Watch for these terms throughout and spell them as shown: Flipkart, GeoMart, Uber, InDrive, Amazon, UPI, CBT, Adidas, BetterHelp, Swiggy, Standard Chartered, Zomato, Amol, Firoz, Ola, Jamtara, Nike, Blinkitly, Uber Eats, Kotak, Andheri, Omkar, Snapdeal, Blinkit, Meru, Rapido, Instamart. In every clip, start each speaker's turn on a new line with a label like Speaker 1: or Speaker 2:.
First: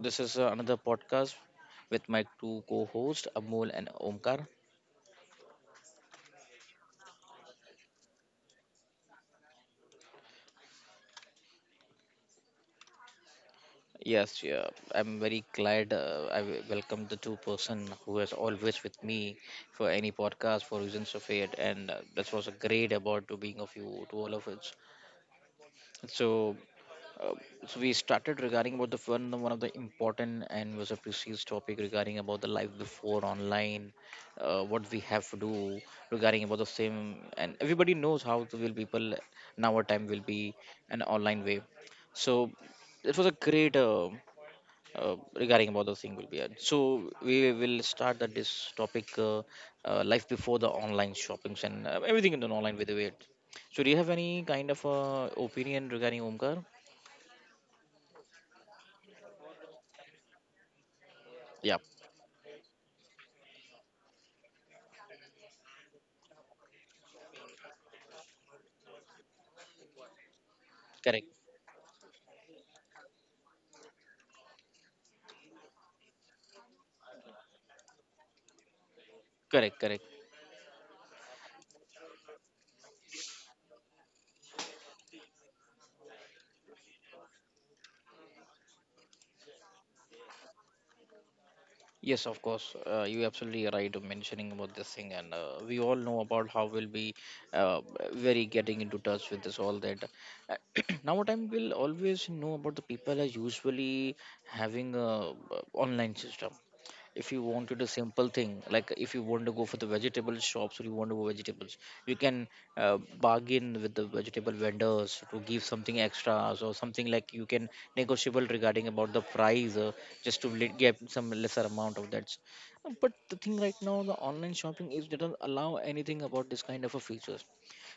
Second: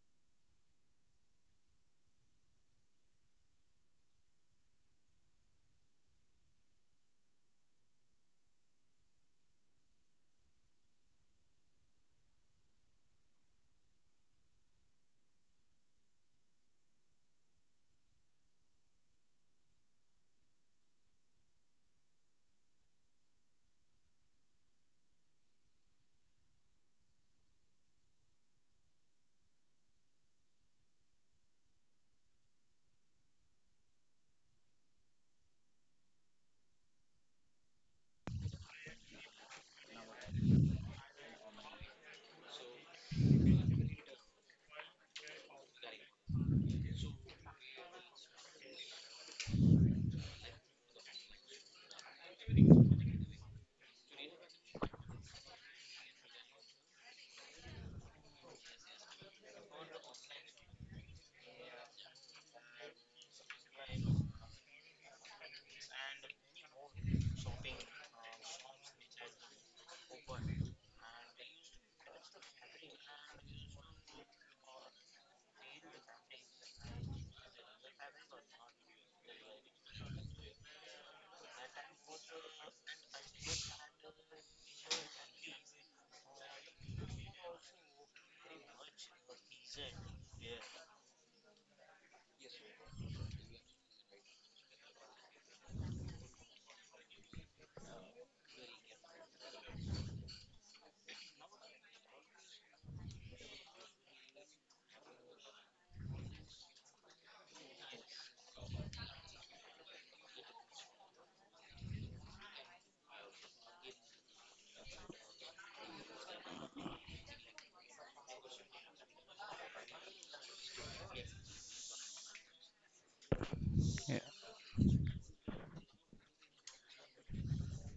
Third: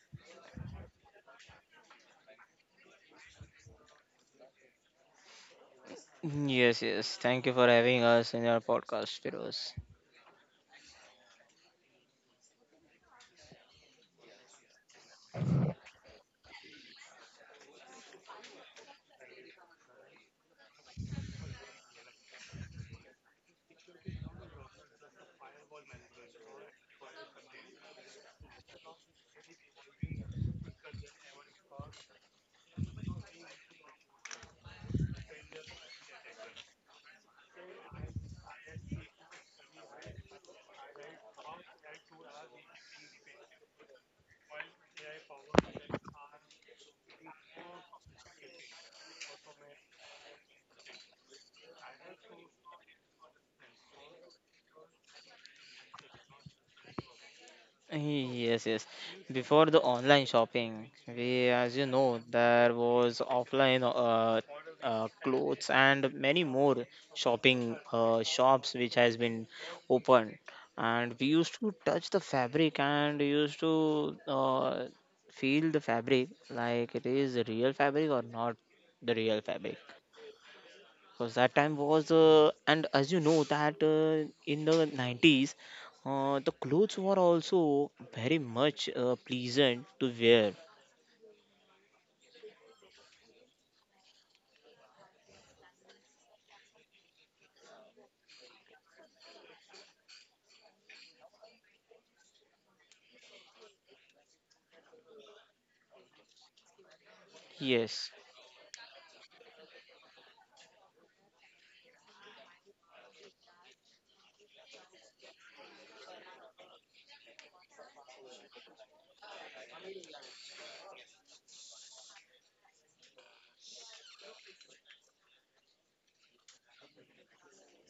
Speaker 1: This is another podcast with my two co-hosts Amol and Omkar.
Speaker 2: Yes, yes. Thank you for having us in your podcast, Firoz.
Speaker 1: Yes, yeah, I'm very glad, I welcome the two-person who is always with me for any podcast for reasons of it, and that was a great about to being of you to all of us. So, uh, so we started regarding about the one of the important and was a precise topic regarding about the life before online, what we have to do regarding about the same, and everybody knows how to will people now our time will be an online way. So, it was a great. Regarding about the single beard. So we will start that this topic, life before the online shoppings and everything in the online with the weight. So do you have any kind of opinion regarding Omkar?
Speaker 2: Yes, yes. Before the online shopping, we,
Speaker 1: Yeah,
Speaker 2: as you know, there was offline clothes and many more shopping shops which has been opened, and
Speaker 1: correct,
Speaker 2: we used to touch the fabric and used to feel the fabric like it is real fabric or not the real
Speaker 1: correct,
Speaker 2: fabric
Speaker 1: correct.
Speaker 2: because that time was and as you know that in the 90s the clothes were also very much pleasant to wear.
Speaker 1: Yes, of course. You absolutely right of mentioning about this thing, and we all know about how we'll be uh, very getting into touch with this all that. Uh, Now time will always know about the people are usually having a, online system if you want to do
Speaker 2: Yes,
Speaker 1: simple thing like if you want to go for the vegetable shops or you want to go vegetables. You can bargain with the vegetable vendors to give something extras, or something like you can negotiable regarding about the price, just to get some lesser amount of that. But the thing right now the online shopping is doesn't allow anything about this kind of a features,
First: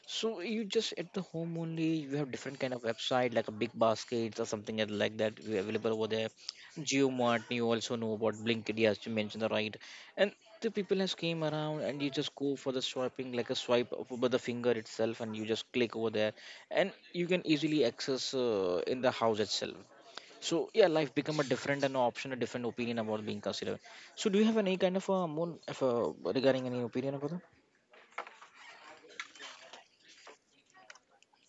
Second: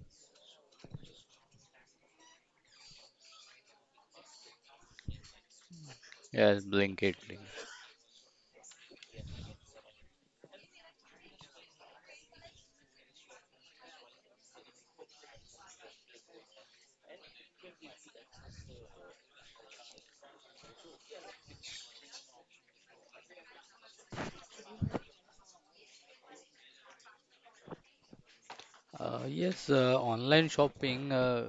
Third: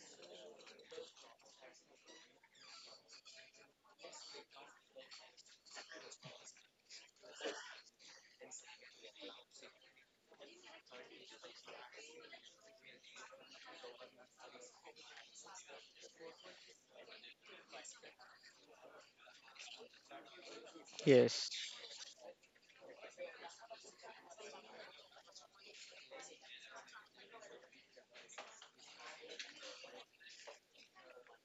Speaker 1: so you just at the home only you have different kind of website like a big basket or something else like that available over there.
Speaker 3: Yes, Blinkitly.
Speaker 1: GeoMart, you also know about Blinkit, yes, you mentioned the right. And the people has came around and you just go for the swiping, like a swipe over the finger itself, and you just click over there and you can easily access in the house itself. So yeah, life become a
Speaker 2: yes.
Speaker 1: different and option, a different opinion about being considered. So do you have any kind of more of, regarding any opinion about that?
Speaker 3: Yes, online shopping,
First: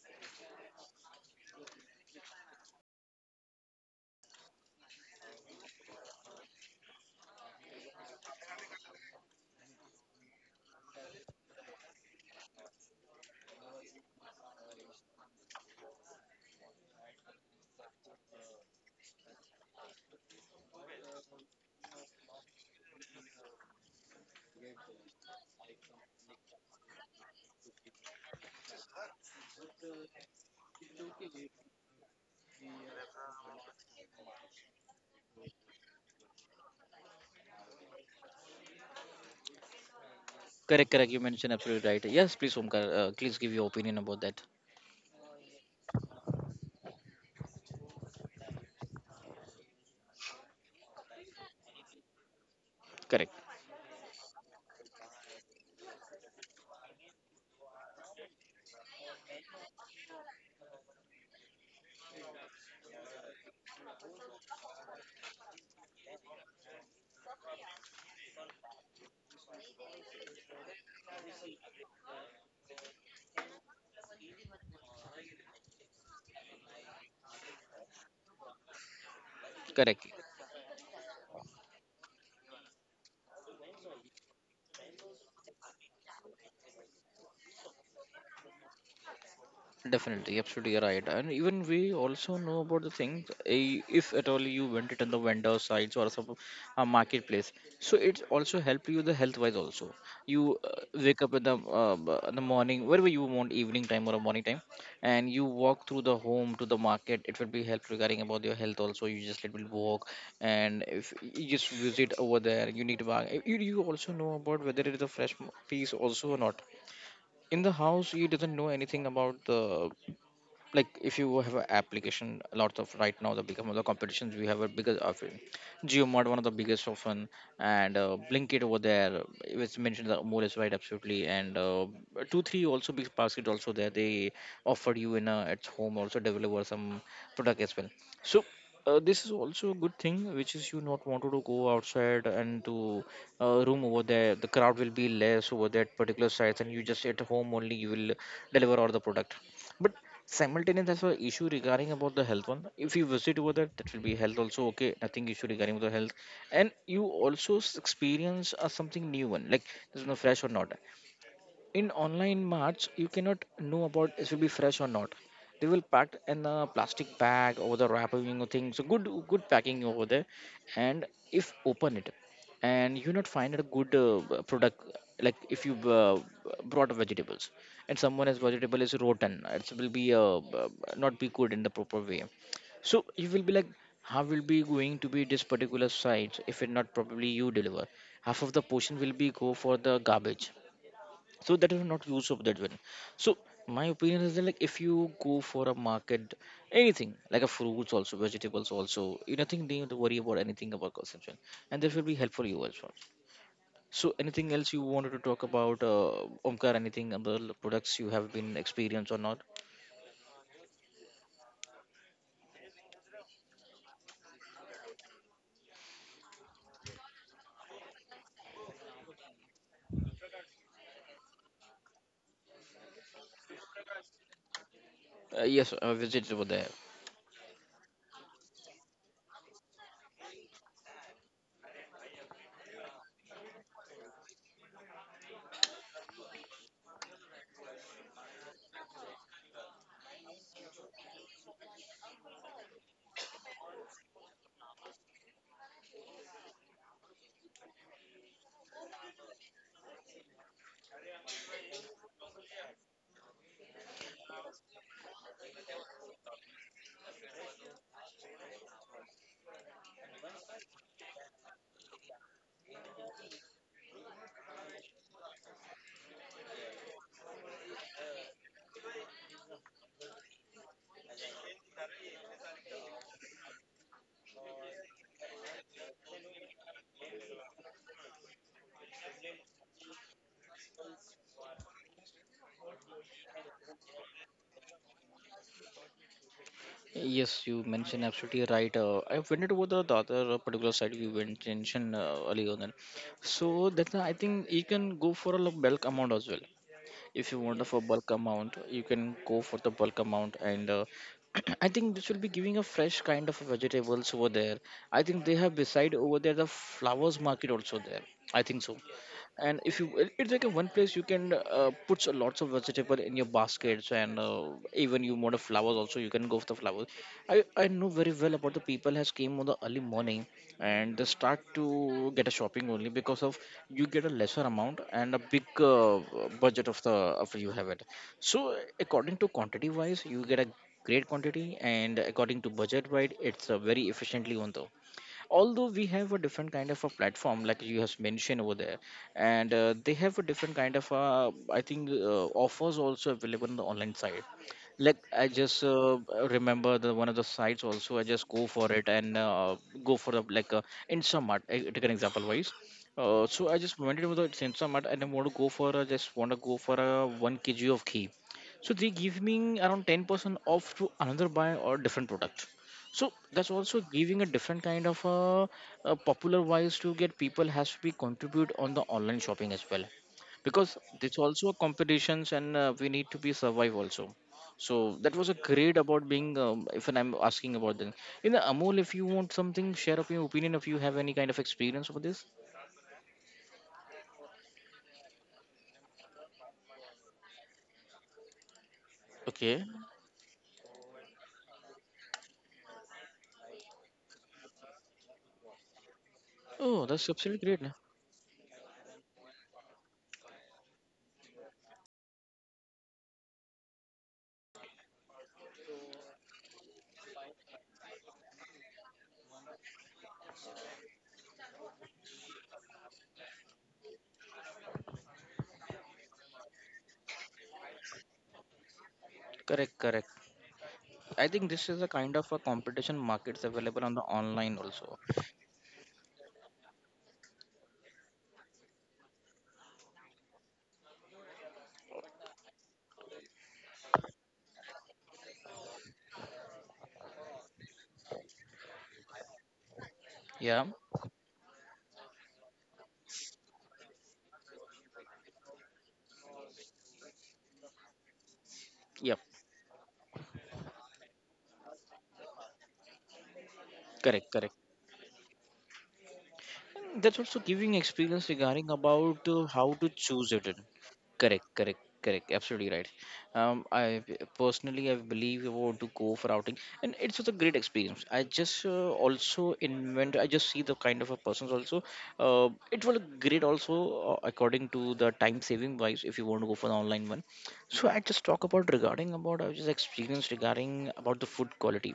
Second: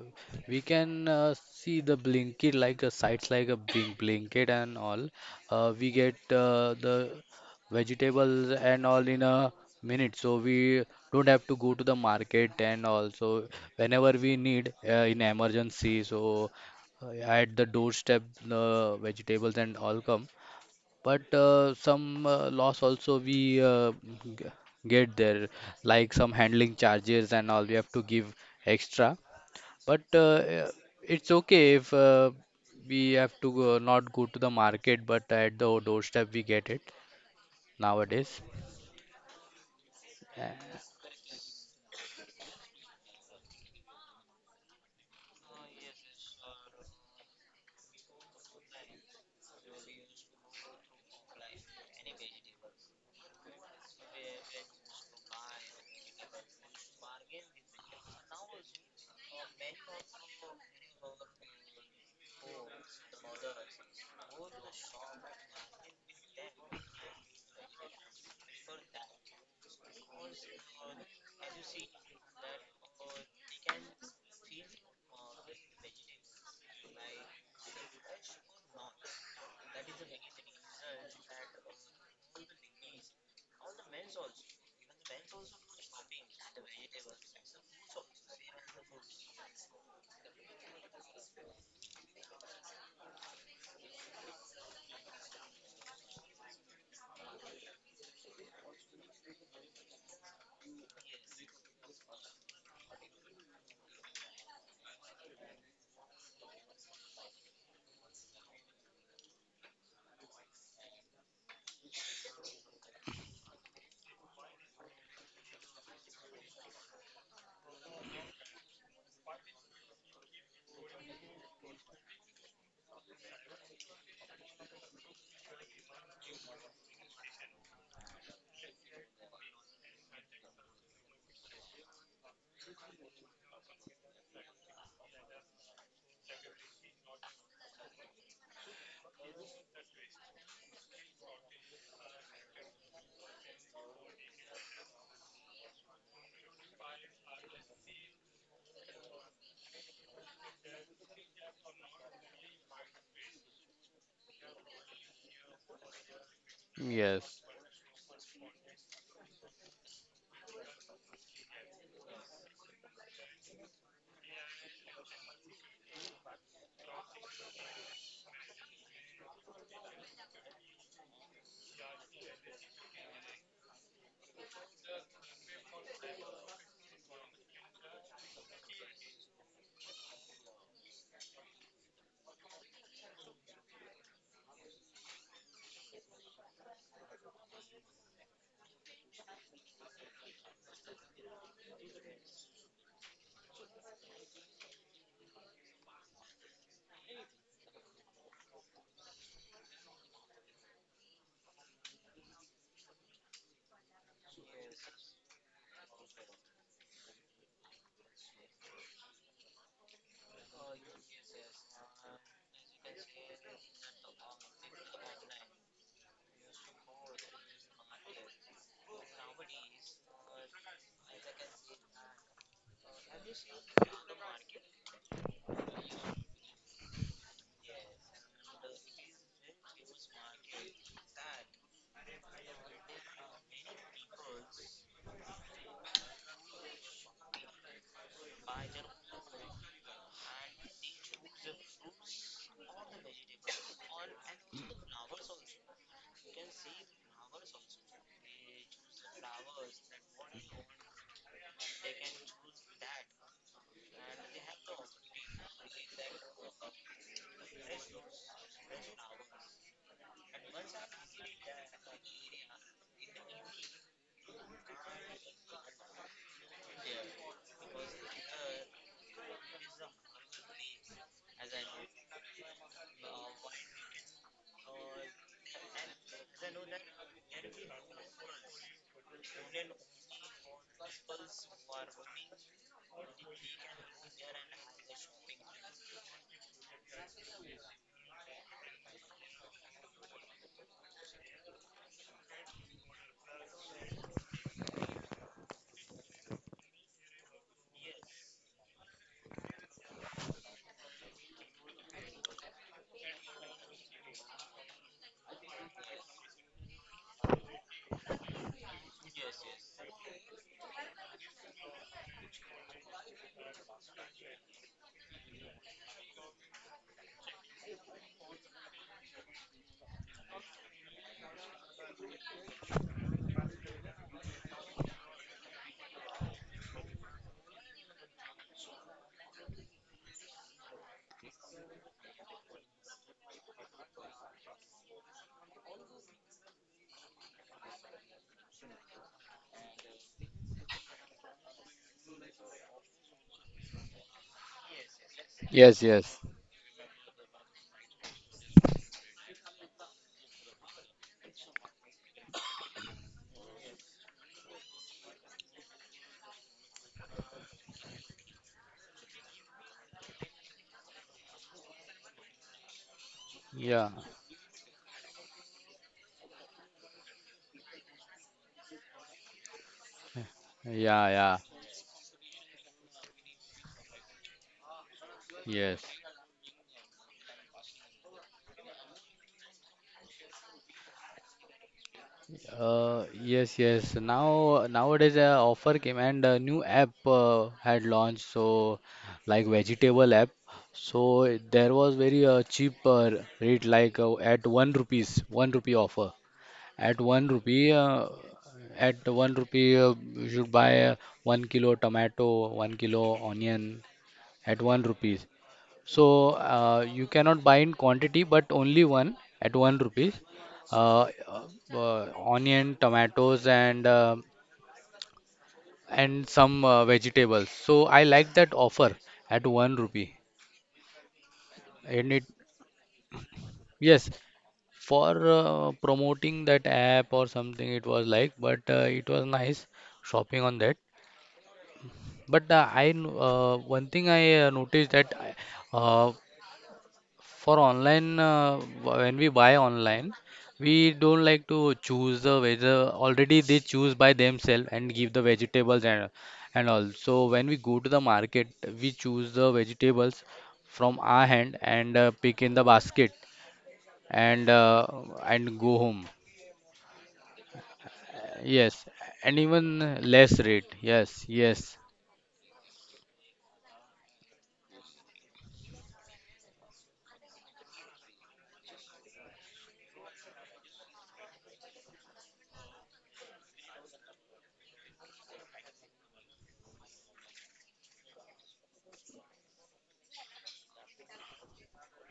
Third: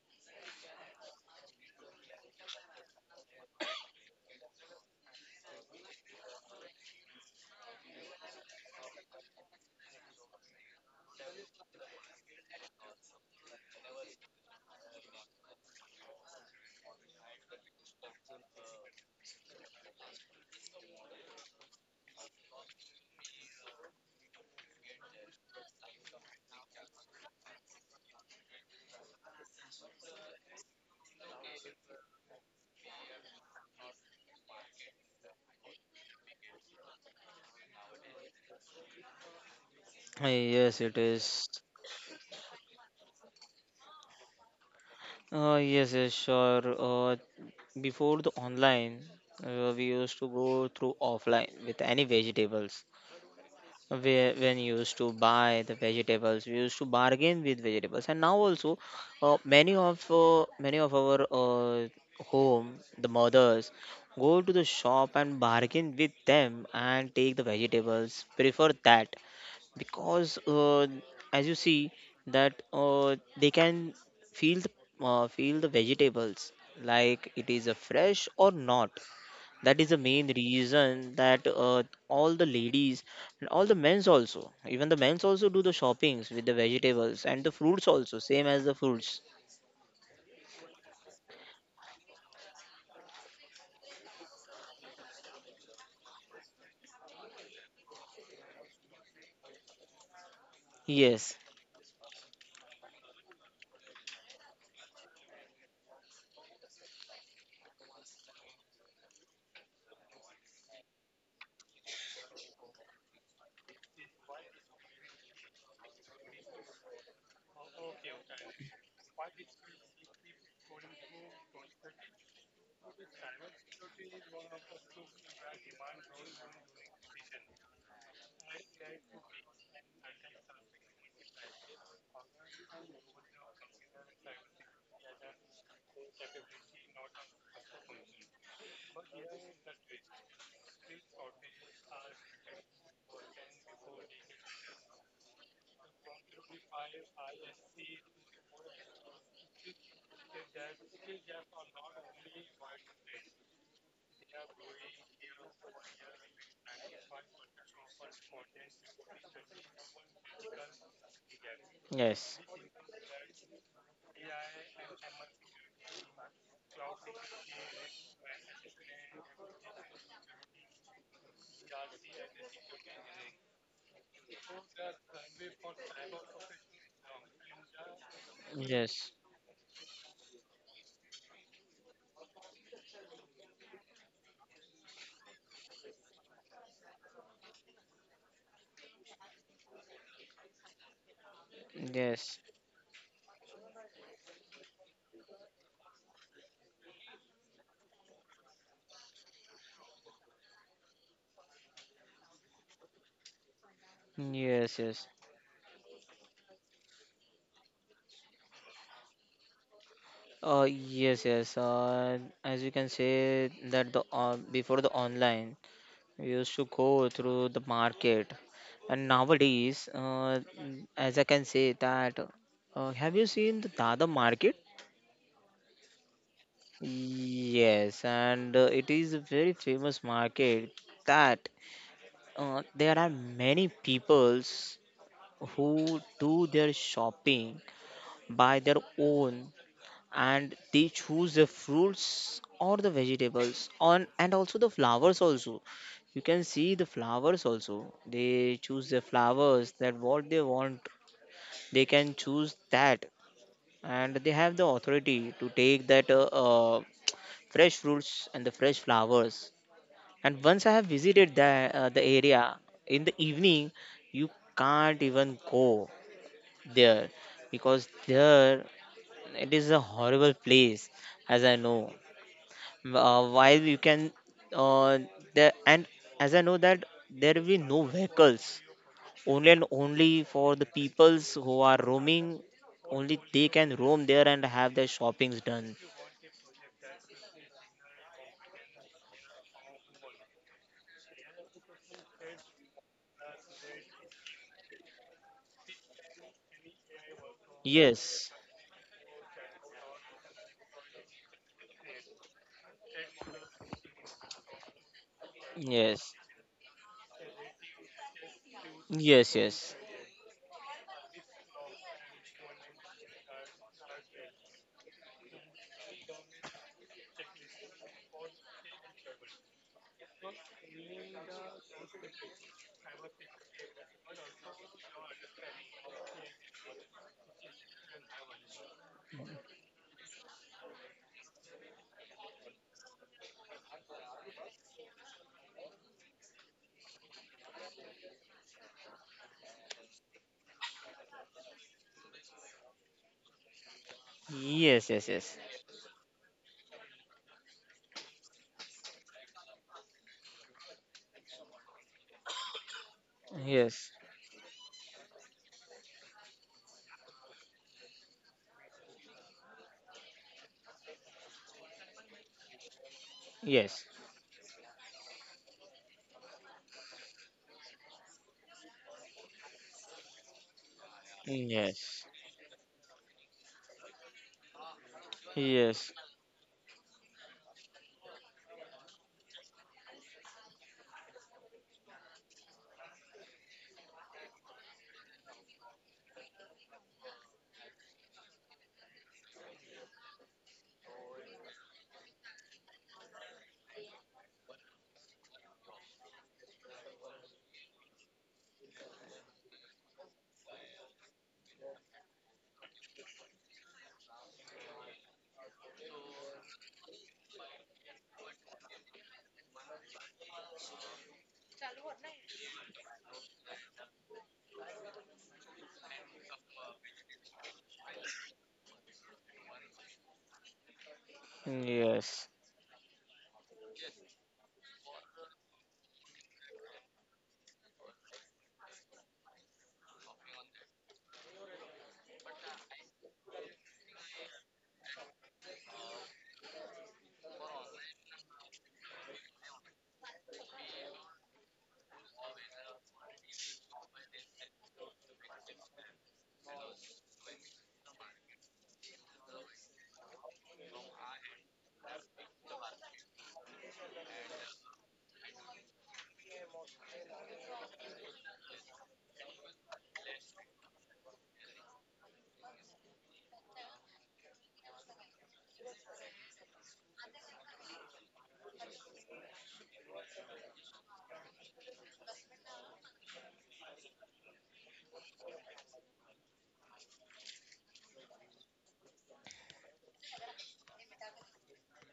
Speaker 3: we can see the Blinkit, like sites like a Blinkit and all. We get the vegetables and all in a minute, so we don't have to go to the market, and also whenever we need, in emergency, so at the doorstep the vegetables and all come. But some loss also we g- get there, like some handling charges and all we have to give extra, but it's okay if we have to go, not go to the market, but at the doorstep we get it nowadays. Uh,
Speaker 2: Yes,
Speaker 1: Correct,
Speaker 2: it
Speaker 1: correct. You mentioned
Speaker 2: is.
Speaker 1: absolutely right. Yes, please, Omkar, please give your opinion about that.
Speaker 2: Yes, yes, sure. Before the online we used to go through offline with any vegetables
Speaker 1: Correct,
Speaker 2: where when you used to buy the vegetables we used to bargain with vegetables, and now also many of our home the mothers go to the shop and bargain with them and take the vegetables prefer that because as you see that they can feel the vegetables like it is a fresh or not. That is the
Speaker 1: correct.
Speaker 2: main reason that all the ladies and all the men's also, even the men's also, do the shoppings with the vegetables and the fruits also, same as the fruits.
Speaker 1: Definitely, absolutely you're right. And even we also know about the thing. Eh, if at all you went it on the vendor sites or some marketplace, so it also help you the health wise also. You wake
Speaker 2: Yes,
Speaker 1: up in the, in the morning, wherever you want, evening time or a morning time, and you walk through the home to the market. It will be help regarding about your health also. You just little walk, and if you just visit over there, you need to buy. Eh, You also know about whether it is a fresh piece also or not. In the house he doesn't know anything about the, like if you have an application a lot of right now the become of the competitions we have a bigger of it. GeoMod one of the biggest often, and Blinkit over there, it was mentioned that more is right absolutely. And two three also, big basket also there, they offered you in a at home also deliver some product as well. So this is also a good thing, which is you not wanted to go outside and to room over there. The crowd will be less over that particular site, and you just at home only you will deliver all the product. But simultaneous as well issue regarding about the health one. If you visit over there, that will be health also okay. Nothing issue regarding the health, and you
Speaker 3: yes,
Speaker 1: also experience something new one, like this one fresh or not. In
Speaker 2: yes,
Speaker 1: online marts you cannot know about it will be fresh or not. They will pack in a plastic bag over the wrapping thing, so good packing over there. And if open it and you not find a good product, like if you brought vegetables and someone has vegetable is
Speaker 2: yes,
Speaker 1: rotten, it will be not be good in the proper way. So you will be like, how will be going to be this particular site if it not probably you deliver? Half of the portion will be go for the garbage, so that is not use
Speaker 2: yes,
Speaker 1: of that one. So my opinion is that, like if you go for a market anything like a fruits also vegetables also, you nothing need to worry about anything about consumption, and this will be helpful you as well. So anything else
Speaker 2: yes,
Speaker 1: you
Speaker 2: yes.
Speaker 1: wanted to talk about, Omkar? Anything other products you have been experienced or not?
Speaker 2: Yes, yes. As you can say that the before the online we used to go through the market, and nowadays as I can say that have you seen the Dada market?
Speaker 1: Yes, I visited over there.
Speaker 2: Yes, and it is a very famous market that there are many peoples who do their shopping by their own, and they choose the fruits or the vegetables on, and also the flowers also. You can see the flowers also. They choose the flowers that what they want. They can choose that, and they have the authority to take that fresh fruits and the fresh flowers. And once I have visited the area in the evening, you can't even go there because there it is a horrible place, as I know. While you can, uh, there. And as I know that there will be no vehicles, only and only for the peoples who are roaming. Only they can roam there and have their shoppings done.
Speaker 1: Yes, you mentioned absolutely right. I went over the other particular site you went mentioned earlier on. Then. So that's why I think you can go for a bulk amount as well. If you want the for, yes, bulk
Speaker 2: Yes,
Speaker 1: amount you can go for the bulk amount and I think this will be giving a fresh kind of vegetables over there. I think they have beside
Speaker 2: yes,
Speaker 1: over there the flowers market also there. I think so.
Speaker 2: yes,
Speaker 1: And
Speaker 2: yes.
Speaker 1: if you, it's like a one place you can put so lots of vegetable in your baskets, and even you want a flowers also, you can go for the flowers. I know very well about the people has came on the early morning, and they start to get a shopping only, because of you get a lesser amount and a big budget of the of you have it. So according to quantity wise you get a great quantity, and according to budget wise it's very efficiently on, though, although we have a different kind of a platform like you have mentioned over there. And they have a different kind of, I think, offers also available on the online side.
Speaker 2: Yes,
Speaker 1: Like
Speaker 2: yes,
Speaker 1: I
Speaker 2: yes.
Speaker 1: just
Speaker 3: yes, yes.
Speaker 1: remember the one of the sites also, I just go for it and go for the like, Instamart I take an example wise. So I just
Speaker 2: Yes.
Speaker 1: went into the Instamart and I want to go for a, just want to go for a 1 kg of ghee. So they give me around 10% off to another buy or different product. So that's also
Speaker 2: Yes.
Speaker 3: Yeah,
Speaker 1: giving a different kind of a popular wise to get people has to be contribute on the online shopping as well, because
Speaker 3: yeah,
Speaker 1: it's
Speaker 3: yeah.
Speaker 1: also a
Speaker 2: Yes.
Speaker 1: competitions and we need to be survive also. So that was a great
Speaker 3: Yes.
Speaker 2: Yes.
Speaker 1: about being. If and I'm asking about them in the Amol, if you want something, share up your opinion. If you have any kind of experience over this,
Speaker 3: Yes, yes. Now nowadays, offer came and a new app had launched. So, like
Speaker 1: okay.
Speaker 3: vegetable app. So there was very cheap rate, like at 1 rupees, 1 rupee offer.
Speaker 1: Oh,
Speaker 3: At
Speaker 1: that's
Speaker 3: one
Speaker 1: absolutely great. Yeah.
Speaker 3: rupee, uh, at one rupee, you should buy 1 kilo tomato, 1 kilo onion at 1 rupees. So you cannot buy in quantity, but only one at 1 rupees. Onion, tomatoes, and some vegetables. So I like that offer at one
Speaker 1: Correct,
Speaker 3: rupee.
Speaker 1: correct. I think this is a
Speaker 3: And it
Speaker 1: kind
Speaker 2: Yes.
Speaker 1: of a competition markets available on
Speaker 3: Yes,
Speaker 1: the online also.
Speaker 3: for promoting that app or something, it was like, but it was nice shopping on that. But one thing I noticed that. uh, For online, when we buy online,
Speaker 1: Yeah.
Speaker 3: we don't like to choose the whether, already they choose by themselves and give the vegetables and all. So when we go to the market, we choose
Speaker 1: Yeah.
Speaker 3: the vegetables from our hand and pick in the basket,
Speaker 1: Correct,
Speaker 3: and
Speaker 1: correct.
Speaker 3: uh, and go home.
Speaker 1: And that's also giving experience
Speaker 3: Yes,
Speaker 1: regarding
Speaker 3: and
Speaker 1: about how
Speaker 3: even
Speaker 1: to
Speaker 3: less
Speaker 1: choose
Speaker 3: rate.
Speaker 1: it.
Speaker 3: Yes,
Speaker 1: Correct,
Speaker 3: yes,
Speaker 1: correct, correct. Absolutely right. I personally I believe I want to go for outing, and it's just a great experience. I just also invent. I just see the kind of a persons also. It will great also according to the time saving wise. If you want to go for the online one, so I just talk about regarding about I just experience regarding about the food quality.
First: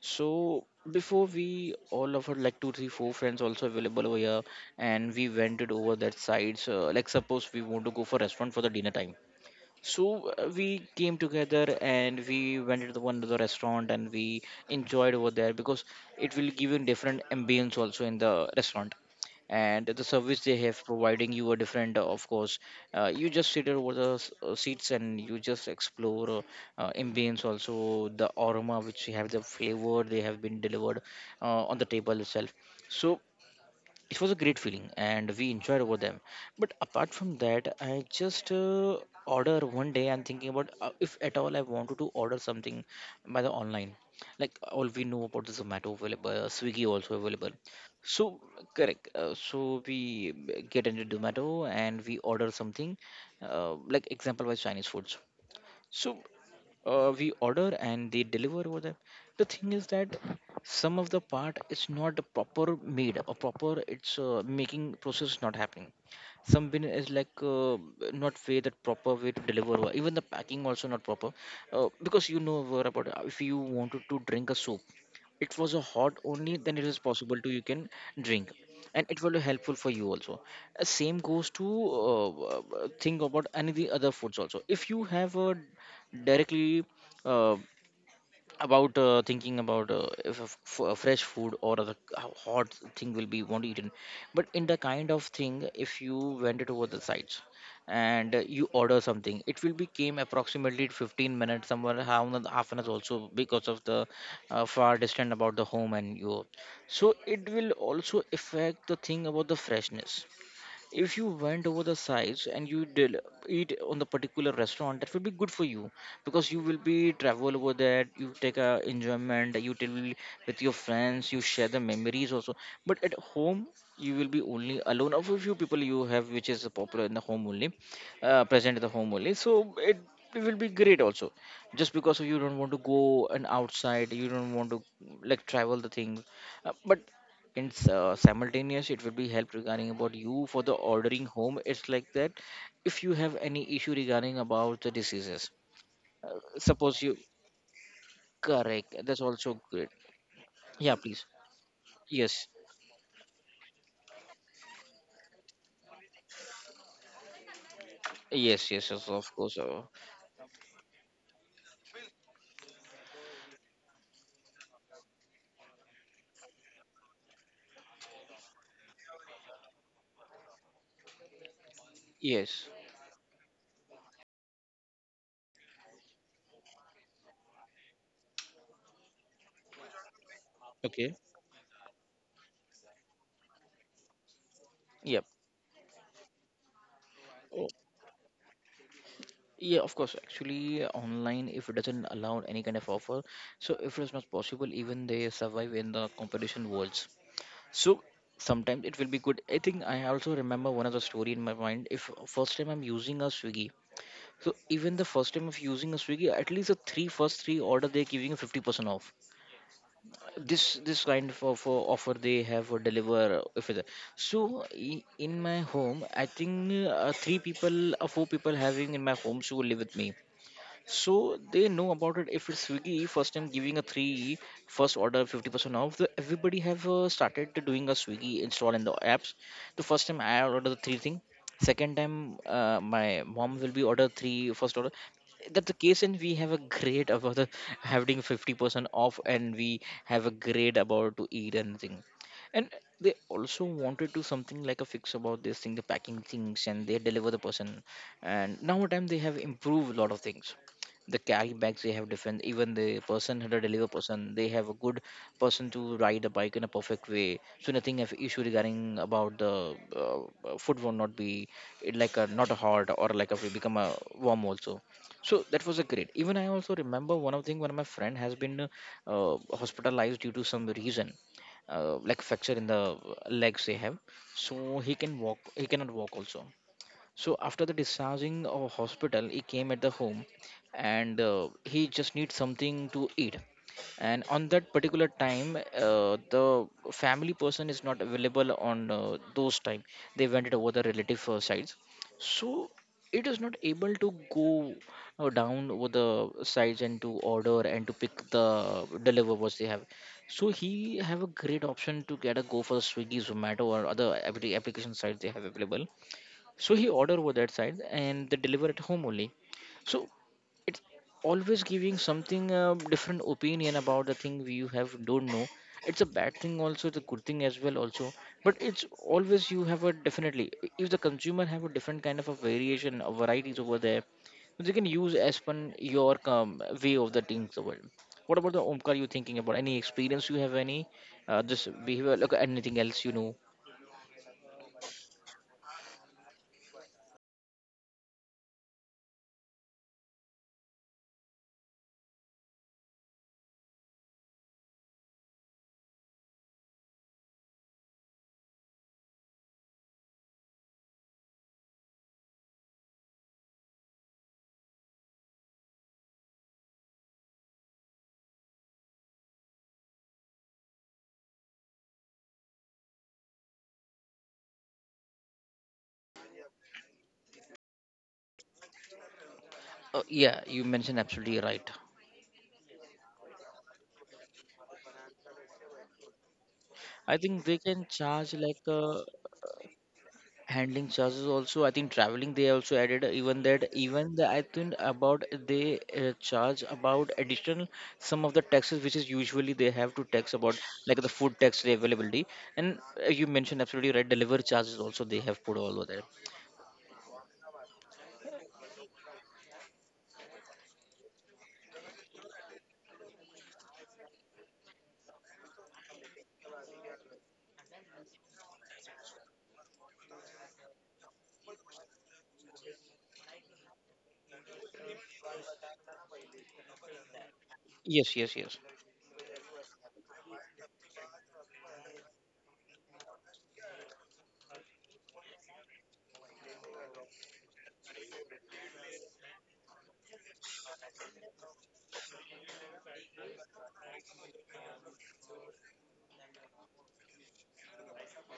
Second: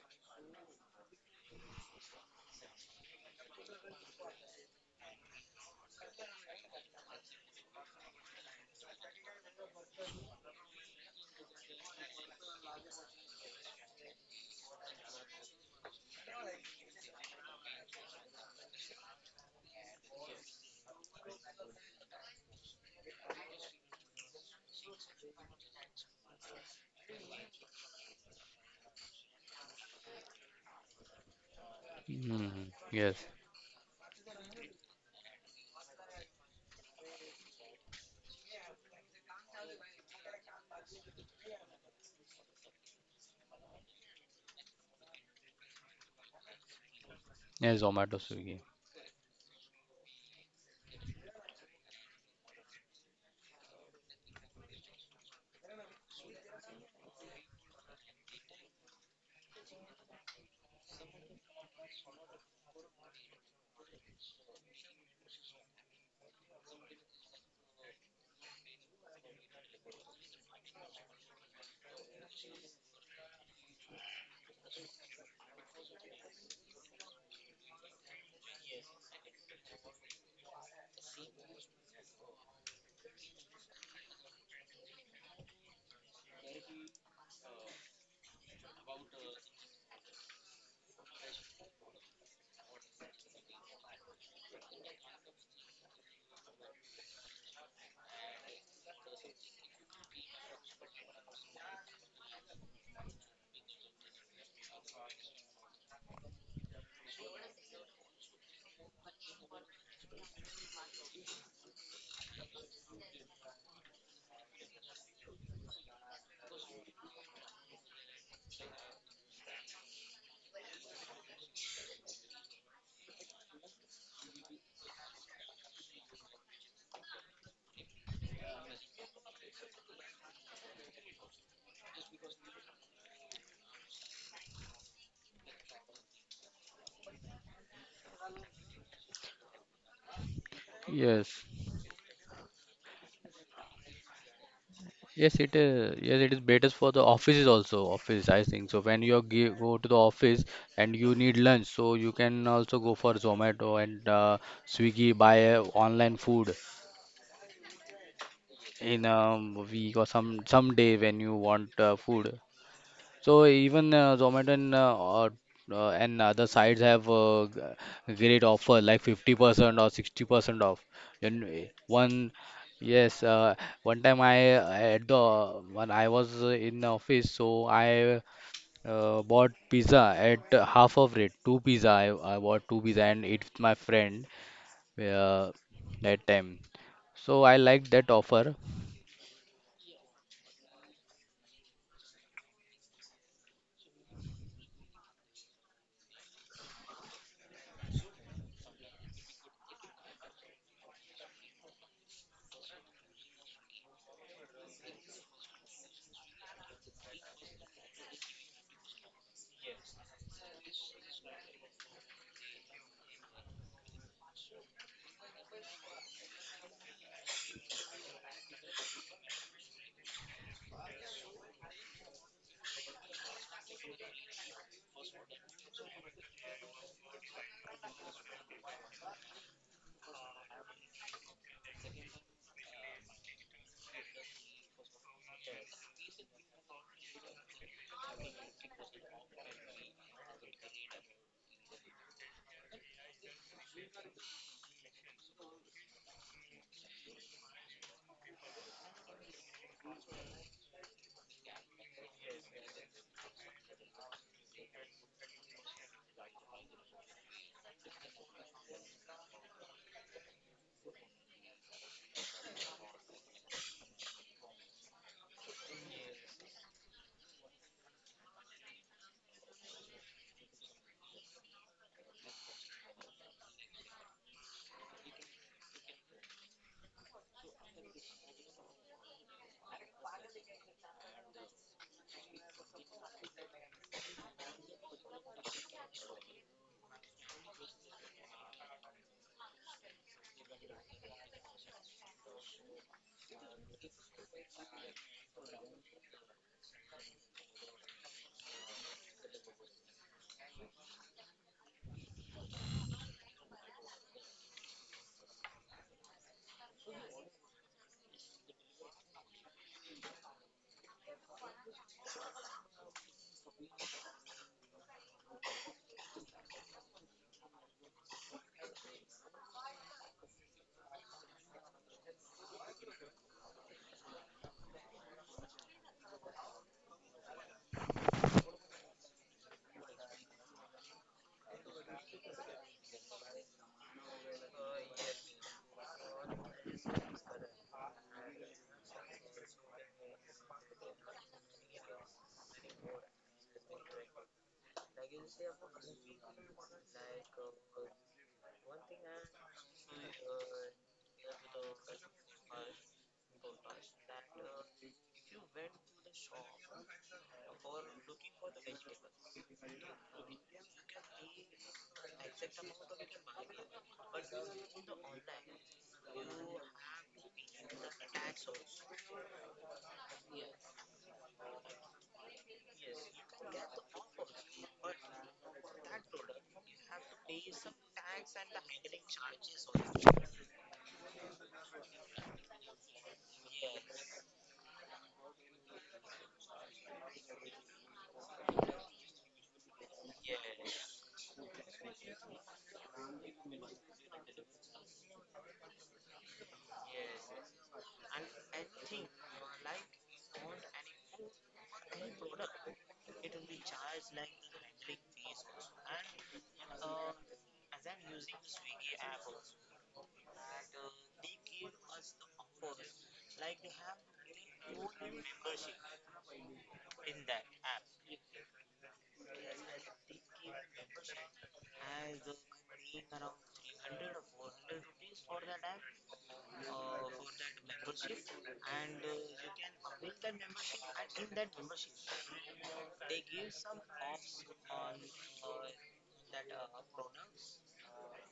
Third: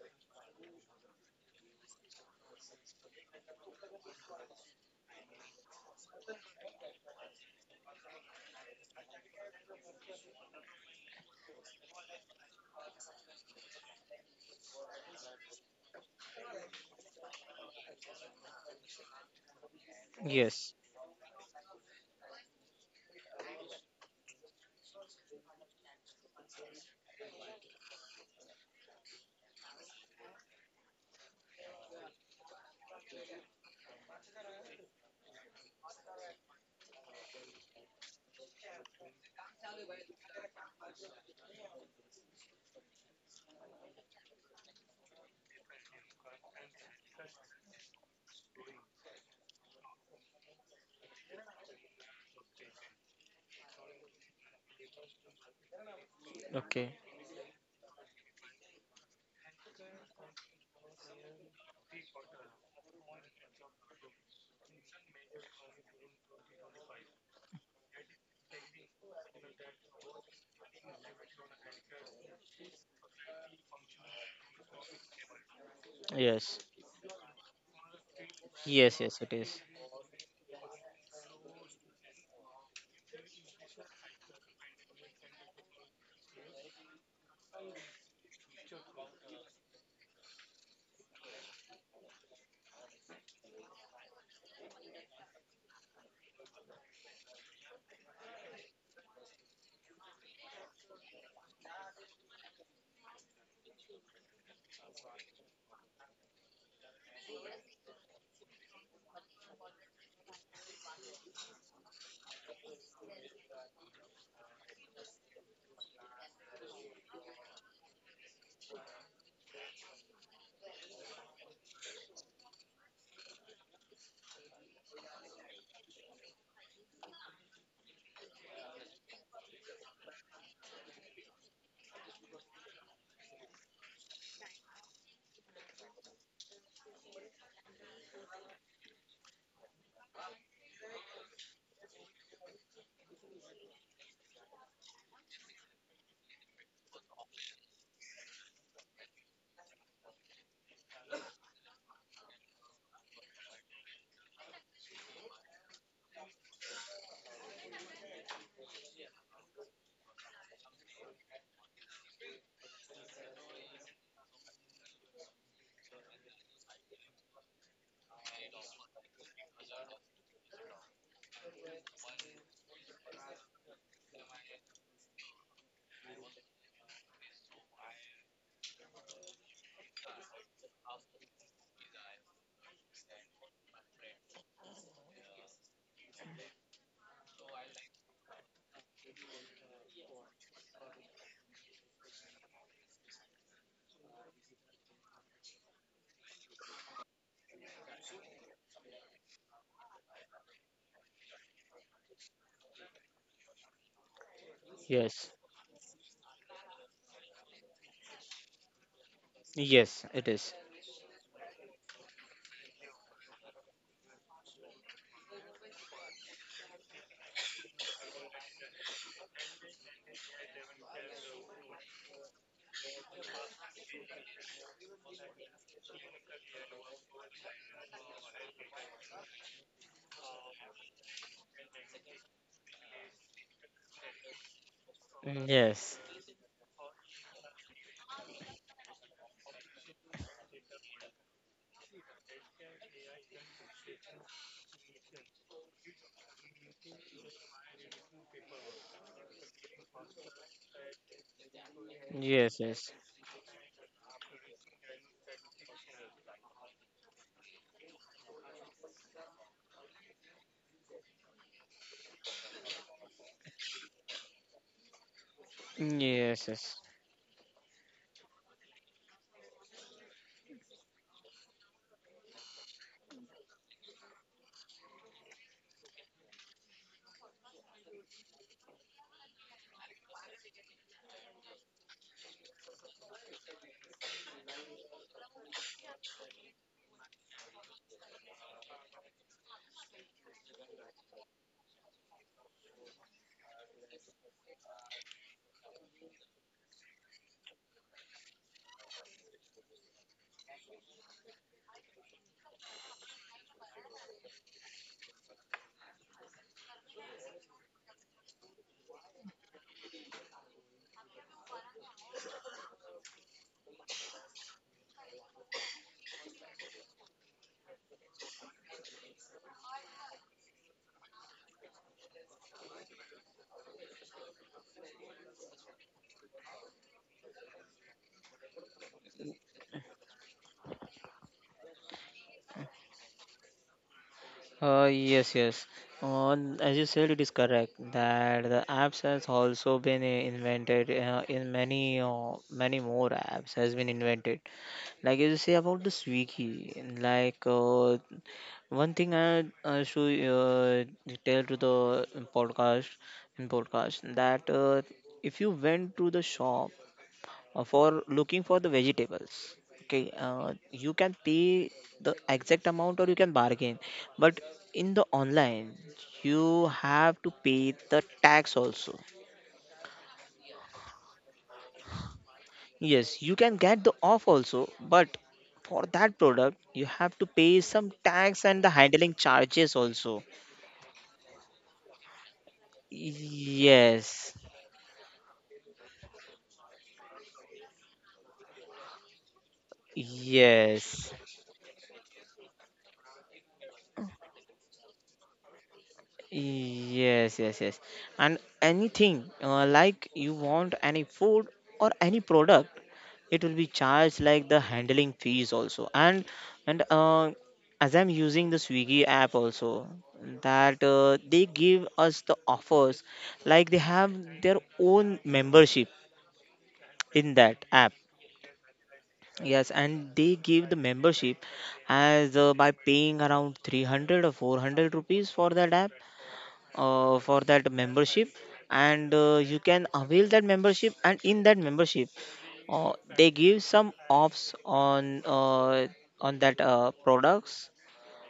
Speaker 1: So before we all of our, like, two, three, four friends also available over here, and we went it over that side. So like suppose we want to go for restaurant for the dinner time, so we came together and we went to the one to the restaurant and we enjoyed over there because it will give you different ambience also in the restaurant, and the service they
Speaker 2: Yes.
Speaker 1: have providing you a different of course, you just sit over the seats and you just explore ambience also the aroma which you have the flavor they have been delivered on the table itself.
Speaker 3: mm,
Speaker 1: So
Speaker 3: yes,
Speaker 1: it was a great feeling and we enjoyed over them. But apart from that I just order one day, I'm thinking about if at all I wanted to order something by the online, like all we know about the Zomato available, Swiggy also available.
Speaker 3: yes. Zomato,
Speaker 1: So
Speaker 3: Swiggy.
Speaker 1: correct, so we get into Zomato and we order something, like example by Chinese foods. So
Speaker 2: Okay.
Speaker 1: we order and they deliver over there. The thing is that some of the part is not proper made or proper, it's making process is not happening. Some bin is like not way that proper way to deliver, or even the packing also not proper, because you know what about if you wanted to drink a soup, it was a hot only
Speaker 2: Yes.
Speaker 1: then it is possible to you can drink,
Speaker 2: Yes,
Speaker 1: and
Speaker 2: yes,
Speaker 1: it will
Speaker 2: it
Speaker 1: be
Speaker 2: is.
Speaker 1: helpful for you also. Same goes to think about any the other foods also. If you have a directly uh, about thinking about if a, a fresh food or other how hot thing will be want eaten. But in the kind of thing, if you went it over the sites and you order something, it will be came approximately 15 minutes, somewhere half an hour also, because of the far distant about the home and you. So it will also affect the thing about the freshness. If you went over the sides and you did eat on the particular restaurant, that will be good for you, because you will be travel over there, you take a enjoyment, you tell with your friends, you share the memories also. But at home, you will be only alone of a few people you have which is popular in the home only, present in the home only, so it will be great also, just because you don't want to go and outside, you don't want to like travel the things, but and simultaneous it will be help regarding about you for the ordering
Speaker 3: Yes.
Speaker 1: home, it's like that. If you have any issue regarding about the
Speaker 3: Yes,
Speaker 1: diseases,
Speaker 3: it is. Yes, it is better for
Speaker 1: suppose
Speaker 3: the
Speaker 1: you
Speaker 3: offices also. Office, I think. So
Speaker 1: correct,
Speaker 3: when
Speaker 1: that's
Speaker 3: you
Speaker 1: also
Speaker 3: give, go
Speaker 1: good.
Speaker 3: to the office
Speaker 1: Yeah,
Speaker 3: and you
Speaker 1: please.
Speaker 3: need lunch, so you
Speaker 1: Yes.
Speaker 3: can also go for Zomato and Swiggy, buy online food
Speaker 1: Yes. Yes, yes,
Speaker 3: in
Speaker 1: of
Speaker 3: a
Speaker 1: course,
Speaker 3: week or some day when you want food. So even Zomato and and other sites have great offer like 50% or 60% off. And one
Speaker 1: yes.
Speaker 3: yes, one time I, at the when I was in office, so I bought pizza at half
Speaker 1: Okay.
Speaker 3: of rate. Two pizza I, bought two pizza and ate with my friend
Speaker 1: Yep.
Speaker 3: uh, that time. So I
Speaker 1: Oh,
Speaker 3: liked that offer.
Speaker 1: yeah, of course. Actually online, if it doesn't allow any kind of offer, so if it's not possible, even they survive in the competition worlds. So sometimes it will be good. I think I also remember one of the story in my mind. If first time I'm using a Swiggy, so even the first
Speaker 2: Yes.
Speaker 1: time of using a Swiggy, at least the three first three order they're giving you 50% off.
Speaker 2: Yes, it is.
Speaker 1: This kind of offer they have for deliver if it-, so in my home, I think three people or four people having in my home should live with me. So they know about it. If it's Swiggy, first time giving a three, first order 50% off. Everybody have started to doing a Swiggy install in the apps. The first time I order the three thing. Second time my mom will be order three first order. That's the case,
Speaker 2: Yes.
Speaker 1: and we have a grade about the, having 50% off, and we have a grade about to eat anything. And they also wanted to something like a fix about this thing, the packing things, and they deliver the person, and now time they have improved a lot of things. The carry bags they have different,
Speaker 2: Yes,
Speaker 1: even
Speaker 2: yes.
Speaker 1: the person who deliver person, they have a good person to ride a bike in a perfect way, so nothing of issue regarding about the food will not be it like a not a hard or like a become a warm also. So that was a great. Even I
Speaker 2: Yes,
Speaker 1: also
Speaker 2: yes.
Speaker 1: remember one of thing, one of my friend has been hospitalized due to some reason, like fracture in the legs they have. So he can walk, he cannot walk also. So after the discharging of hospital, he came at the home, and he just needs something to eat. And on that particular time, the family person is not available on those time. They went it over the relative sides, so it is not able to go down over the sides and to order and to pick the deliver what they have. So he have a great option to get a go for Swiggy, Zomato, or other application sites they have available. So he order over that side and they deliver at home only. So it's always giving something different opinion about the thing we you have don't know. It's a bad thing also, the good thing as well also. But it's always you have a definitely, if the consumer have a different kind of a variation of varieties over there, they can use as per your way of the things over. What about the Omkar, you thinking about any experience you have any this behavior like anything else, you know?
Speaker 2: Yes, yes. On, as you said, it is correct that the apps has also been invented in many more apps has been invented. Like you say about the Swiggy, like one thing I should tell to the podcast, in podcast, that if you went to the shop for looking for the vegetables, okay, you can pay the exact amount or you can bargain, but in the online you have to pay the tax also.
Speaker 1: Yeah, you mentioned absolutely right.
Speaker 2: Yes, you can get the off also, but for that product you have
Speaker 1: I
Speaker 2: to
Speaker 1: think they
Speaker 2: pay
Speaker 1: can
Speaker 2: some
Speaker 1: charge
Speaker 2: tax
Speaker 1: like
Speaker 2: and the handling charges also.
Speaker 1: handling charges also. I think traveling they also added, even that even the, I
Speaker 2: Yes,
Speaker 1: think about they charge about additional some of the taxes which is usually they have to tax about, like the
Speaker 2: yes.
Speaker 1: food tax, the availability. And you mentioned absolutely right, delivery charges also they have put all over there.
Speaker 2: Yes, yes, yes. And anything like you want any food or any product, it will be charged like the handling fees also. And as I'm using the Swiggy app also, that they give us the offers like they have their own membership in that app.
Speaker 1: Yes, yes, yes.
Speaker 2: Yes. And they give the membership as by paying around 300 or 400 rupees for that app, for that membership. And you can avail that membership, and in that membership they give some offs on that products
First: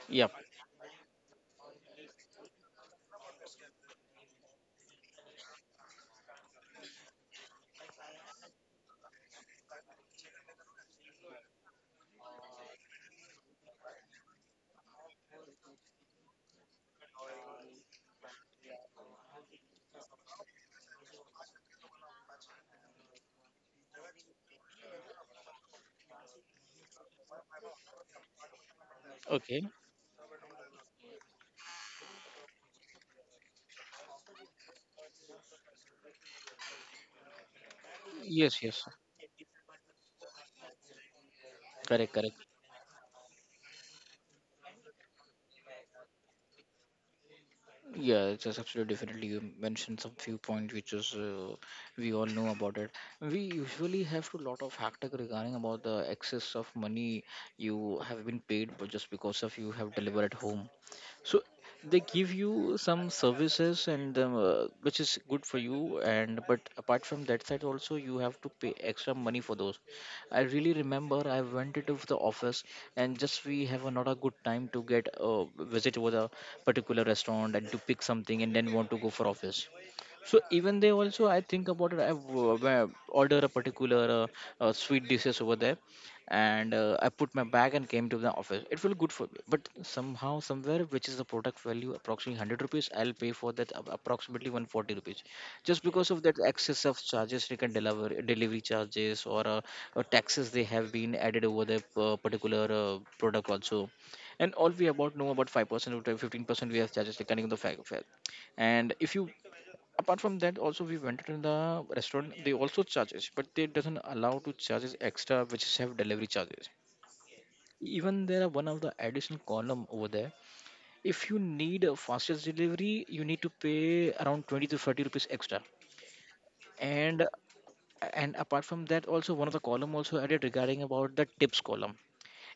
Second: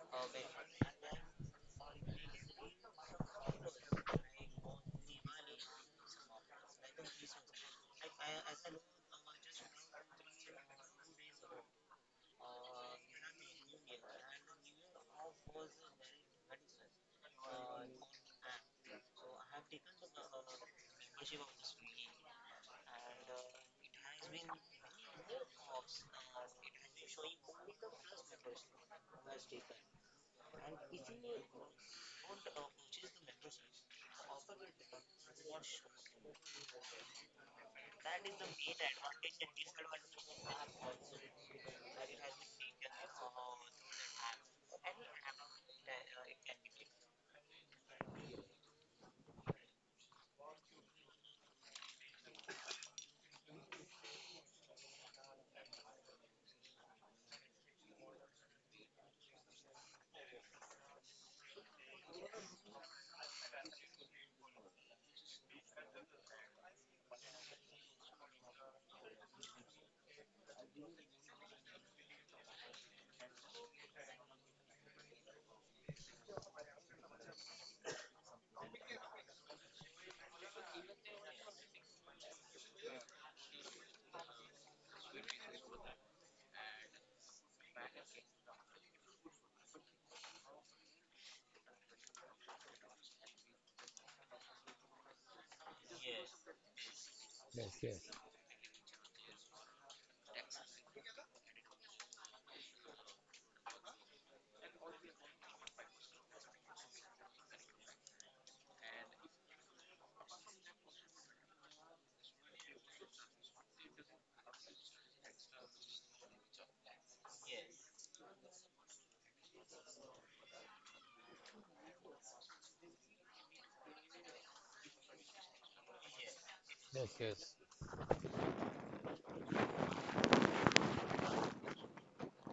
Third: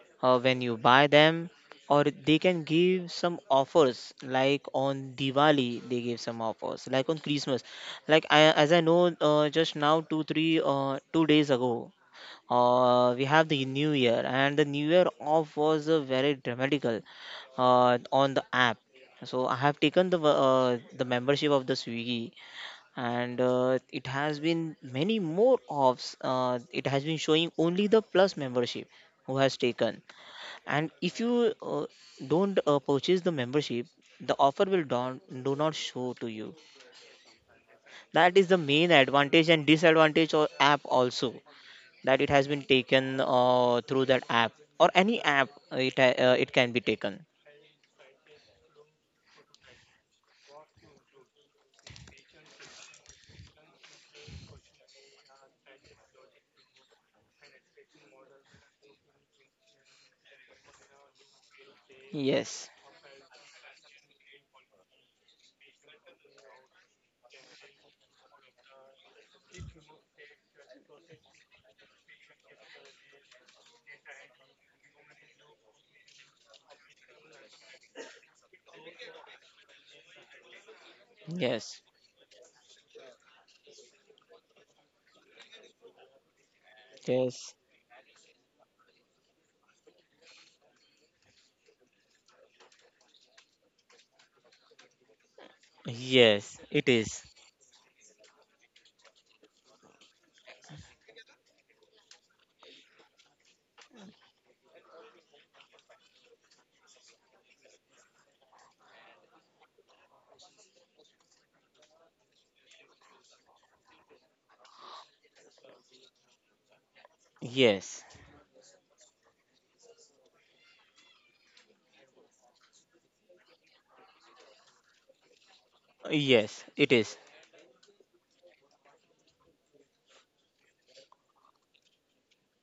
Speaker 1: Yeah.
Speaker 2: when you buy them, or they can give some offers like on Diwali they give some offers, like on Christmas. Like as I know just now, 2 days ago we have the new year, and the new year off was very dramatical on the app. So I have taken the membership of the Swiggy. And it has been many more offs, it has been showing only the plus membership who has
Speaker 1: Okay.
Speaker 2: taken. And if you don't purchase the membership, the offer will do not show to you. That is the
Speaker 1: Yes,
Speaker 2: main
Speaker 1: yes.
Speaker 2: advantage and disadvantage of app also, that
Speaker 1: Correct,
Speaker 2: it
Speaker 1: correct.
Speaker 2: has been taken through that app or any app, it can be taken.
Speaker 1: Yeah, just absolutely definitely. You mentioned some few points which is we all know about it. We usually have to lot of hectic regarding about the excess of money you have been paid, but just because of you have delivered at home. So they give
Speaker 2: Yes,
Speaker 1: you some services and which is good for you, and but apart from that side also you have to pay extra money for those. I really remember I went into the office, and just we have a, not a good time to get a visit over the particular restaurant and to pick something and then want to go for office. So even they also, I think
Speaker 2: yes,
Speaker 1: about it. I order a particular sweet dishes over there, and I put my
Speaker 2: yes,
Speaker 1: bag and came to the office. It felt good for me, but somehow, somewhere, which is the product value approximately 100 rupees, I'll pay for that approximately 140 rupees, just because of that
Speaker 2: yes, it
Speaker 1: excess of
Speaker 2: is.
Speaker 1: charges, like
Speaker 3: Yes, yes,
Speaker 1: delivery charges or taxes they have been added over the particular product also. And all we about know about 5% or 15% we have charges depending on the fact. And if you apart from that also we went to the restaurant, they also charges, but they doesn't allow to charges extra which is have delivery charges.
Speaker 2: Yes,
Speaker 1: Even there are one of the additional column over there. If you need a fastest delivery, you need to pay around 20 to 30 rupees extra.
Speaker 2: yes, it is.
Speaker 3: yes,
Speaker 1: and
Speaker 3: yes.
Speaker 1: and apart from that also, one of the column also added regarding about the tips column.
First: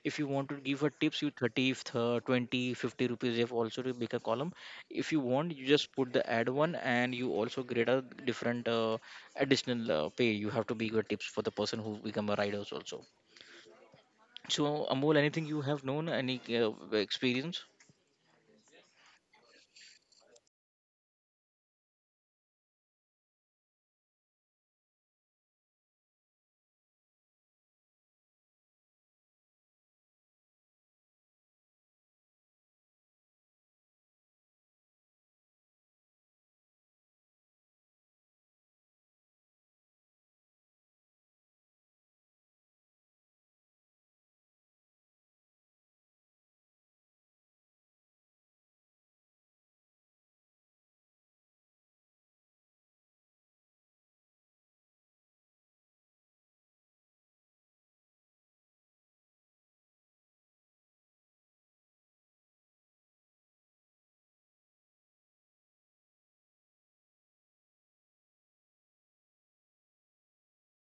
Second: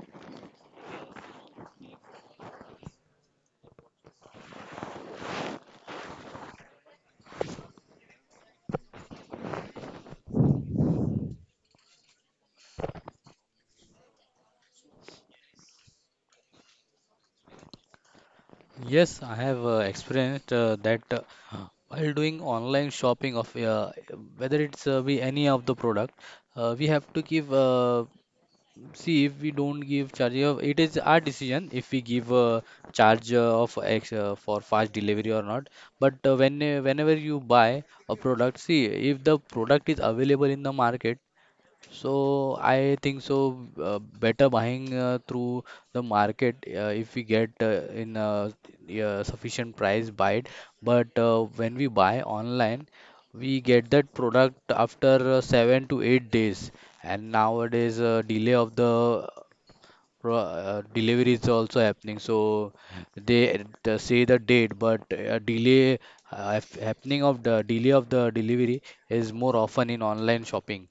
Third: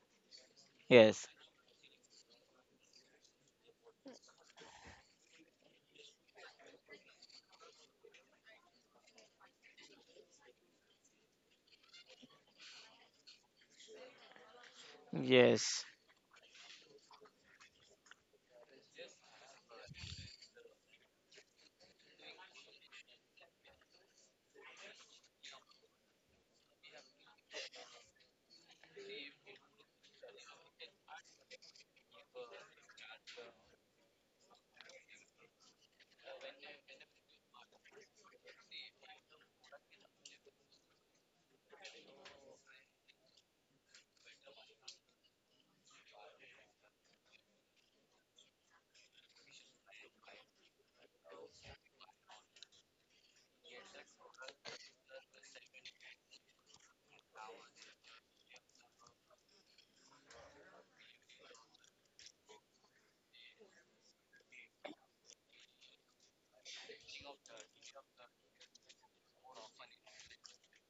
Speaker 1: If you want to give her tips,
Speaker 2: Yes.
Speaker 1: you 30 if the 20 50 rupees, you have also to make a column. If you want, you just put the ad one, and you also create a different additional pay you have to be your tips for the person who become a riders also. So Amol, anything you have
Speaker 2: Yes,
Speaker 1: known any experience?
Speaker 3: Yes, I have experienced that, while doing online shopping of, whether it's be any of the product, we have to give, see, if we don't give charge of, it is our decision. If we give a charge of X for fast delivery or not. But whenever you buy a product, see if the product is available in the market, so I think so, better buying through the market, if we get in a sufficient price, buy it. But when we buy online, we get that product after 7 to 8 days. And nowadays, delay of the delivery is also happening. So they say the date, but delay, happening of the delay of the delivery is more often in online shopping.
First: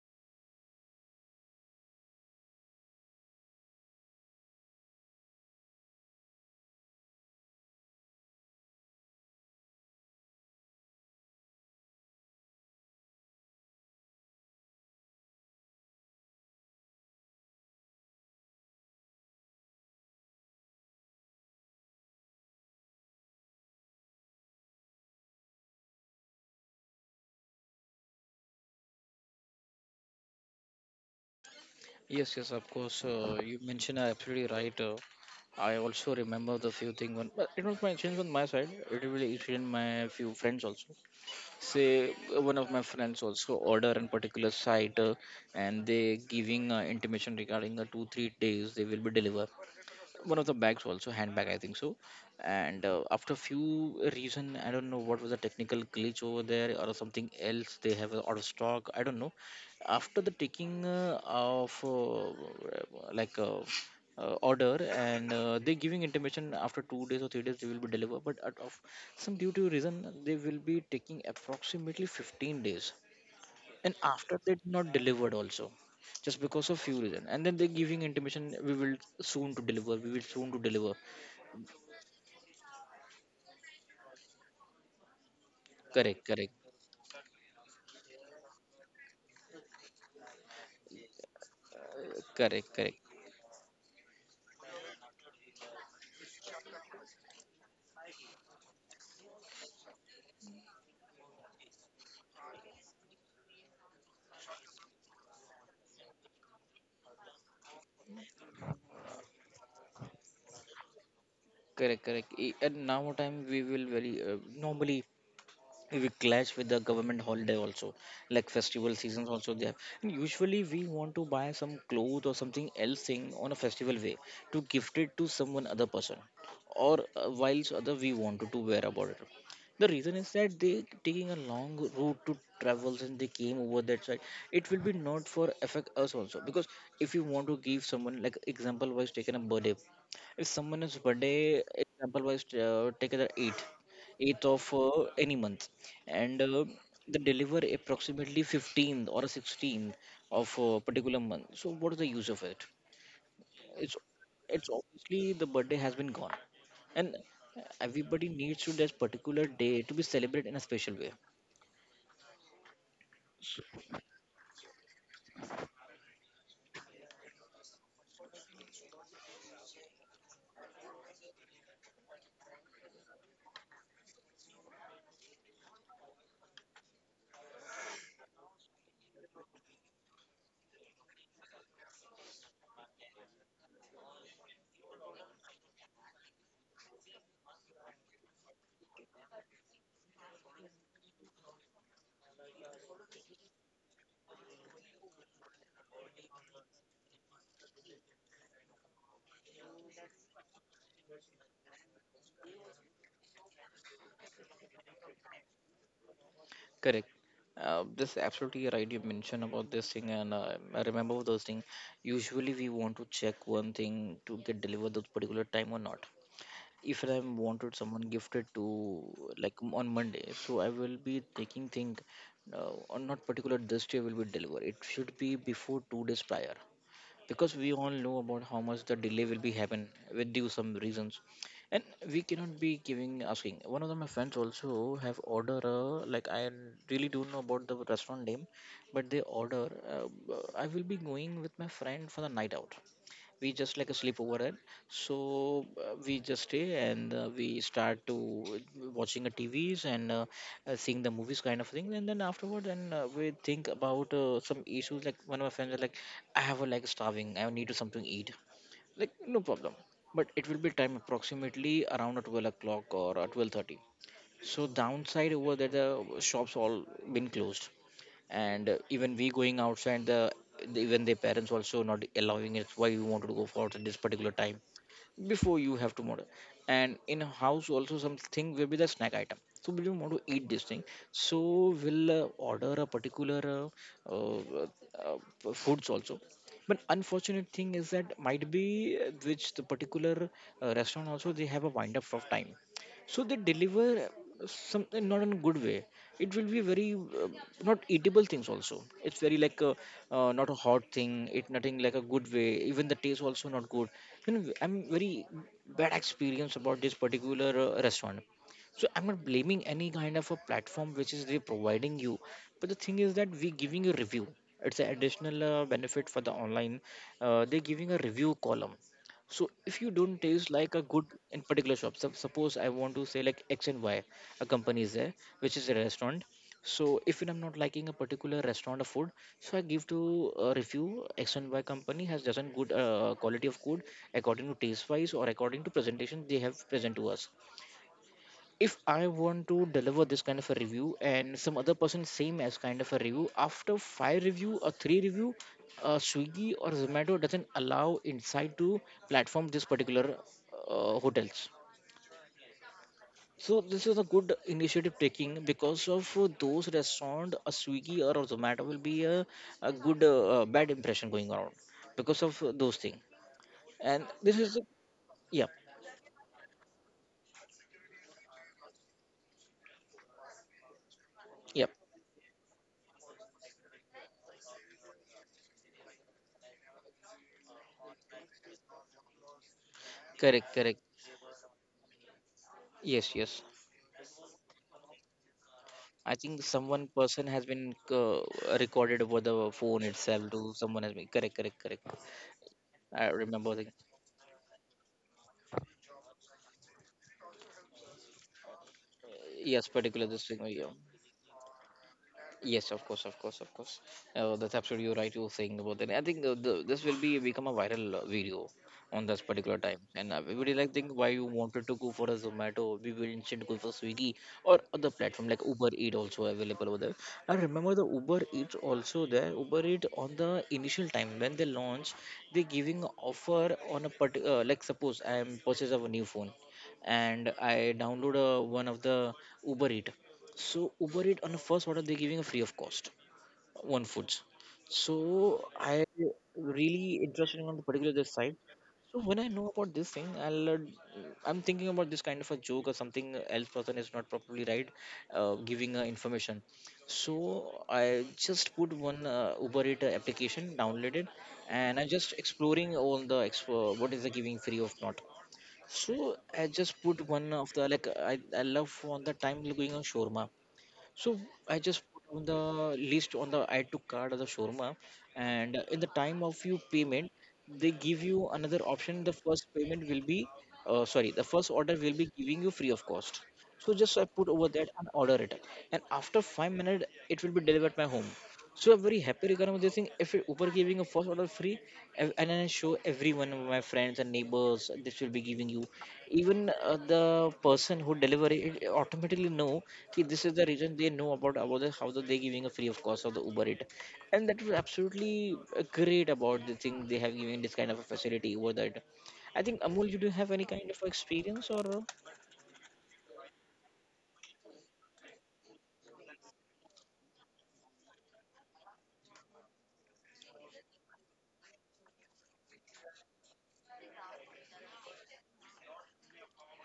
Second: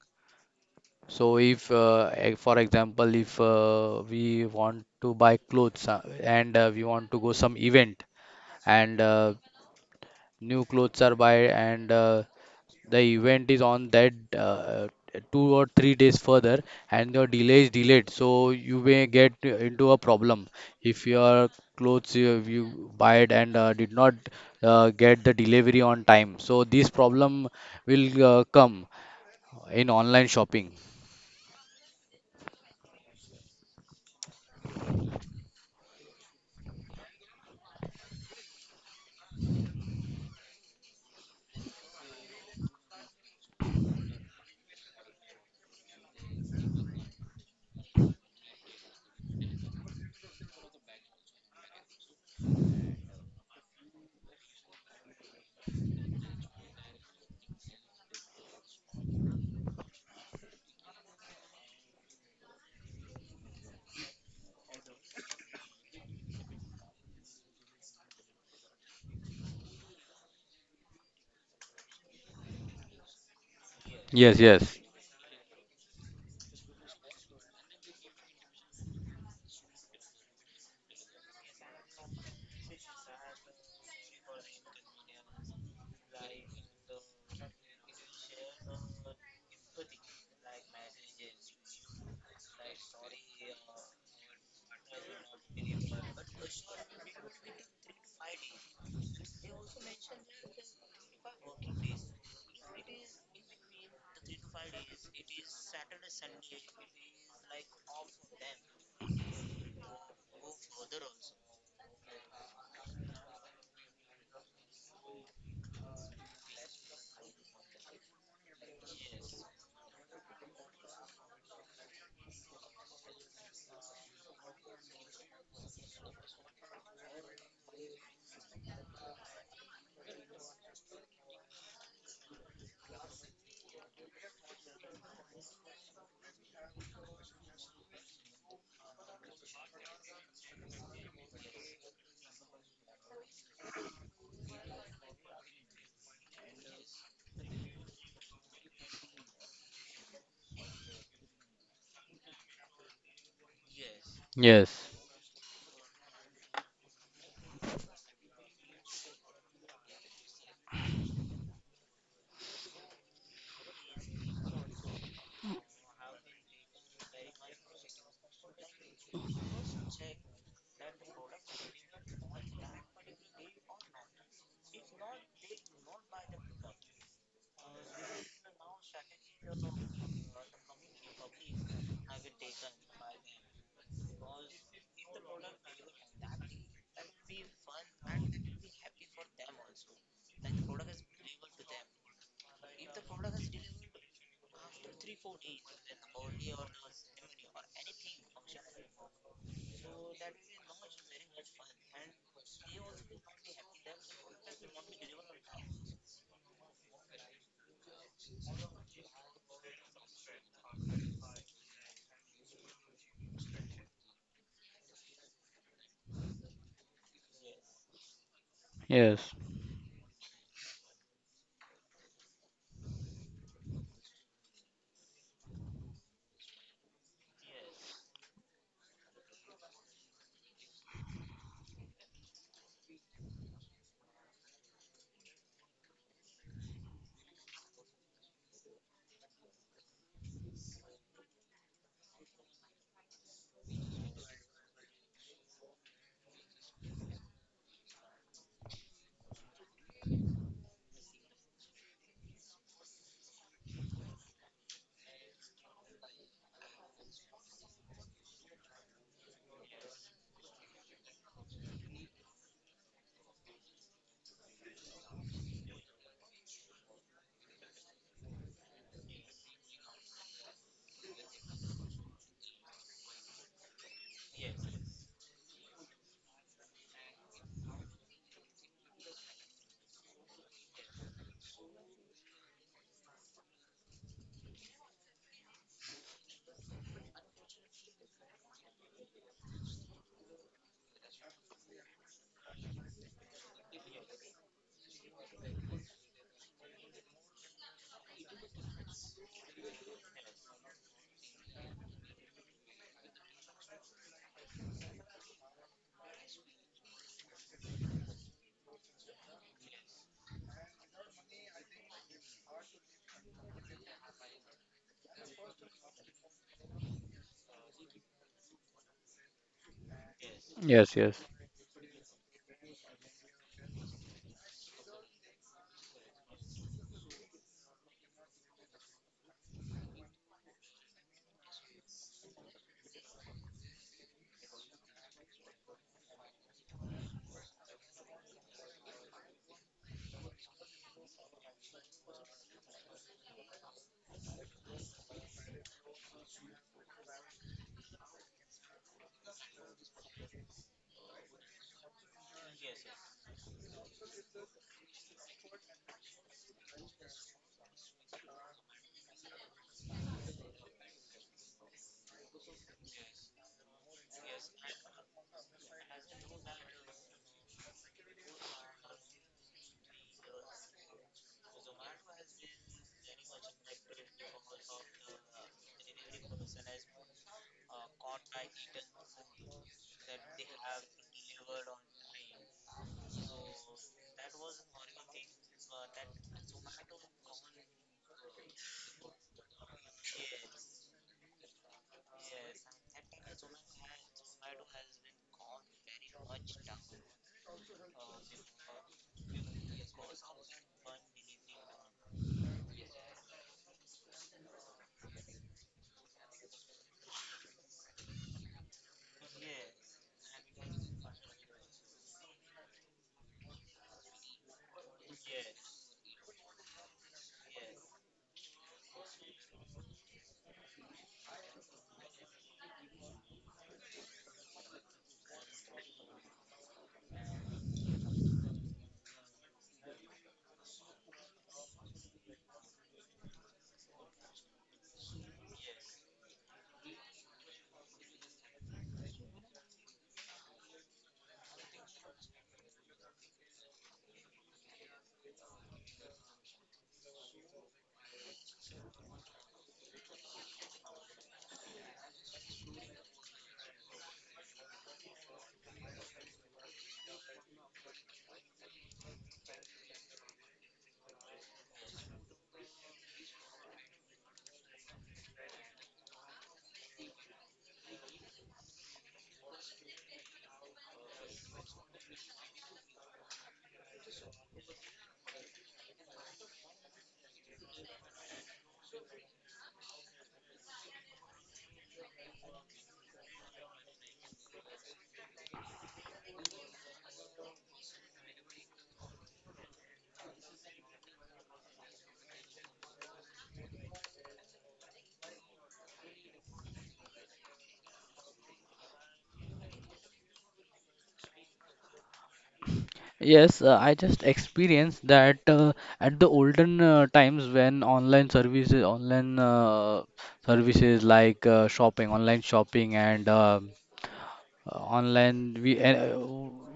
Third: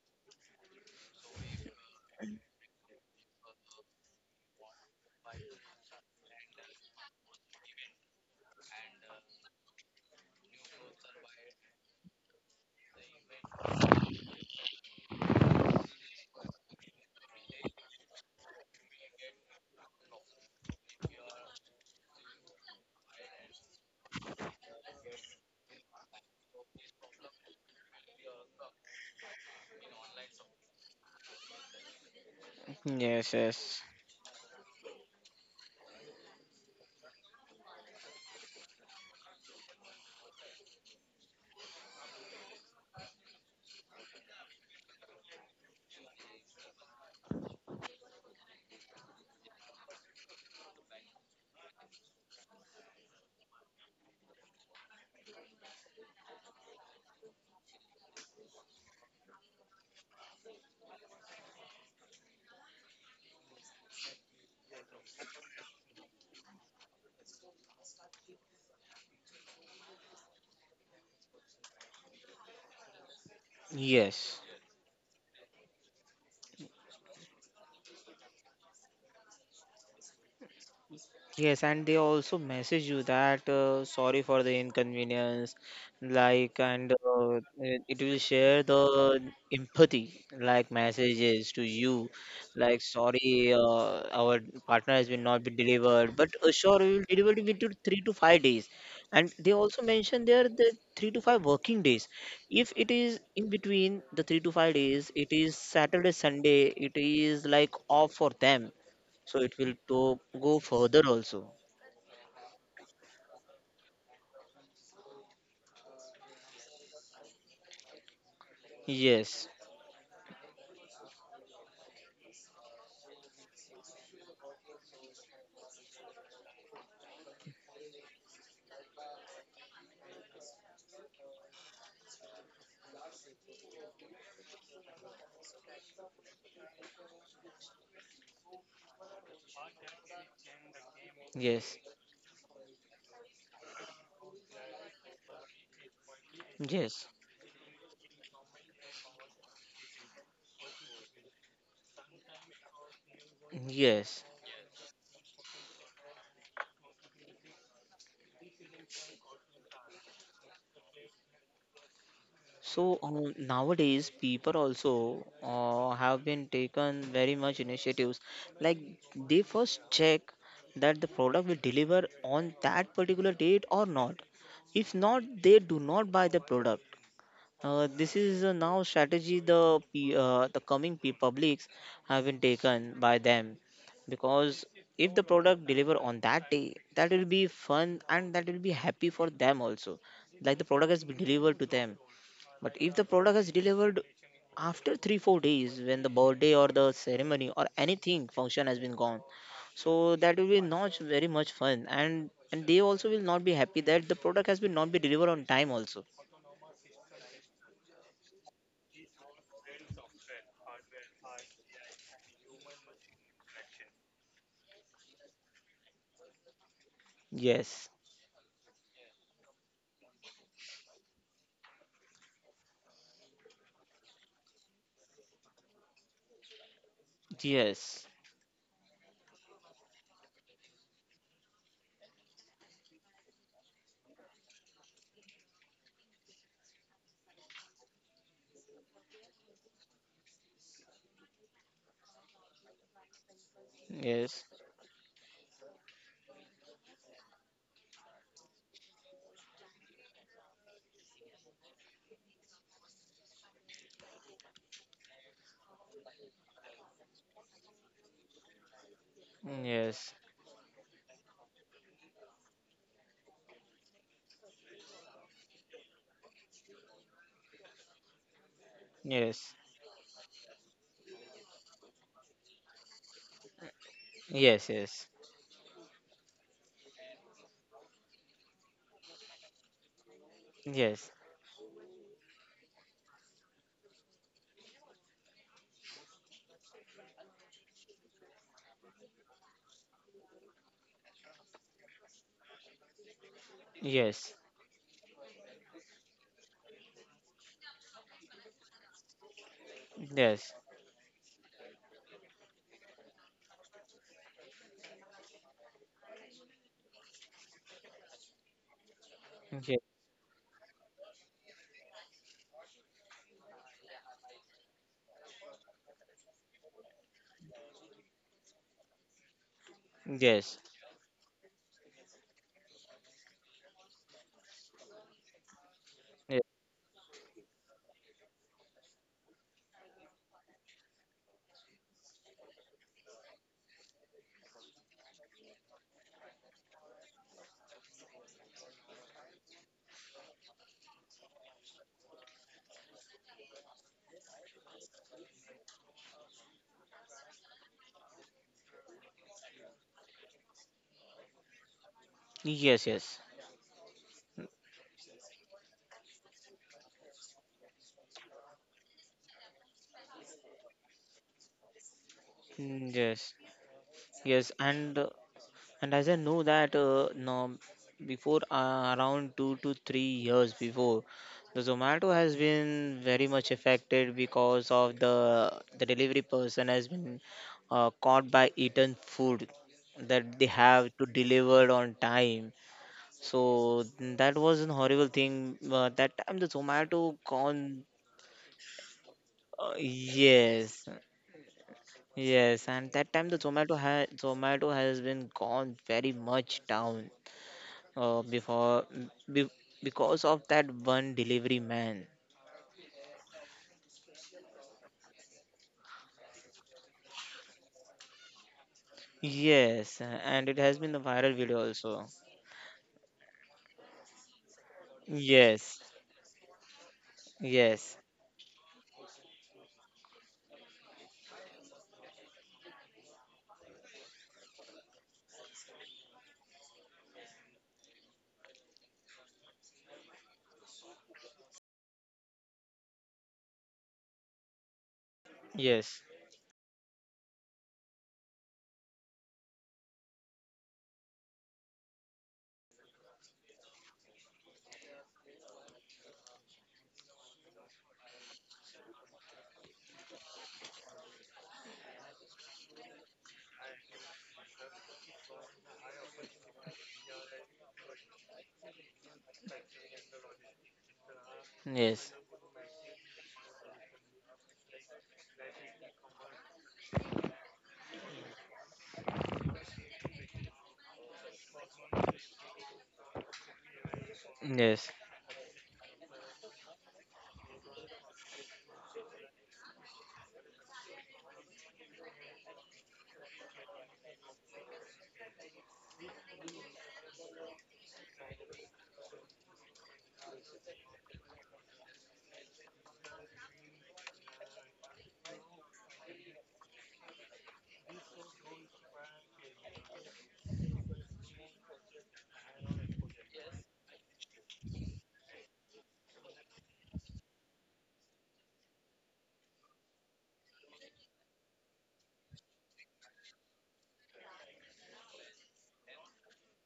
Speaker 3: So if, for example, if we want to buy clothes and we want to go some event and new clothes are buy, and the event is on that 2 or 3 days further, and your delay is delayed, so you may get into a problem if your clothes you, buy it and did not get the delivery on time. So this problem will come in online shopping.
Speaker 1: Yes, yes, of course.
Speaker 2: yes,
Speaker 1: You
Speaker 2: yes,
Speaker 1: mentioned are absolutely right. I also remember the few things. When, but it was my mentioned on my side. It really it in my few friends also. Say one of my friends also order in particular site, and they giving intimation regarding the 2 3 days they will be delivered one of the bags also, handbag I think so. And after few reason, I don't know what was the technical glitch over there or something else, they have out of stock, I don't know. After the taking of like order and they giving intimation after 2 days or 3 days they will be delivered, but out of some due to reason they will be taking approximately 15 days. And
Speaker 2: yes.
Speaker 3: Yes,
Speaker 1: after they did
Speaker 3: yes,
Speaker 1: not delivered also, just because of few reason, and then they're giving intimation, we will soon to deliver, we will soon to deliver.
Speaker 2: Yes, and they also message you that sorry for the inconvenience,
Speaker 1: Correct,
Speaker 2: like,
Speaker 1: correct.
Speaker 2: and it will share the empathy, like messages to you,
Speaker 1: Correct,
Speaker 2: like
Speaker 1: correct.
Speaker 2: sorry, our partner has been not been delivered, but sure we will deliver it within 3 to 5 days. And they also mention there the 3 to 5 working days. If it is in between the 3 to 5 days, it is Saturday, Sunday, it is like off for them, so it will to go further also.
Speaker 1: Correct, correct. And now time we will very normally, it will clash with the government holiday also, like festival seasons
Speaker 2: Yes,
Speaker 1: also there, and usually we want to buy some clothes or something else thing on a festival way to gift it to someone other person, or whilst other we wanted to wear about it. The reason is that they taking a long route to travels and they came over that side. It will be not for affect us also, because if you want to give someone, like example wise taken a birthday, if someone is birthday,
Speaker 2: yes,
Speaker 1: example wise taken the 8th of any month, and
Speaker 2: yes,
Speaker 1: they deliver approximately 15th or 16th of a particular month, so what is the use of it? it's
Speaker 2: yes.
Speaker 1: it's
Speaker 3: yes.
Speaker 1: obviously the birthday has been gone, and everybody needs to that particular day to be celebrated in a special way.
Speaker 2: So nowadays, people also have been taken very much initiatives. Like they first check that the product will deliver on that particular date or not. If not, they do not buy the product. This is now strategy, the coming publics have been taken by them, because if the product deliver on that day, that will be fun, and that will be happy for them also, like the product has been delivered to them. But if the product has delivered after 3 4 days when the birthday or the ceremony or anything function has been gone, so that will be not very much fun. And they also will not be happy that the product has been not be delivered on time also.
Speaker 1: Correct. This absolutely right. You mentioned about this thing, and I remember those things. Usually, we want to check one thing to get delivered that particular time or not. If I'm wanted
Speaker 2: Yes.
Speaker 1: someone gifted to
Speaker 3: Yes,
Speaker 1: like on Monday, so I will be taking thing on not particular this day will be delivered. It should be before 2 days prior because we all
Speaker 2: Yes,
Speaker 1: know about how much the delay will be happen with due some reasons, and we cannot be giving asking. One of the, my friends also have order like I really don't know about the restaurant name, but they order. I will be going with my friend for the night out, we just like a sleep over
Speaker 2: yes,
Speaker 1: it. So we just stay and we start to watching the tvs and seeing the movies kind of thing, and then afterward and we think about some issues like one of my friends are like I have a like starving, I need to something to eat. Like, no problem,
Speaker 2: yes,
Speaker 1: but it will be time approximately around 12 o'clock or 12:30. So downside over that the shops all been closed, and even we
Speaker 2: yes,
Speaker 1: going outside the even their parents also not allowing us why we wanted to go for at this particular time
Speaker 2: yes, yes,
Speaker 1: before you have to model. And in a house also something will be the snack item. So we do want to eat this thing.
Speaker 2: yes,
Speaker 1: So will order a particular uh, uh, uh, foods also. But unfortunate thing is that might be which the particular restaurant also they have a wind up of time, so they
Speaker 2: yes,
Speaker 1: deliver
Speaker 2: yes,
Speaker 1: something not in a good way. It will be very uh, not eatable things also, it's very like a,
Speaker 2: yes,
Speaker 1: not a hot thing, it nothing like a good way, even the taste also not good. You know, I'm very bad experience about this particular restaurant. So I'm not blaming
Speaker 2: yes,
Speaker 1: any kind of a platform which is they providing you, but the thing is that we giving you review. It's an additional benefit for the online. They're giving a review column. So if you don't taste
Speaker 2: yes,
Speaker 1: like a
Speaker 3: yes,
Speaker 1: good
Speaker 3: yes.
Speaker 1: in particular shop, suppose I want to say like X and Y, a company is there which is a restaurant. So if I'm not liking a particular restaurant of food, so I give to a review X and Y company has doesn't good quality of food, according to taste wise or according to presentation they have present to us. If I want to deliver this kind of a review and some other person same as kind of a review, after five review or three review, Swiggy or Zomato doesn't allow inside to platform this particular hotels.
Speaker 2: yes,
Speaker 1: So this is a good initiative taking because of those restaurant, a Swiggy or a Zomato will be a good bad impression going around because of those
Speaker 2: yes,
Speaker 1: things.
Speaker 2: yes,
Speaker 1: And this
Speaker 2: yes,
Speaker 1: is
Speaker 2: and uh,
Speaker 1: yeah,
Speaker 2: and as I know that no, before around 2 to 3 years before, the
Speaker 1: yeah,
Speaker 2: Zomato has been very much affected because of the delivery person has been caught by eaten food that they
Speaker 1: correct, correct.
Speaker 2: have to deliver on time.
Speaker 1: Yes, yes.
Speaker 2: So that was an horrible thing. That
Speaker 1: I
Speaker 2: time the
Speaker 1: think someone
Speaker 2: Zomato
Speaker 1: person has
Speaker 2: gone.
Speaker 1: been recorded over the phone itself to
Speaker 2: Yes,
Speaker 1: someone has been correct, correct, correct.
Speaker 2: yes, and that
Speaker 1: I
Speaker 2: time the
Speaker 1: remember the
Speaker 2: Zomato has been gone very much down. Uh, before be,
Speaker 1: yes, particular
Speaker 2: because
Speaker 1: this thing.
Speaker 2: of that
Speaker 1: Yeah.
Speaker 2: one delivery man.
Speaker 1: Yes, of course, of course, of course. That's absolutely right. You're saying about that. I think this will be become a viral video on this particular time,
Speaker 2: Yes,
Speaker 1: and
Speaker 2: and
Speaker 1: everybody
Speaker 2: it
Speaker 1: like
Speaker 2: has
Speaker 1: think
Speaker 2: been a
Speaker 1: why you
Speaker 2: viral
Speaker 1: wanted
Speaker 2: video
Speaker 1: to go for
Speaker 2: also.
Speaker 1: a Zomato, we will instead go for Swiggy or other platform like Uber
Speaker 2: Yes,
Speaker 1: Eat also available over there. I remember the
Speaker 2: yes,
Speaker 1: Uber Eats also there. Uber Eat on the initial time when they launch, they giving offer on a particular like suppose I am purchase of a new phone, and I download one of the Uber Eat, so Uber Eat on the first order they're giving a free of cost, one foods. So I
Speaker 2: yes,
Speaker 1: really interested on the particular this side. So when I know about this thing, I'll I'm thinking about this kind of a joke or something else person is not properly right, giving information. So I just put one Uber Eats application, downloaded, and I'm just exploring all the what is the giving free of not. So I just put one of the like I love on the time going on shawarma. So I just
Speaker 2: yes,
Speaker 1: put on the list on the add to cart of the shawarma, and in the time of you payment, they give you another option. The first payment will be, sorry, the first order will be giving you free of cost. So just I put over that and
Speaker 2: yes,
Speaker 1: order it, and after 5 minutes, it will be delivered my home. So I'm very happy regarding with this thing. If Uber giving a first order free, and then I show everyone of my friends and neighbors, this will be giving you. Even the person who deliver it it automatically know. See, this is the reason they know about the, how the, they giving a free of cost of the Uber it, and that was absolutely great about the thing they have given this kind of a facility over that. I think Amol, you do have any kind of experience or?
Speaker 3: Yes, I just experienced that, at the olden times, when online services like shopping, online shopping, and online we,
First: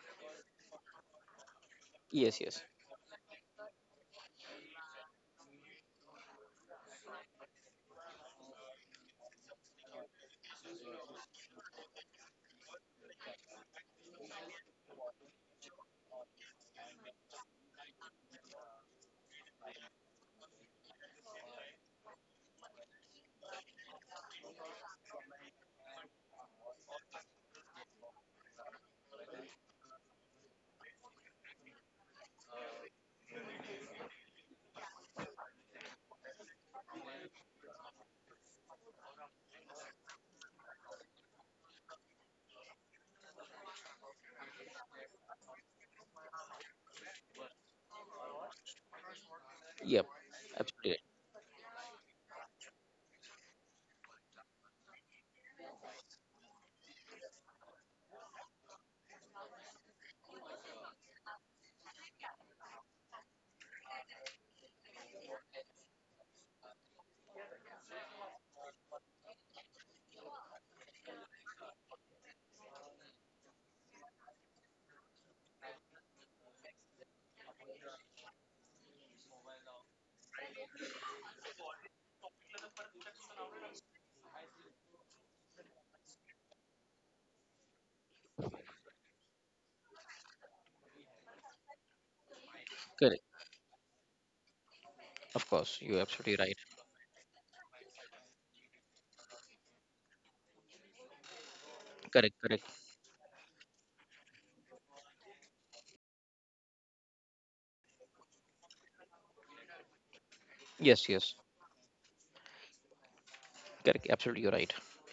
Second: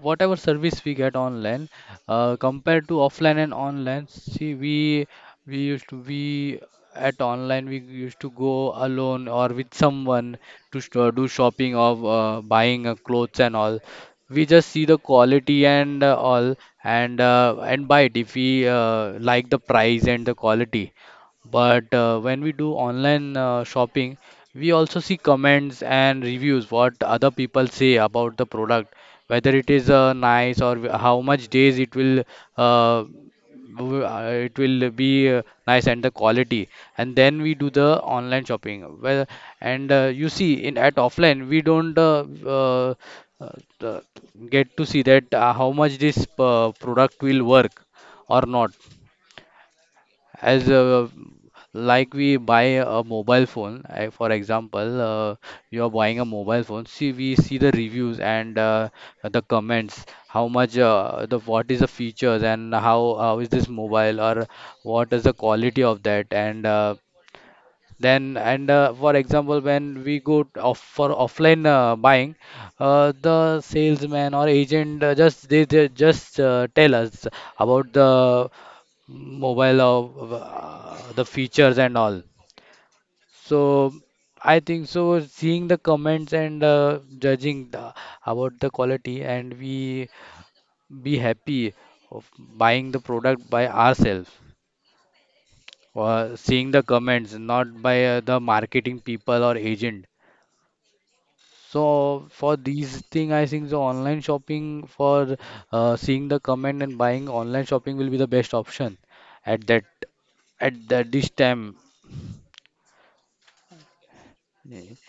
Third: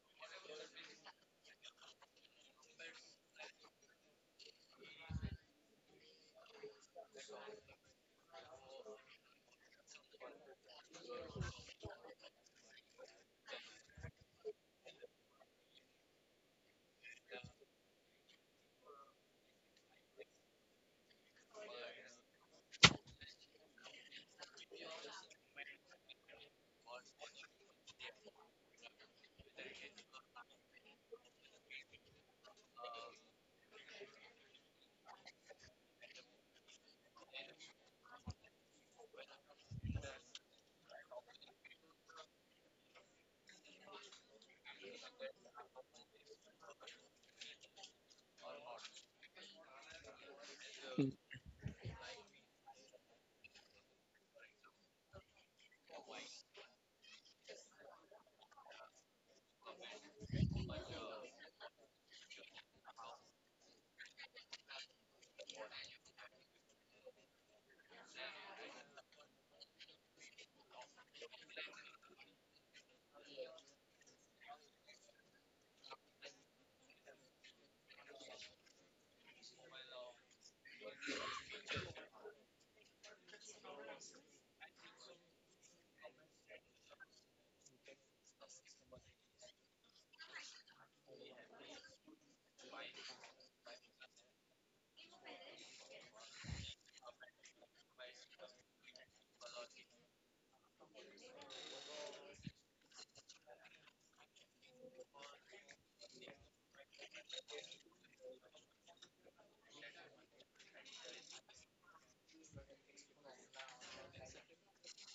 Speaker 3: whatever service we get online
Speaker 1: Yes, yes.
Speaker 3: compared to offline and online, see, we used to be, at online we used to go alone or with someone to do shopping or buying clothes and all, we just see the quality and all, and buy it if we like the price and the quality. But when we do online shopping, we also see comments and reviews, what other people say about the product, whether it is nice, or how much days it will, uh, it will be nice, and the quality. And then we do the online shopping. Well, and you see, in at offline we don't uh, the- get to see that, how much this product will work or not,
Speaker 1: Yep.
Speaker 3: as
Speaker 1: Absolutely.
Speaker 2: mm,
Speaker 3: like we buy a mobile phone. I, for example, you are buying a mobile phone, see we see the reviews and the comments, how much, the what is the features, and how is this mobile, or what is the quality of that, and then, and for example, when we go t- off for offline buying, the salesman or agent just they, just tell us about the mobile of, the features and all. So I think so, seeing the comments and judging about the quality, and we be happy of buying the
Speaker 1: Correct.
Speaker 3: product by ourselves,
Speaker 1: Of course. You're absolutely
Speaker 3: or
Speaker 1: right.
Speaker 3: seeing the comments, not by the marketing people or agent. So
Speaker 1: Correct,
Speaker 3: for
Speaker 1: correct.
Speaker 3: these thing, I think the online shopping for, seeing the comment and buying online shopping will be the best option at that this time.
Speaker 1: Correct. Absolutely, you're right.
Speaker 3: Yes.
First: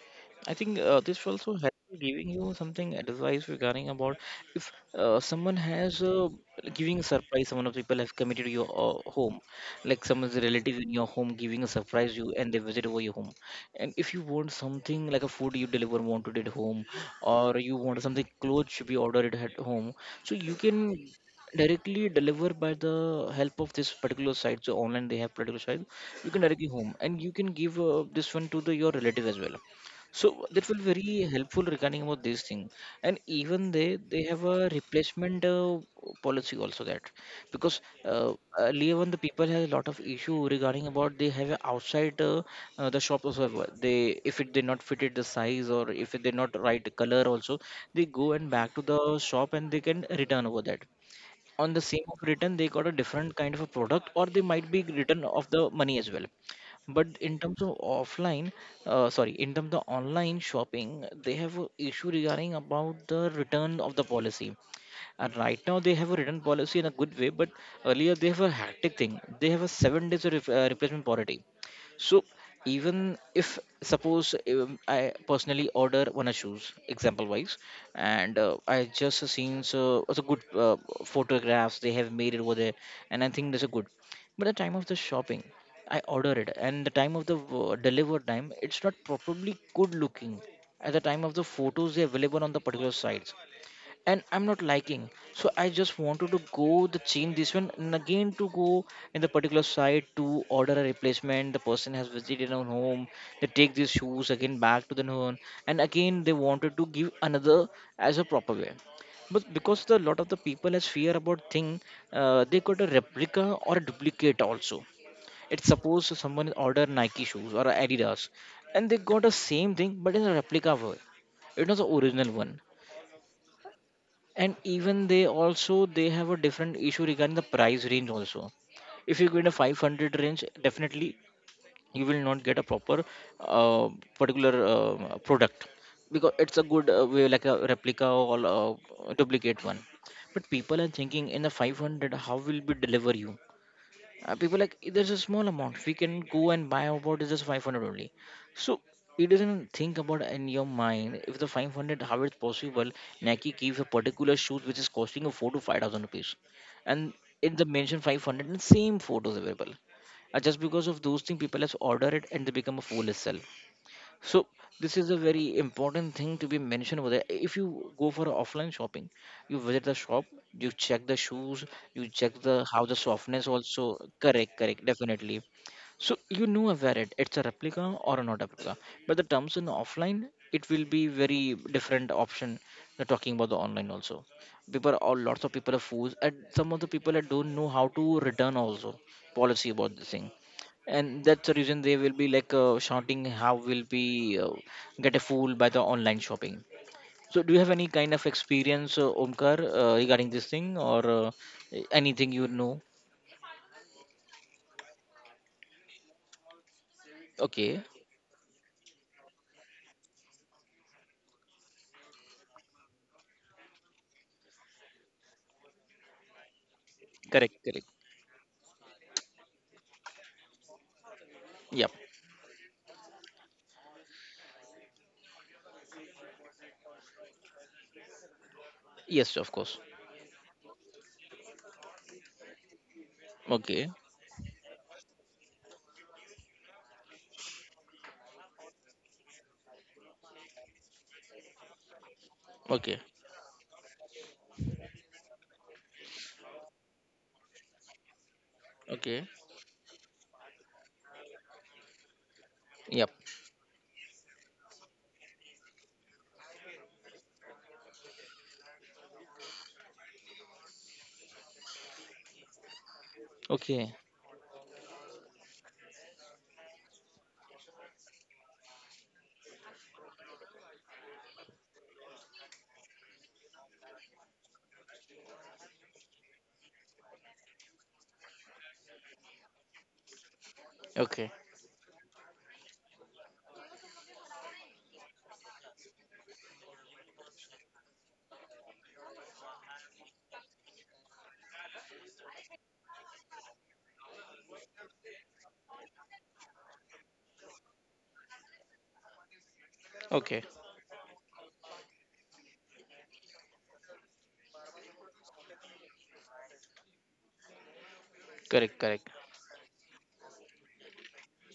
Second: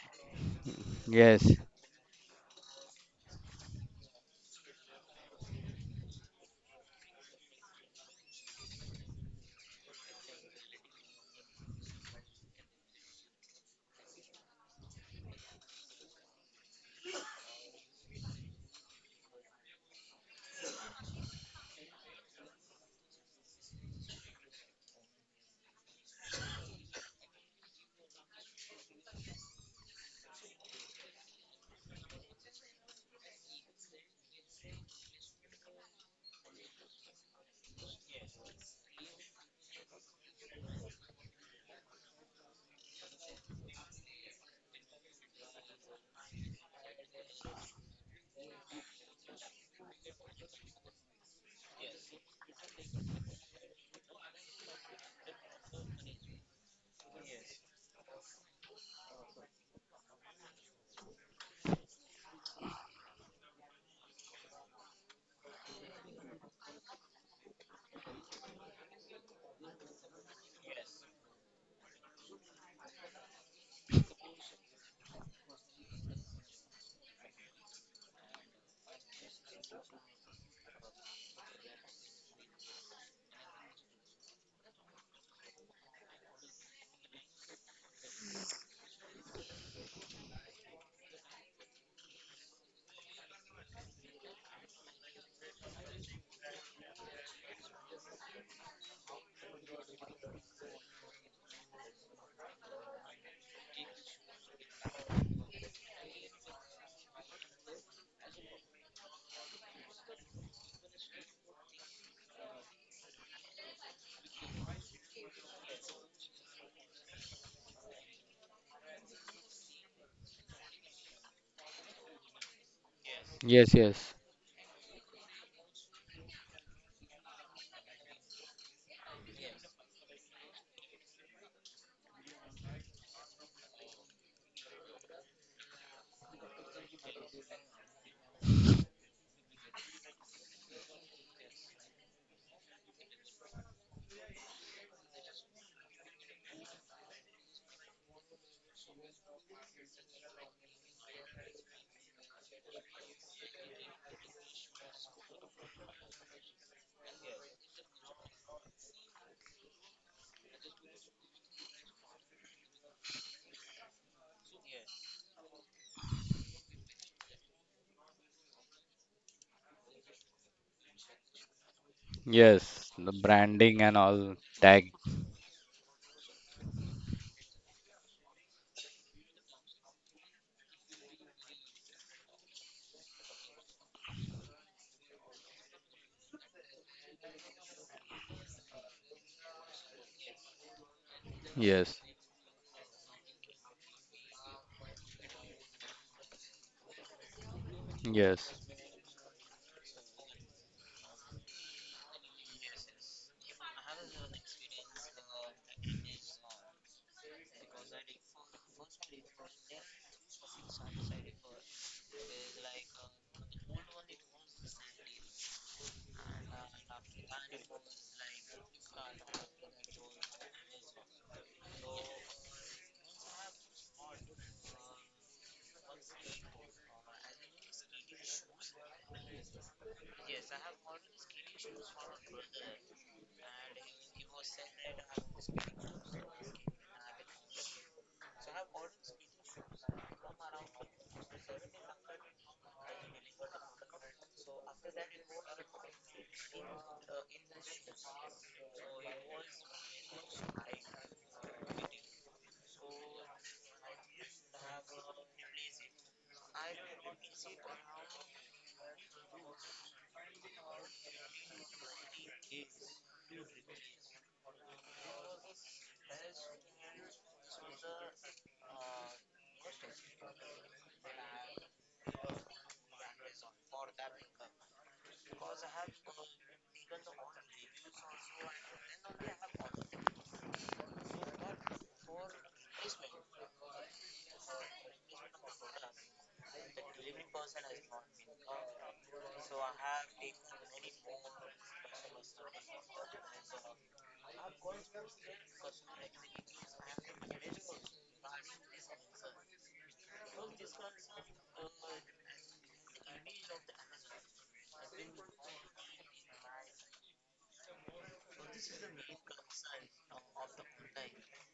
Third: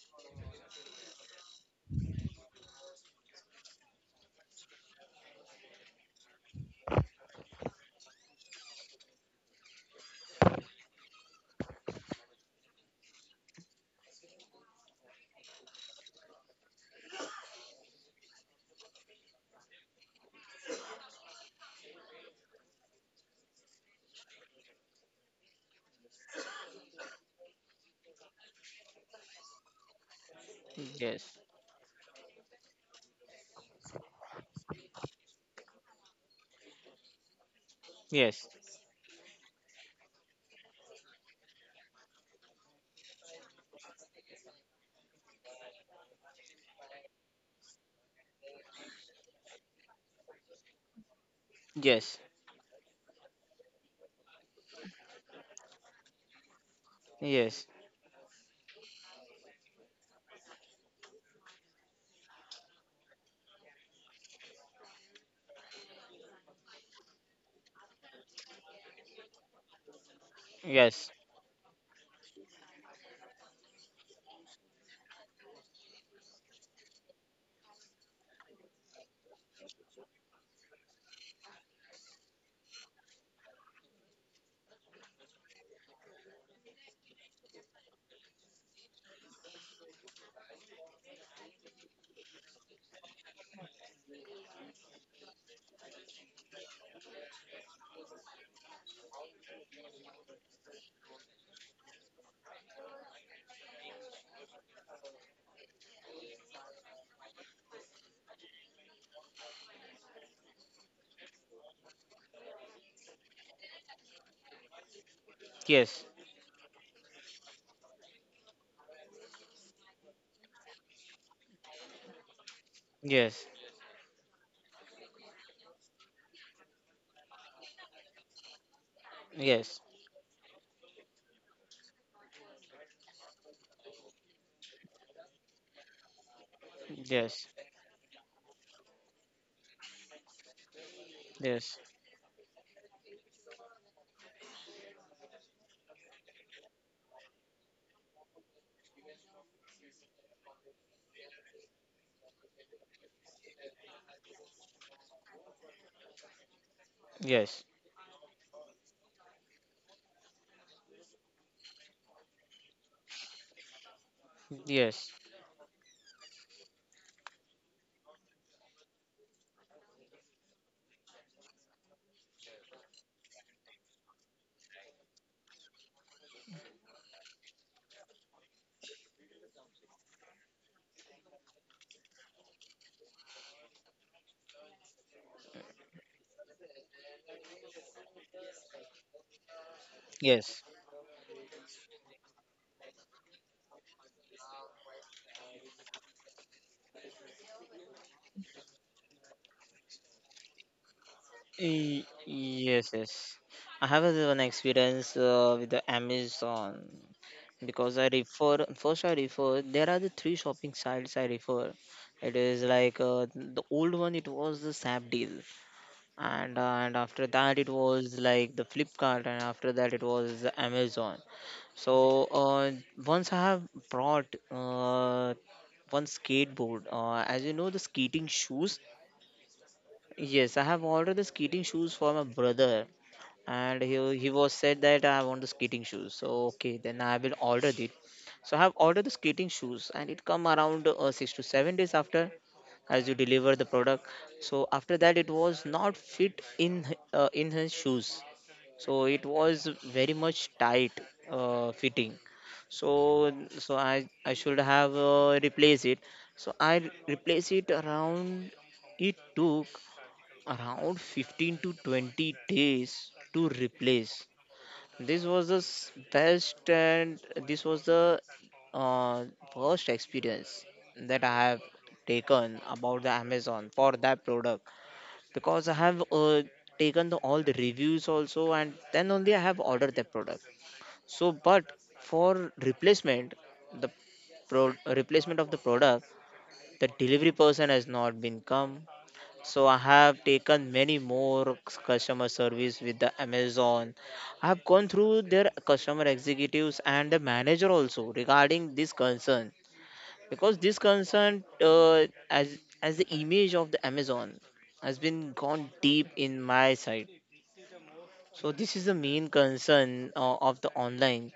Speaker 1: I think this will
Speaker 3: Yes,
Speaker 1: also help in giving you something advice regarding about if someone has giving a surprise, someone of people have committed your home, like someone's relative in your home giving a surprise you and they visit over your home. And if you want something like a food you deliver wanted at home, or you want something clothes should be ordered at home, so you can directly deliver by the help of this particular site. So online they have particular site, you can directly home and you can give this one to the your relative as well, so that will very
Speaker 2: yes,
Speaker 1: helpful regarding about this thing, and even they have a replacement policy also that because
Speaker 2: yes,
Speaker 1: earlier when the people had a lot of issue regarding about they have a outside the shop also they if it they not fitted the size or if it they not right color also, they go and back to the shop and they can return over that. On the same
Speaker 2: yes,
Speaker 1: of return they got a different kind of a product or they might be return of the money as well, but in terms
Speaker 2: yes,
Speaker 1: of offline sorry in terms of online shopping they have a issue regarding about the return of the policy, and right now they have a written policy in a good way, but earlier they have a hectic thing, they have a 7 days of replacement
Speaker 2: yes,
Speaker 1: policy. So even if suppose I personally order one of shoes, example wise, and I just seen so also good photographs they have made it over there, and I think that's a good. But the time of the shopping, I order it, and the time of the deliver time, it's not probably good looking at the time of the photos they available on the particular sites and I'm not liking. So I just wanted to go the change this one and again to go in the particular site to order a replacement. The person has visited our home. They take these shoes again back to the home, and again they wanted to give another as a proper way. But because the lot of the people has fear about thing, they got a replica or a duplicate also. It's
Speaker 2: yes,
Speaker 1: suppose someone order Nike shoes or Adidas, and they got a same thing but in a replica way. It was the original one,
Speaker 2: yes,
Speaker 3: yes, yes,
Speaker 1: and even they also they have a different issue regarding the price range also. If you go in a
Speaker 2: yes.
Speaker 1: 500 range, definitely you will not get a proper uh, particular product, because it's a good way like
Speaker 2: Yes,
Speaker 1: a replica or duplicate one. But people are thinking in the
Speaker 2: yes,
Speaker 1: 500 how will be deliver you, people like there's a small amount we can go and buy about is just 500 only. So it doesn't think about in your mind, if the 500 how it's possible. Nike gives a particular shoes which is costing a 4 to 5000 rupees, and in
Speaker 2: yes,
Speaker 1: the mention 500 and same photos available, just because of those things people has ordered it and they become a fool itself. So this is
Speaker 2: yes,
Speaker 1: a very important thing to be mentioned over there. If you go for offline shopping, you visit the shop, you check the shoes, you check the how
Speaker 3: yes.
Speaker 1: the
Speaker 3: The
Speaker 1: softness
Speaker 3: branding and
Speaker 1: also.
Speaker 3: all
Speaker 1: Correct, correct,
Speaker 3: tag.
Speaker 1: definitely. So you know about it. It's a replica or a not replica. But the terms in offline, it will be very different option. They're talking about the online also. People or lots of people are fools, and some of the people that don't know how to return also policy about this thing.
Speaker 2: yes.
Speaker 1: And that's the reason they
Speaker 3: Yes,
Speaker 1: will be like shouting, "How will be get a fool by the online shopping?" So, do you have any kind of
Speaker 3: yes,
Speaker 1: experience, Omkar, regarding this thing, or uh?
Speaker 2: Y-
Speaker 1: Anything you know?
Speaker 2: yes, yes. I have a one experience with the Amazon
Speaker 1: Okay,
Speaker 2: because I refer first. I refer there are the three shopping sites I refer. It is like the old one. It was the Sap deal. And after that
Speaker 1: correct,
Speaker 2: it
Speaker 1: correct.
Speaker 2: was like the Flipkart, and after that it was Amazon. So
Speaker 1: Yep.
Speaker 2: once I have brought one skateboard, as you know, the skating shoes.
Speaker 1: Yes, of course.
Speaker 2: Yes, I have ordered the skating shoes for my brother, and he
Speaker 1: Okay.
Speaker 2: he was said that I want the skating shoes. So okay, then I will order it. So I have ordered the skating shoes, and it come around 6 to 7 days after,
Speaker 1: Okay.
Speaker 2: as you deliver the product. So after that, it was not fit in his shoes. So it
Speaker 1: Okay.
Speaker 2: was very much tight fitting. So
Speaker 1: Yep.
Speaker 2: so I should have replaced it. So I replaced it around. It took around 15 to 20 days to
Speaker 1: Okay.
Speaker 2: replace. This was the best, and this was the uh, first experience that I have taken about the Amazon for that product, because I have taken the all the reviews also, and then only I have ordered the product. So,
Speaker 1: Okay.
Speaker 2: but for replacement, the replacement of the product, the delivery person has not been come, so I have taken many more customer service with the Amazon. I have gone through their customer executives and the manager also regarding this concern,
Speaker 1: Okay.
Speaker 2: because this concern as the image of the Amazon has been gone deep in my side. So
Speaker 1: Correct.
Speaker 2: this is
Speaker 1: Correct.
Speaker 2: the main concern of the online,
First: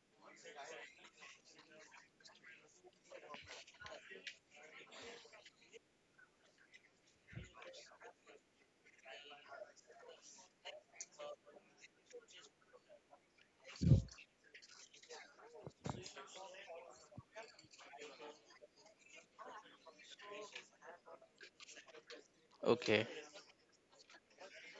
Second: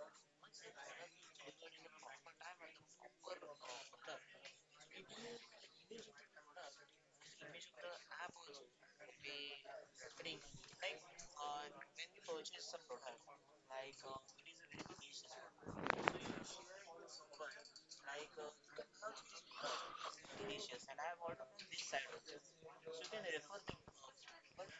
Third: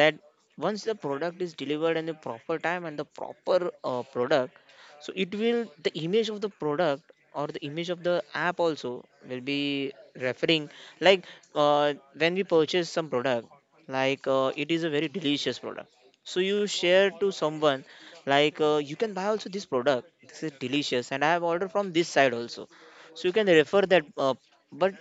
Speaker 2: that once the product is delivered in the proper time and the proper product, so it will the image of the product or the image of the app also will be referring. Like when we purchase some product, like it is a very delicious product. So you share to someone like you can buy also this product. This is delicious, and I have ordered from this side also, so
Speaker 1: Okay.
Speaker 2: you can refer that. But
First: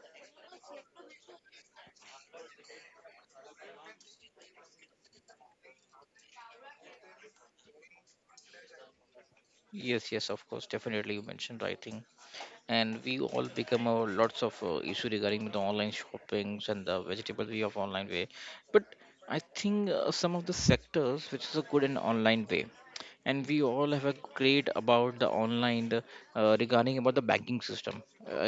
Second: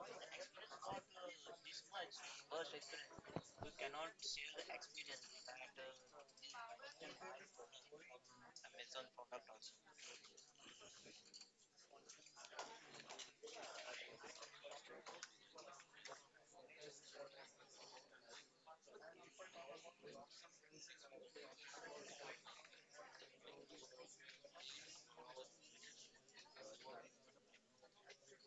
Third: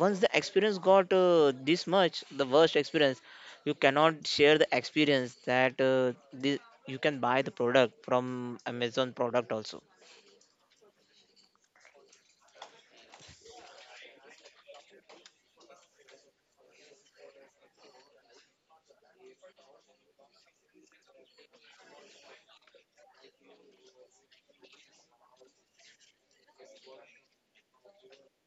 Speaker 2: once the experience got this much the worst experience, you cannot share the experience that you can buy the product from Amazon product also.
Speaker 1: Yes. Yes. Of course. Definitely. You mentioned writing, and we all become a lots of issue regarding the online shoppings and the vegetable way of online way, but I think some of the sectors which is a good in online way. And we all have a great about the online the, regarding about the banking system.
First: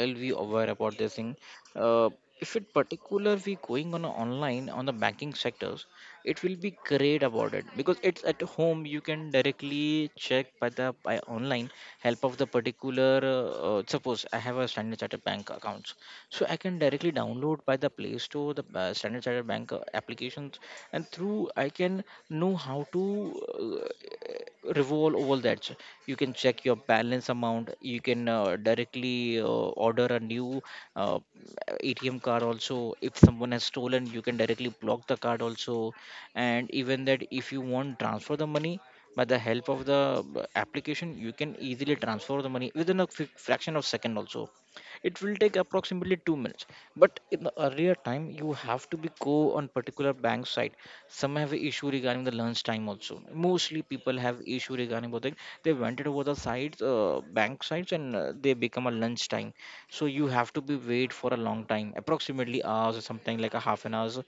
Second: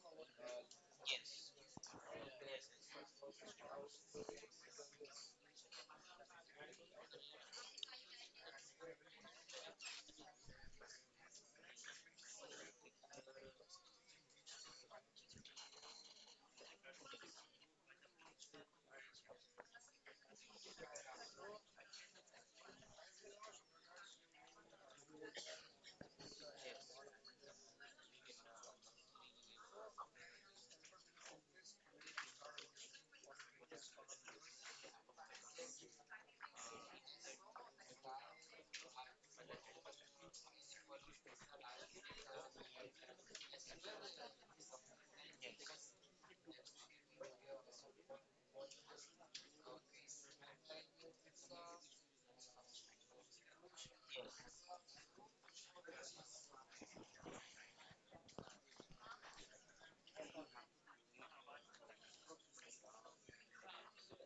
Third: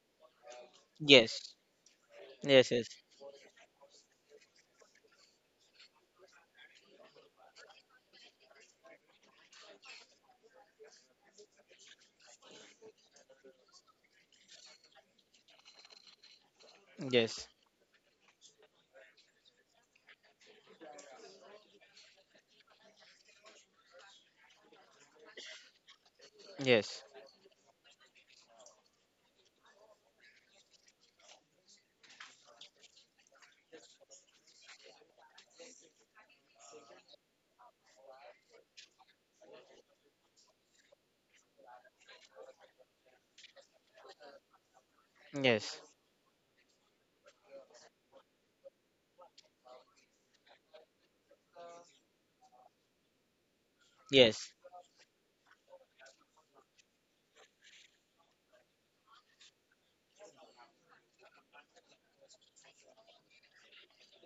Speaker 1: I'll be aware about this thing.
Speaker 2: Yes.
Speaker 1: uh, if in
Speaker 2: Yes, yes.
Speaker 1: particular we going on a online on the banking sectors, it will be great about it because it's at home you can directly check by the by online help of the particular suppose I have a standard chartered bank accounts, so I can directly
Speaker 2: Yes.
Speaker 1: download by the play store the standard chartered bank applications, and through I can know how to revolve over that you can check your
Speaker 2: Yes.
Speaker 1: balance amount. You can directly order a new uh, ATM card also. If someone has stolen, you can directly block the card also. And even that if you want transfer the money by the help of the application, you can easily transfer the money within a fraction of second also. It will take
Speaker 2: Yes.
Speaker 1: approximately 2 minutes. But in the earlier time you have to be go on particular bank site. Some have issue regarding the lunch time also, mostly people have
Speaker 2: Yes.
Speaker 1: issue regarding about it. They went it over the sites bank sites, and they become a lunch time. So you have to be wait for a long time, approximately hours or something like a half an hours.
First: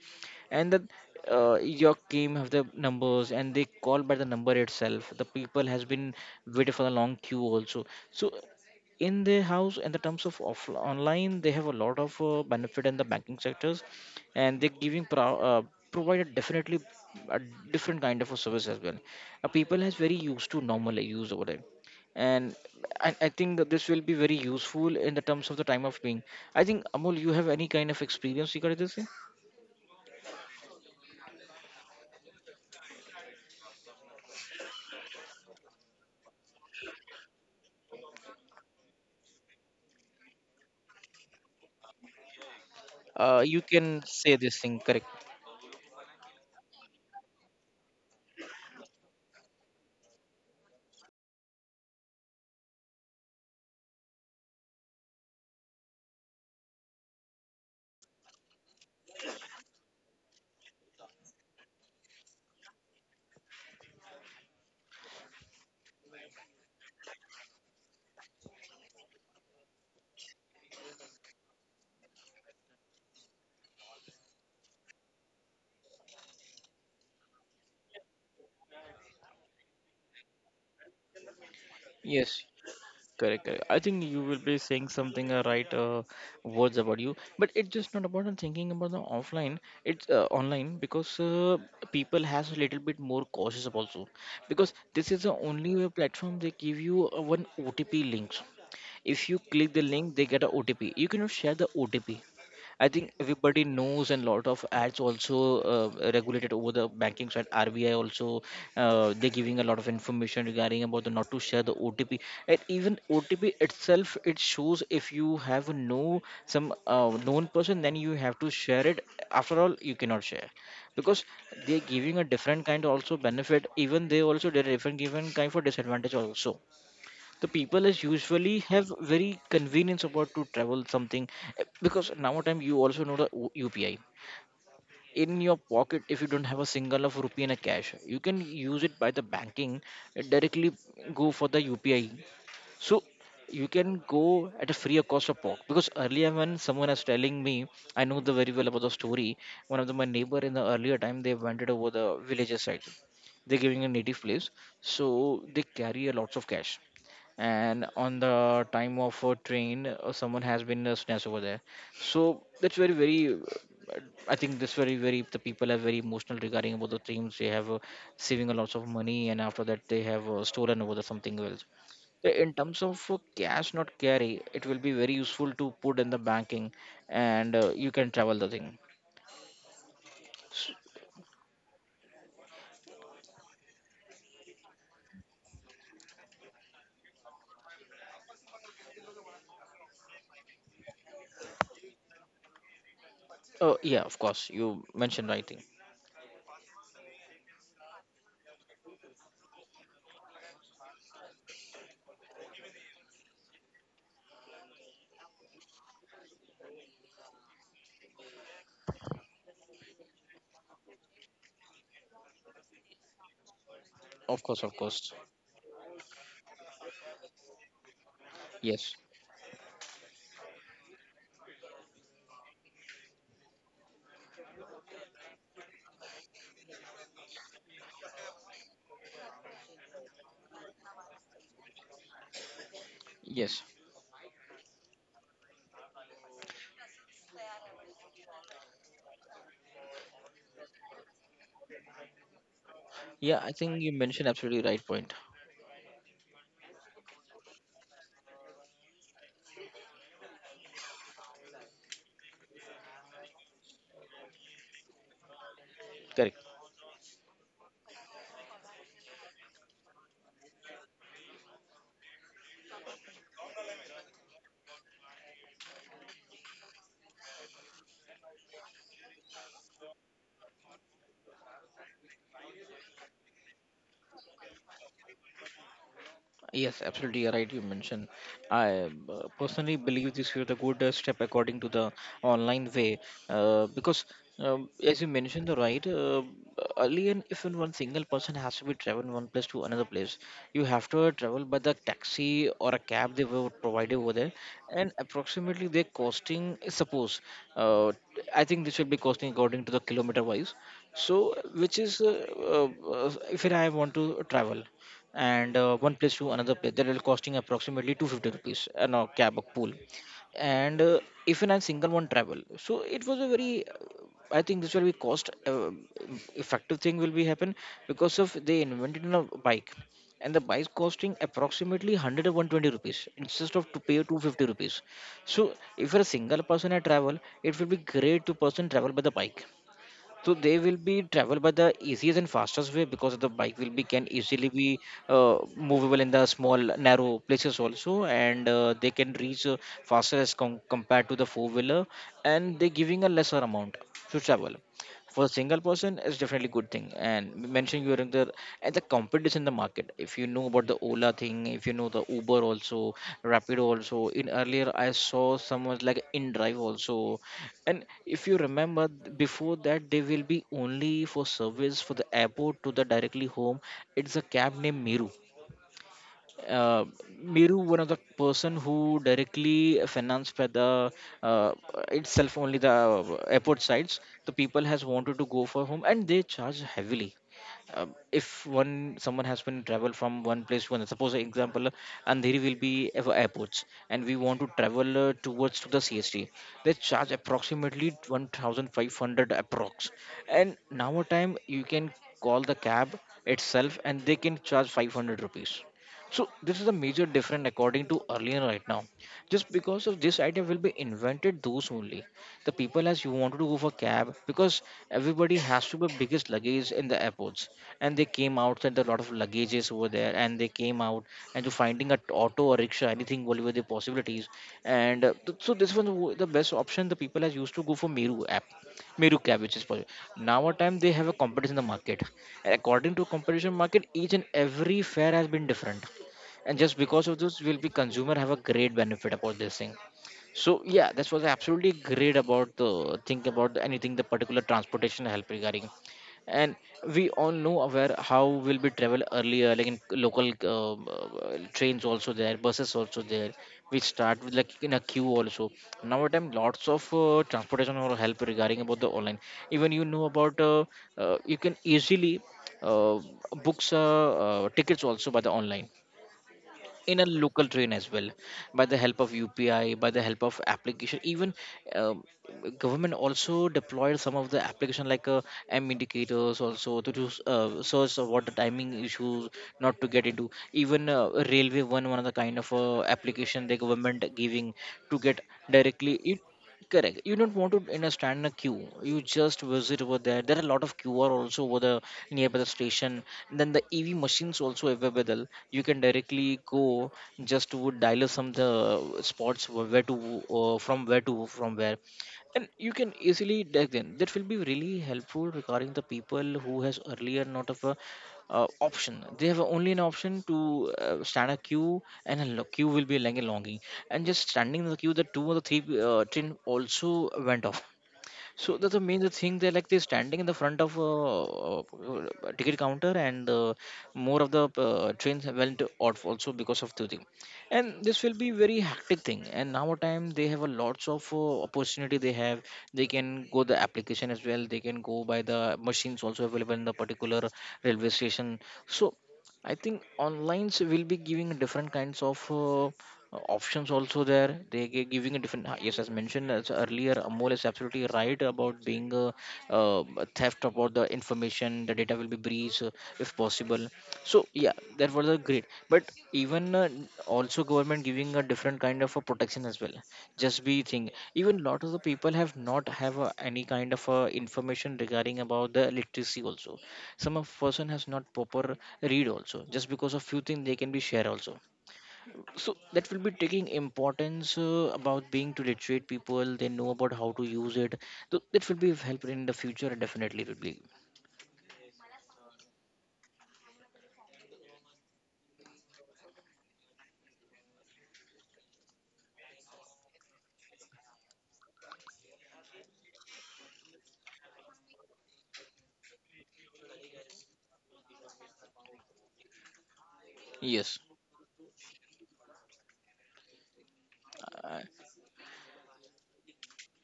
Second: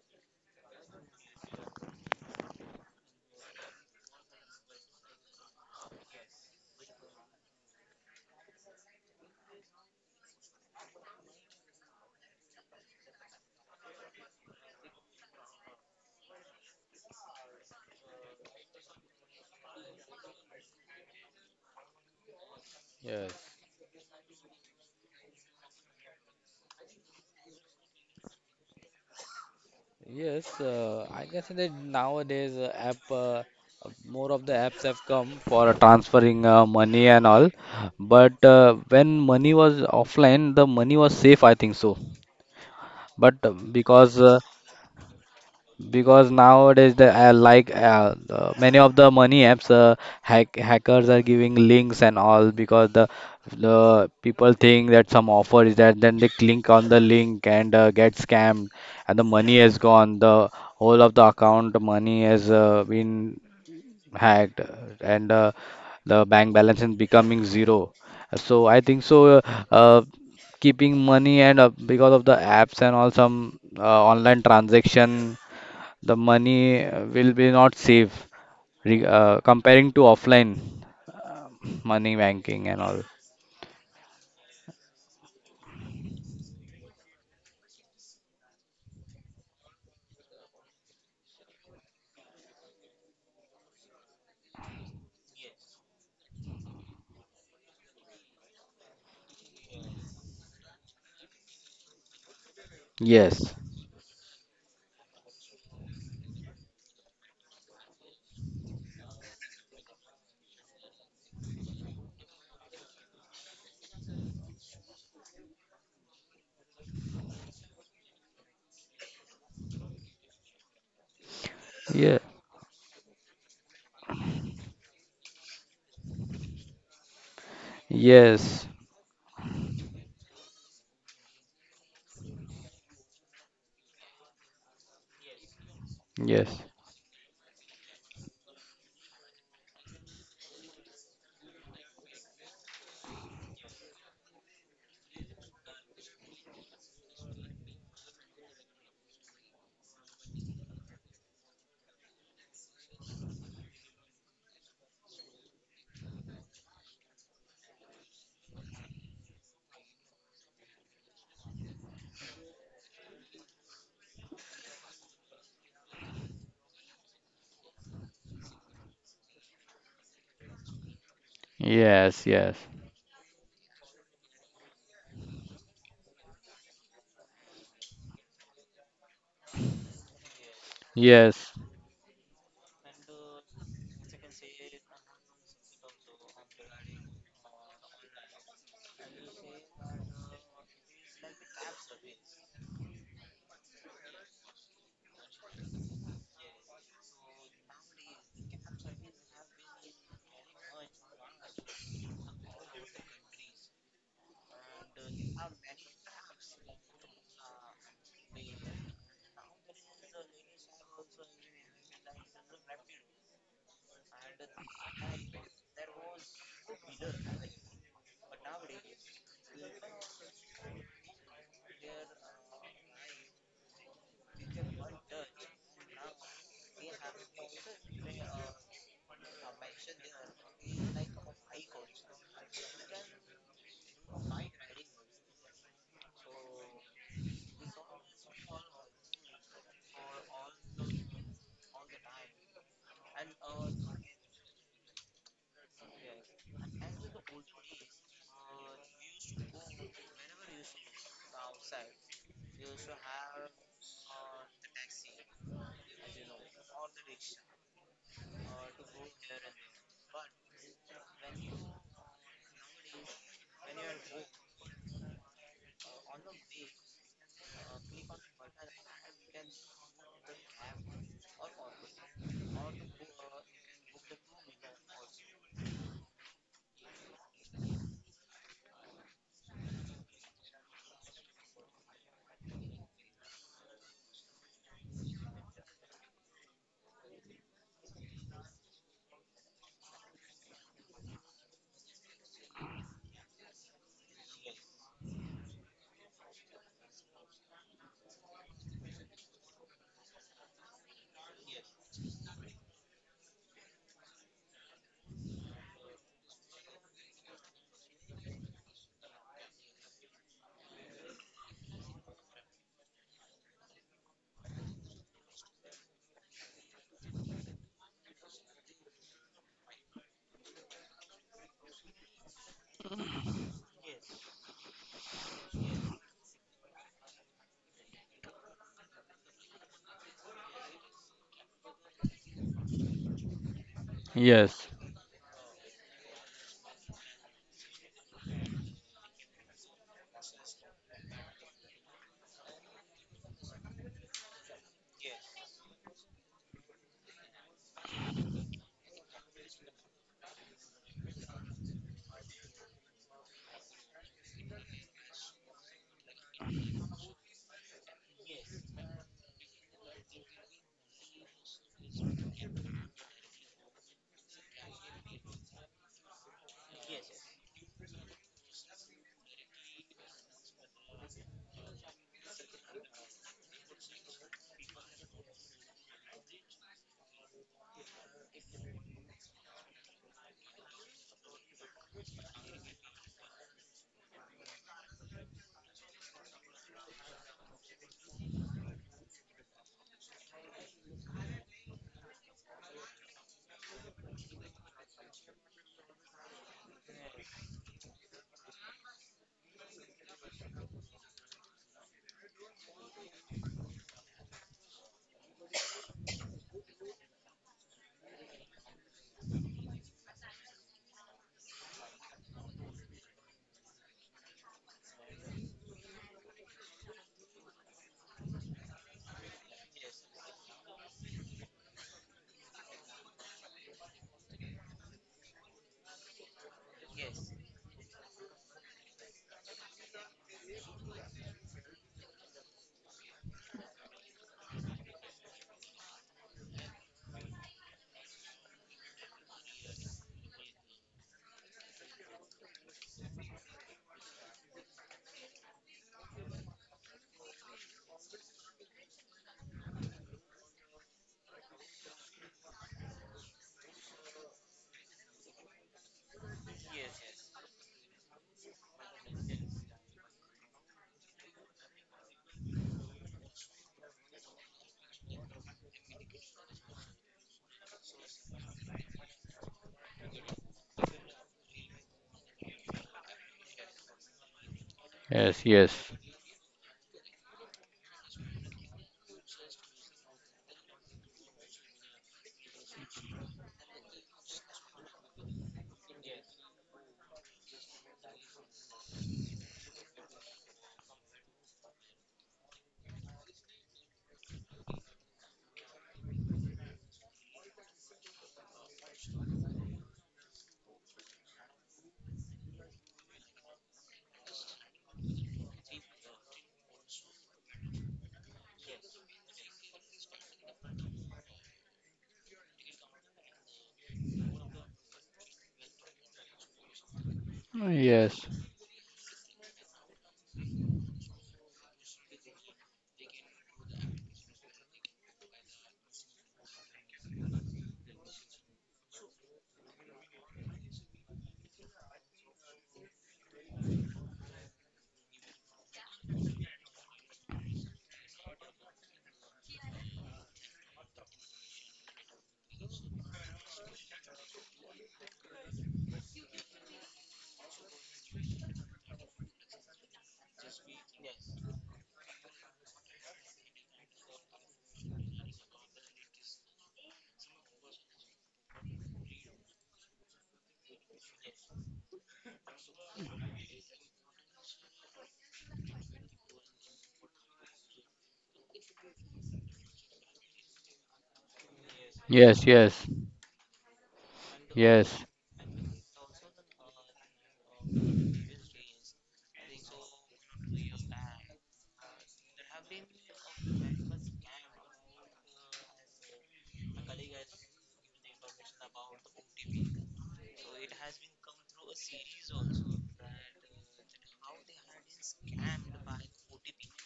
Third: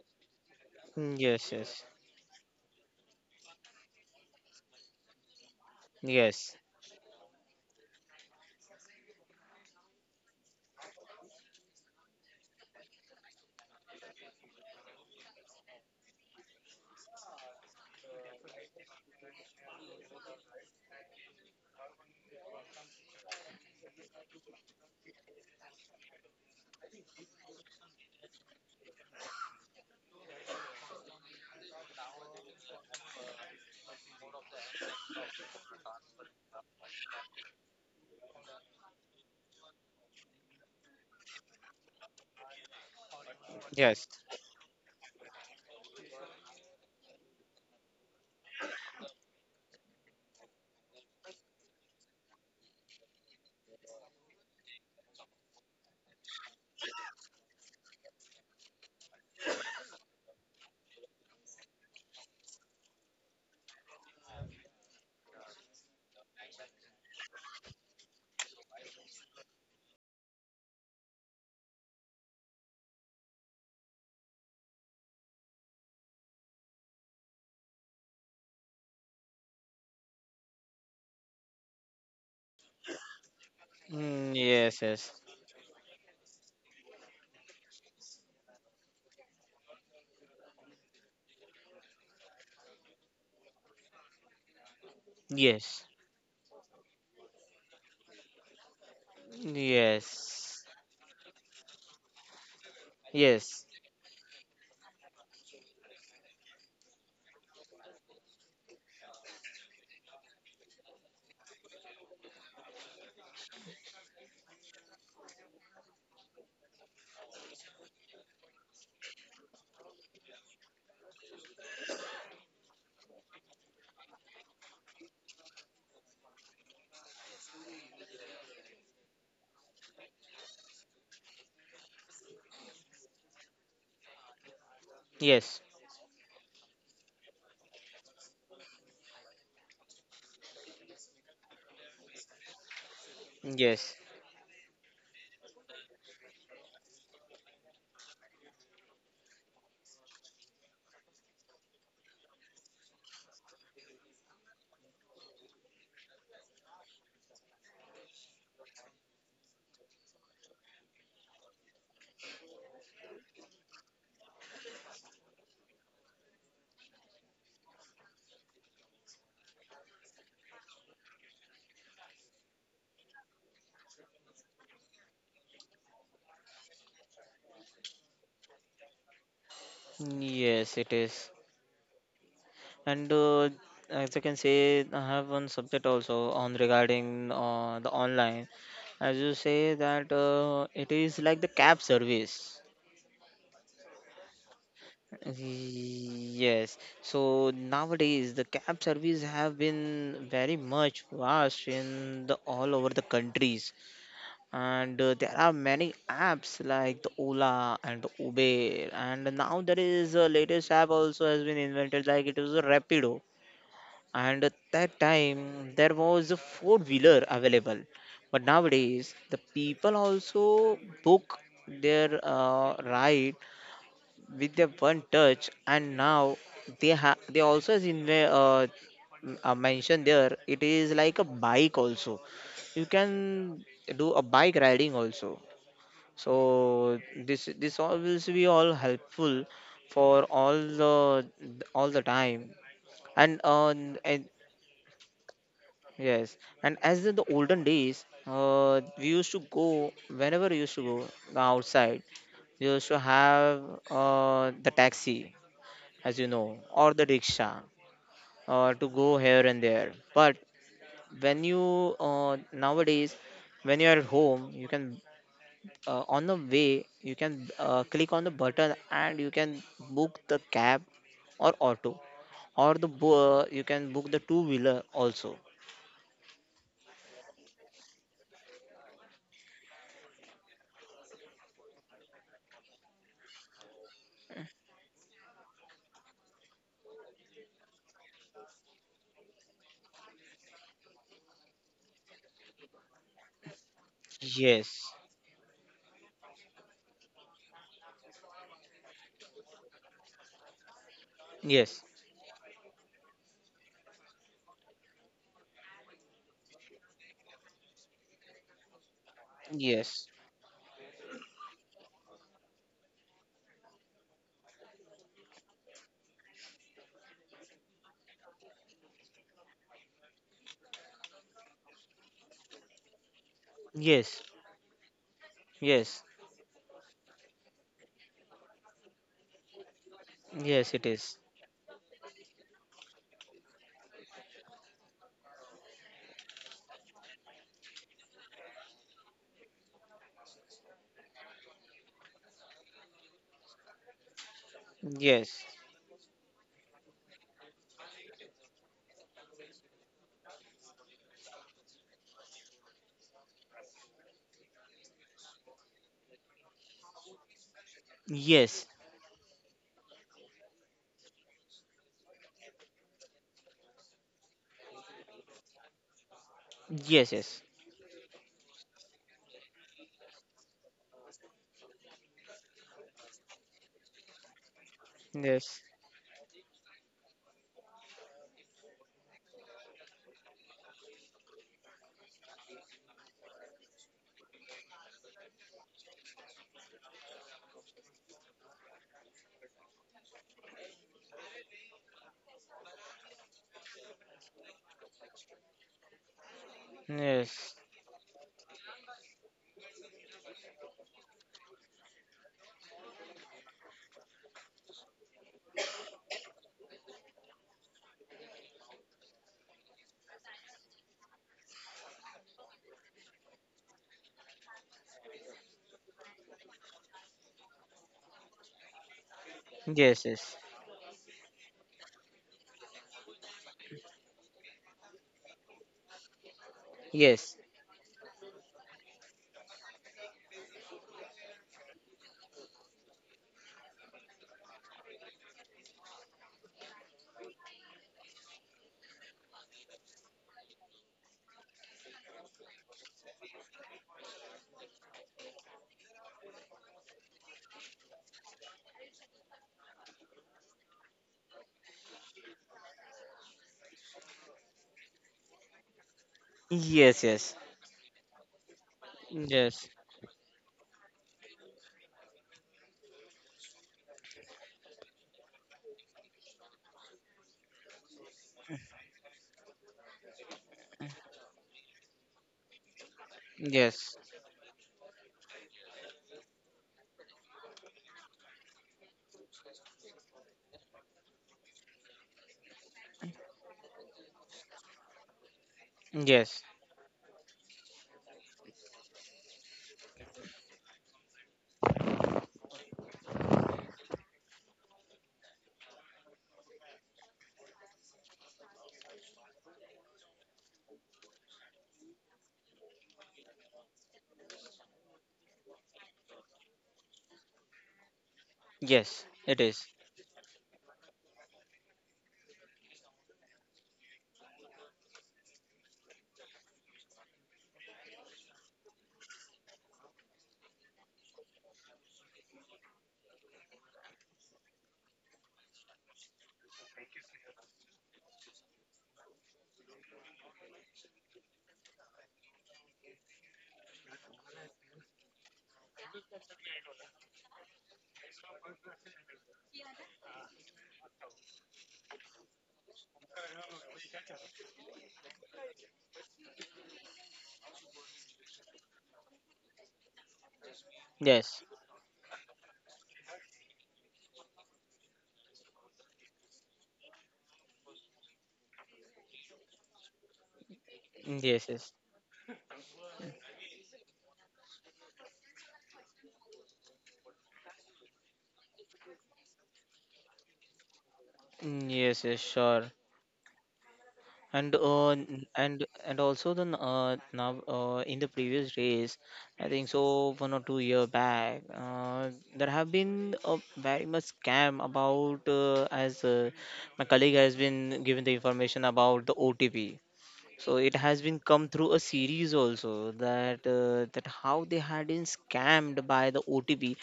Speaker 1: And then
Speaker 2: Mm, yes, yes.
Speaker 1: your team have the numbers and they call by the number itself. The people has been
Speaker 2: Yes.
Speaker 1: waiting for the long queue also. So in their house and the terms of online, they have a lot of benefit in the banking sectors. And they're giving provided definitely a different kind of a service as well. People has very used to normal use over there. And I
Speaker 3: yes.
Speaker 1: think that this will be very useful in the terms of the time of being. I think Amol, you have any kind of experience regarding this?
Speaker 3: Yes, I can say that nowadays app, more of the apps have come for transferring money and all. But when money was offline, the money was safe, I think so. But
Speaker 1: You can
Speaker 2: Yes.
Speaker 1: say this thing correct.
Speaker 3: because nowadays the, like many of the money apps, hackers are giving links and all, because the people think that some offer is that, then they click on the link and get scammed, and the money has gone, the whole of the account money has been hacked, and the bank balance is becoming zero. So I think so, uh, keeping money, and because of the apps and all, some online transaction, the money will be not safe, comparing to offline uh, money
Speaker 1: Yes.
Speaker 3: banking and all.
Speaker 1: Correct, correct. I think you will be
Speaker 2: Yes,
Speaker 1: saying
Speaker 2: yes.
Speaker 1: something right words about you, but it's just not about the thinking about the offline. It's online because people has a little bit more cautious also, because this is the
Speaker 2: Yes.
Speaker 1: only
Speaker 2: Yes.
Speaker 1: way platform. They give you one OTP links. If you click the link, they get a
Speaker 2: Yes.
Speaker 1: OTP. You cannot share the OTP. I think
Speaker 3: Yes.
Speaker 1: everybody knows, and lot of ads also regulated over the banking side. RBI also they're giving a lot of information regarding about the not to share the OTP, and even OTP itself it shows if you have no some known person, then you have to share it. After all, you cannot share because they're giving a
Speaker 3: Yeah.
Speaker 1: different kind also benefit. Even they also did a different given kind for disadvantage also. The people is usually have
Speaker 3: Yes.
Speaker 1: very convenience about to travel something. Eh, because now time you also know the UPI. In your
Speaker 2: Yes.
Speaker 1: pocket, if you don't have a
Speaker 3: Yes.
Speaker 1: single of rupee in a cash, you can use it by the banking, eh, directly go for the UPI. So you can
Speaker 2: Yes.
Speaker 1: go at a freer cost of pork, because earlier when someone was telling me, I know the very well about the story. One of the, my neighbor in the earlier time, they wandered over the villages side. They're giving a native place, so they carry a lots of cash. And on the time of a train, someone has been snatched over there. So that's very very I think this very very the people are very emotional regarding about the things. They have saving a lots of money, and after that they have stolen over the something else. I-
Speaker 3: Yes.
Speaker 1: in
Speaker 3: Yes.
Speaker 1: terms of cash not carry, it will be very useful to put in the banking, and you can travel the thing. S-
Speaker 2: Yes, it is.
Speaker 3: Yes.
Speaker 2: And as I can say, I have one subject also on regarding the online. As you say that it is like the cab service.
Speaker 1: oh yeah, of course, you mentioned right thing.
Speaker 2: Yes. So nowadays the cab service have been very much vast in the all over the countries, and there are many apps like the Ola and Uber, and now there is a latest app also has been invented like it was a Rapido,
Speaker 1: Of
Speaker 2: and at
Speaker 1: course, of
Speaker 2: that
Speaker 1: course.
Speaker 2: time there was a four wheeler available, but
Speaker 1: Yes.
Speaker 2: nowadays the people also book their ride with their one touch. And now they also has in mentioned there it is like a bike also, you can
Speaker 1: Yes.
Speaker 2: do a bike riding also. So this all will be all helpful for all the time.
Speaker 1: Yeah,
Speaker 2: And
Speaker 1: I think you mentioned absolutely right point.
Speaker 2: Yes, and as in the olden days, we used to go whenever we used to go outside. We used to have the taxi, as you
Speaker 1: Correct.
Speaker 2: know, or the rickshaw, to go here and there. But when you nowadays, when you are at home, you can on the way you can click on the button and you can book the cab or auto, or the you can book the two wheeler also.
Speaker 1: Yes, absolutely you're right. You mentioned. I personally believe this is the good step according to the online way, because as you mentioned, the right earlier, if in one single person has to be traveling one place to another place, you have to travel by the taxi or a cab they were provided over there,
Speaker 2: Yes,
Speaker 1: and approximately they're costing. Suppose, uh, I think this will be costing according to the kilometer wise. So, which
Speaker 2: yes,
Speaker 1: is if I want to travel and one place to another place, that will costing approximately 250 rupees and a cab a pool.
Speaker 2: yes.
Speaker 1: And if in a single one travel, so it was a very I think this will be cost effective thing will be happen because of they invented in a bike. And the bike costing approximately 100 or 120 rupees instead of to pay
Speaker 2: Yes,
Speaker 1: 250 rupees. So if
Speaker 2: yes,
Speaker 1: you're a single person at travel, it will be great to person travel by the bike. So they
Speaker 2: yes,
Speaker 1: will
Speaker 2: it
Speaker 1: be
Speaker 2: is.
Speaker 1: travel by the easiest and fastest way, because the bike will be can easily
Speaker 3: Yes.
Speaker 1: be movable in the small narrow places also, and they can reach faster as compared to the four wheeler, and they giving a lesser amount to travel. For a
Speaker 2: Yes,
Speaker 1: single person, it's definitely good thing. And mentioning you're in the and the competition in the market, if you know about the Ola thing, if you know the Uber also, Rapido also, in earlier I saw someone like InDrive also. And if you
Speaker 2: yes,
Speaker 1: remember before that, they will be only for service for the airport to the directly home. It's a cab named Miru. uh,
Speaker 2: yes,
Speaker 1: Miru, one of the person who directly financed by the uh, itself only the airport sides, the people has wanted
Speaker 2: yes,
Speaker 1: to go
Speaker 2: yes,
Speaker 1: for home and they charge heavily. Uh, if one someone has been travel from one place to another, suppose example Andheri will be airports, and we want to travel towards to the CST, they charge approximately 1,500 approx. And now a time you can call the cab itself and they can charge 500 rupees. So this is a major difference
Speaker 2: yes,
Speaker 1: according to earlier right now. Just because of this idea will be invented those only. The people as you wanted to go for cab, because everybody has to be biggest luggage in the airports. And they came out outside a lot of luggages over there and they came out and to finding a auto or rickshaw, anything whatever the possibilities. And so this was the best option the people as used to go for Meru app. Meru cab which is possible.
Speaker 2: yes, yes,
Speaker 1: Now a time they have a competition in the market. According to competition market, each and every fare has been different, and just because of
Speaker 2: yes, yes,
Speaker 1: this will be consumer have a great benefit about this thing. So yeah, that was absolutely great about the think about the anything the particular transportation help regarding. And we all know aware how will be travel earlier like in local trains also there, buses also there. We start with like in a queue also. Nowadays lots of transportation or help regarding about the online. Even you know about you can easily uh, books tickets also by the online in a
Speaker 2: yes,
Speaker 1: local train as well, by the help of UPI, by the help of application. Even um, government also deployed some of the application like M indicators also to do search of what the timing issues, not to get into. Even railway, one of the kind of application the
Speaker 2: yes,
Speaker 1: government giving to get
Speaker 3: Yes. Yes.
Speaker 1: directly
Speaker 3: Yes.
Speaker 1: it. Correct. You don't want to you know, stand in a queue. You just visit over there. There are a lot of QR also over the nearby the station. Then the EV machines also available. You can
Speaker 2: yes,
Speaker 1: directly
Speaker 2: yes,
Speaker 1: go just to dial some of the spots where to from where to, and you can easily dial them. That will be really helpful regarding the people who has earlier not of a option. They have only an option to stand a queue, and a queue will be like a longing, and just standing in the queue the two or the three train also went off, so that's the
Speaker 2: yes,
Speaker 1: main
Speaker 2: it
Speaker 1: thing. They're
Speaker 2: is.
Speaker 1: like they're standing in the front of a, ticket counter, and more of the trains have went off also because of the thing. And this will be very hectic thing. And now time they have a lots of opportunity. They have they can go the application as well. They can go by the machines also available in the particular railway station. So I think online's will be giving different kinds of options also there. They giving a different. Yes, as mentioned as earlier, Amol is absolutely right about being a, uh, theft about the information. The data will be breached if possible. So yeah, that was a great. But even also government giving a different kind of a protection as well. Just be thing.
Speaker 2: Yes,
Speaker 1: Even lot of the people have not have any kind of information regarding about the literacy also. Some of person has not proper read also just because of few things they can be share also.
Speaker 2: yes, yes,
Speaker 1: So that will be taking importance about being to literate people. They know about how to use it, so that will be helpful in the future definitely will be.
Speaker 2: yes, yes,
Speaker 3: Yes.
Speaker 2: sure.
Speaker 3: Yes.
Speaker 2: and uh,
Speaker 3: Yes.
Speaker 2: n- and and also the now in the previous days, I think so 1 or 2 year back. There have been a very much scam about as my colleague has been given the information about the OTP, so it
Speaker 1: Yes.
Speaker 2: has been come through a series also that that how
Speaker 1: uh,
Speaker 2: they had been scammed by the OTP.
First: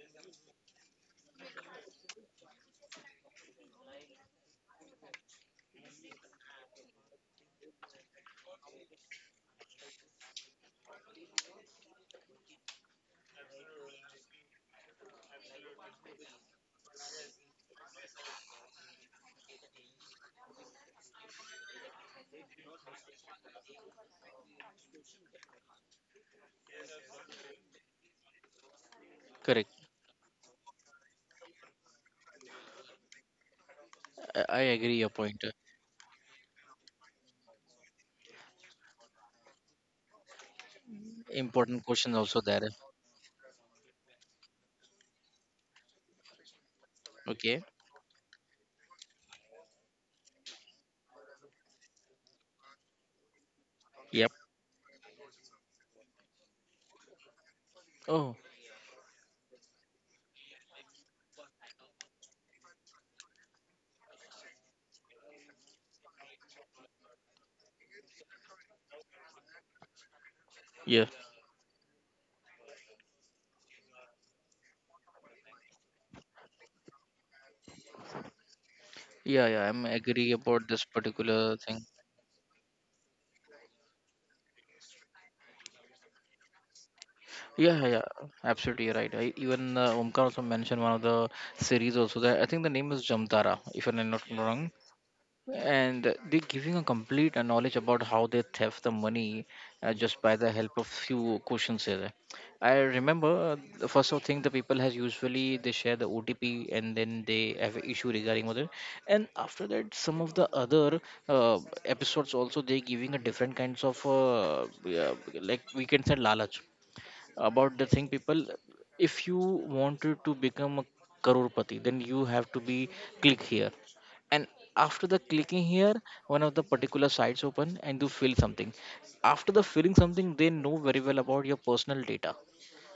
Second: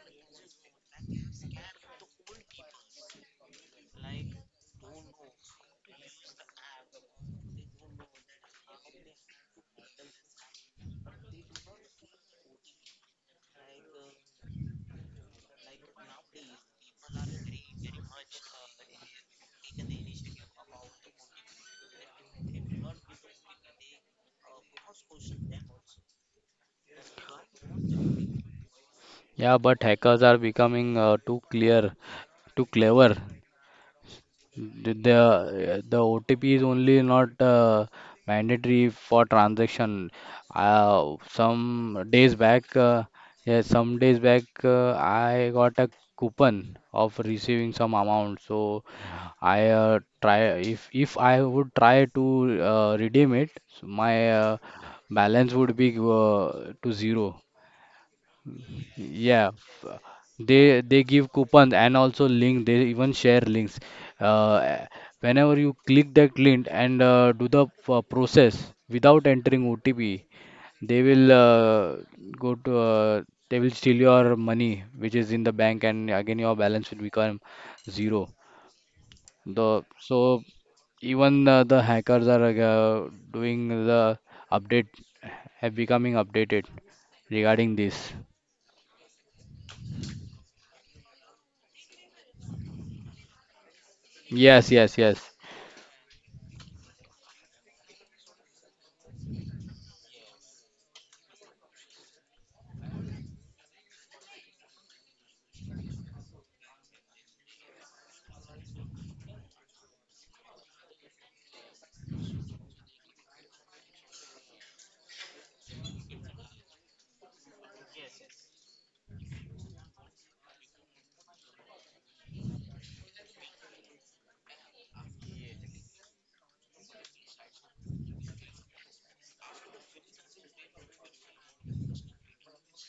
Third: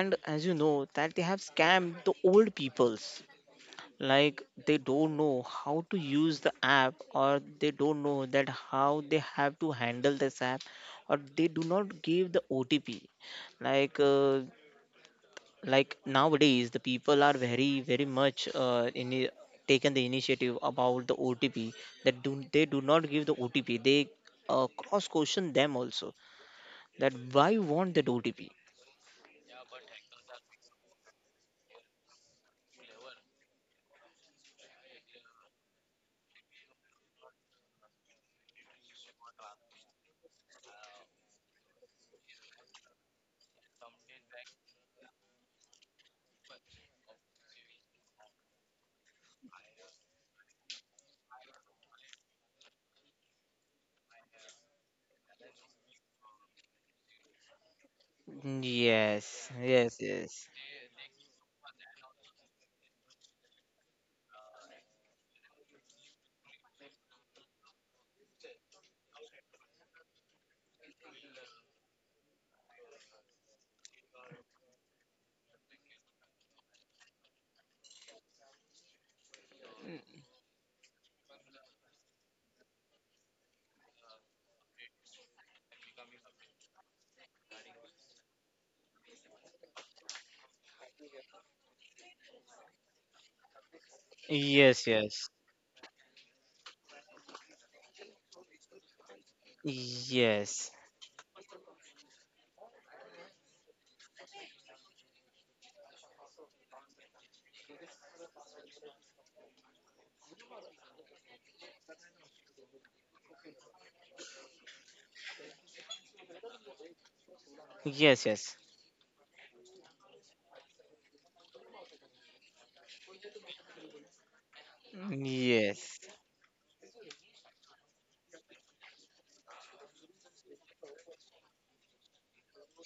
Speaker 2: And as you know that they have scammed the old peoples, like they don't know how to use the app or they don't know that how they have to handle this app, or they do not give the OTP. like uh, like nowadays the people are very very much in taken the initiative about the OTP, that do they do not give the OTP. They cross question them also that why want that OTP.
Speaker 3: Yeah, but
Speaker 1: Correct.
Speaker 3: hackers are becoming too clear, too clever.
Speaker 1: I
Speaker 3: The,
Speaker 1: agree your point.
Speaker 3: the the OTP is only not mandatory for transaction.
Speaker 1: Important
Speaker 3: Some
Speaker 1: question
Speaker 3: days
Speaker 1: also
Speaker 3: back,
Speaker 1: there.
Speaker 3: yeah, some days back, I got a coupon of
Speaker 1: Okay.
Speaker 3: receiving some amount. So I try, if I would try to redeem it, so my
Speaker 1: Yep.
Speaker 3: balance would be, to zero.
Speaker 1: Oh.
Speaker 2: Yes,
Speaker 3: Yeah,
Speaker 2: yes,
Speaker 3: f-
Speaker 2: yes,
Speaker 3: they they give coupons and also link. They even share links. Uh, Whenever you click that link and do the process without entering OTP,
Speaker 1: Yeah.
Speaker 3: they will go to, they will steal your money which is in the bank, and again your balance will become zero.
Speaker 1: Yeah, I'm
Speaker 3: The
Speaker 1: agree
Speaker 3: So
Speaker 1: about this particular
Speaker 3: even
Speaker 1: thing.
Speaker 3: the hackers are doing the update, have becoming updated
Speaker 1: Yeah,
Speaker 3: regarding
Speaker 1: yeah, yeah,
Speaker 3: this.
Speaker 1: absolutely right. I, even Omkar also mentioned one of the series also that I think the name is Jamtara, if I'm not wrong.
Speaker 3: Yes,
Speaker 2: yes, yes,
Speaker 3: yes,
Speaker 2: yes,
Speaker 3: yes.
Speaker 1: And they're giving a complete knowledge about how they theft the money, just by the help
Speaker 2: yes,
Speaker 1: of few questions here. I remember the first of thing the people has usually they share the OTP, and then they have an issue regarding other. And after that, some of the other uh, episodes also they giving a different kinds of yeah, like we can say lalach about the thing
Speaker 2: yes.
Speaker 1: people.
Speaker 2: Yes.
Speaker 1: If you wanted to become a crorepati, then you have to be click here, and after the clicking here
Speaker 2: Yes,
Speaker 1: one of the particular sites open and you fill something. After the filling something, they know very well about your personal data.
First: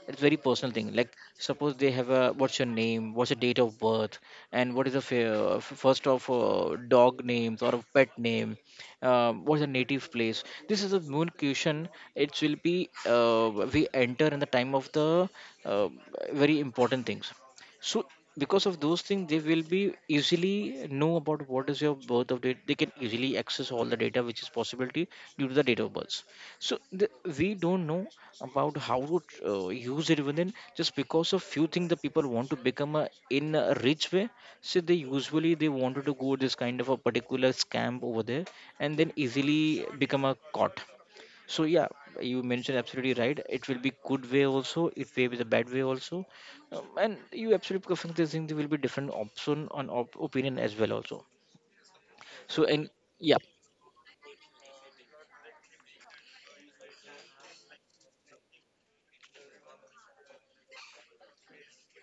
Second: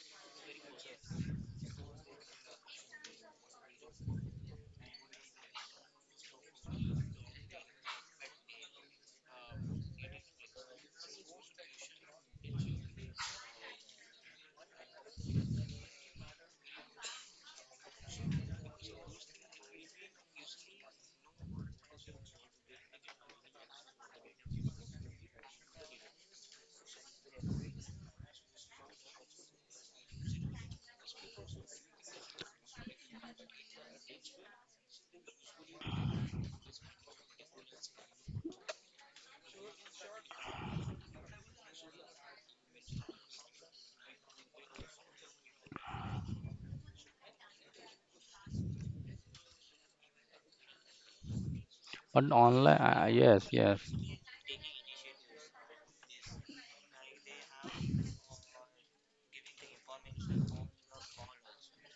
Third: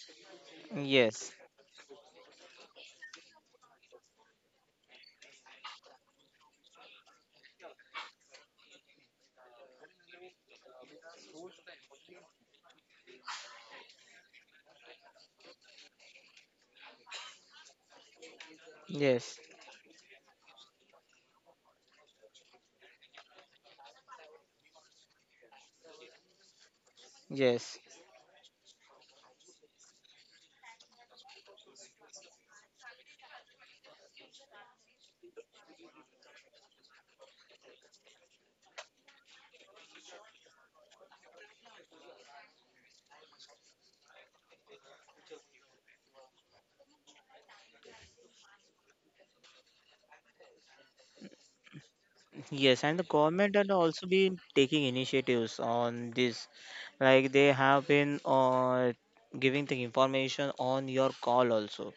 Speaker 1: It's very personal thing like
Speaker 2: yes,
Speaker 1: suppose they have a what's your name, what's your date of birth, and what is the first of dog names or a pet name. What's the native place, this is a moon question. It will be we enter in the time of the uh, very important things. So because of those things they
Speaker 2: yes,
Speaker 1: will be easily know about what is your birth of date. They can easily access all the data which is possibility due to the date of birth. So the, we
Speaker 2: yes,
Speaker 1: don't know about how to use it within just because of few things the people want to become a, in a rich way. So they usually they wanted to go this kind of a particular scam over there and then easily become a caught. So yeah, you mentioned absolutely right. It will be good way also. It may be the bad way also, and you absolutely perfect. This thing there will be different option on opinion as well also. So and
Speaker 2: yes. And the
Speaker 1: yeah,
Speaker 3: Yes,
Speaker 2: government had
Speaker 3: yes,
Speaker 2: also been taking initiatives on this. Like they have been giving the information on your call also.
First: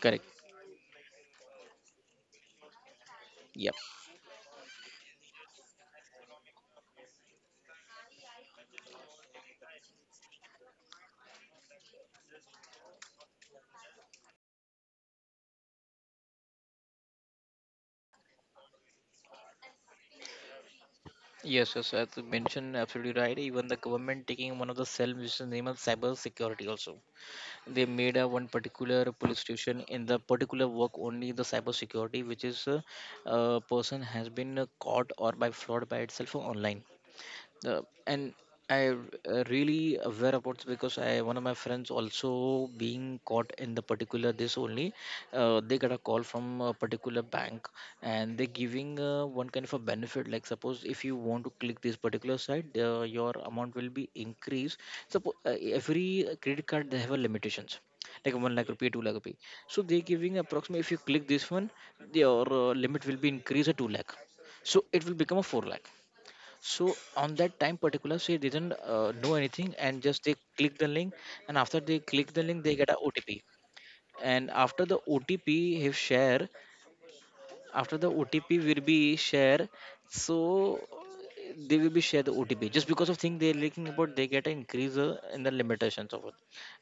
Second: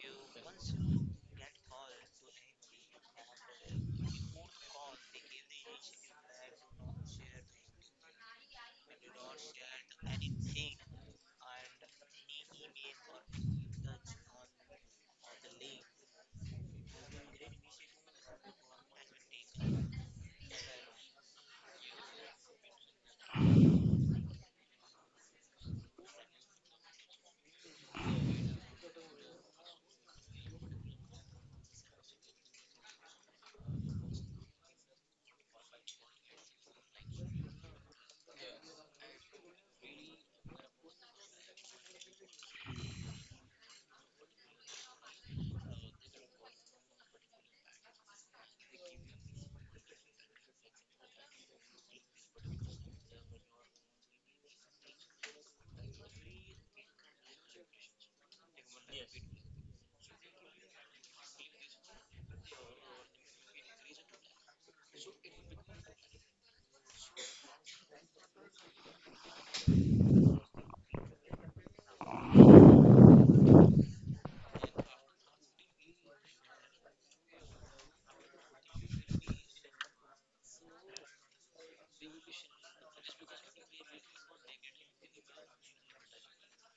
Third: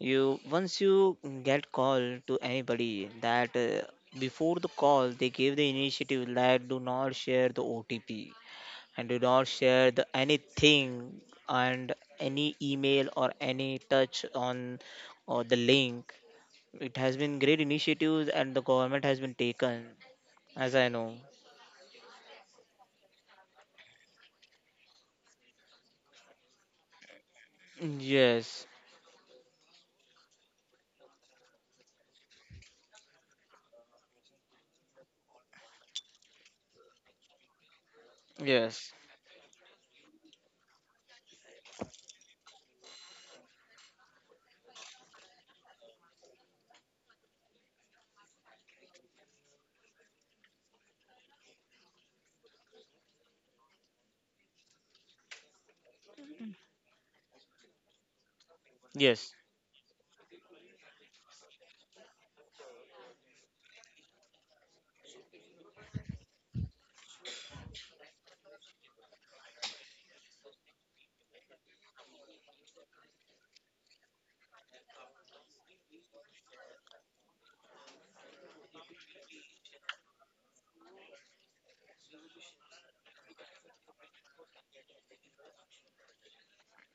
Speaker 1: correct.
Speaker 2: once you get call to anybody, that
Speaker 1: Yeah.
Speaker 2: before the call they give the initiative like do not share the OTP, and do not share the anything, and any email or any touch on or the link. It has been great initiatives and the government has been taken, as I know.
Speaker 1: Yes, yes, as you mentioned, absolutely right. Even the government taking one of the cell which is named as cyber security also. They made a one
Speaker 2: Yes,
Speaker 1: particular police station in the particular work only the cyber security, which is a person has been caught or by fraud by itself online, and
Speaker 2: yes,
Speaker 1: I really aware about this because I one of my friends also being caught in the particular this only. They got a call from a particular bank and they're giving one kind of a benefit, like suppose if you want to click this particular site, your amount will be increased. Suppose every credit card they have a limitations like 1 lakh rupee, 2 lakh
Speaker 2: yes,
Speaker 1: rupee, so they're giving approximately if you click this one, your limit will be increased to 2 lakh, so it will become a 4 lakh. So on that time particular, she didn't know anything and just they click the link, and after they click the link, they get a OTP. And after the OTP, he share, after the OTP will be share, so they will be share the OTP. Just because of thing they're leaking about, they get an increase in the limitations of it,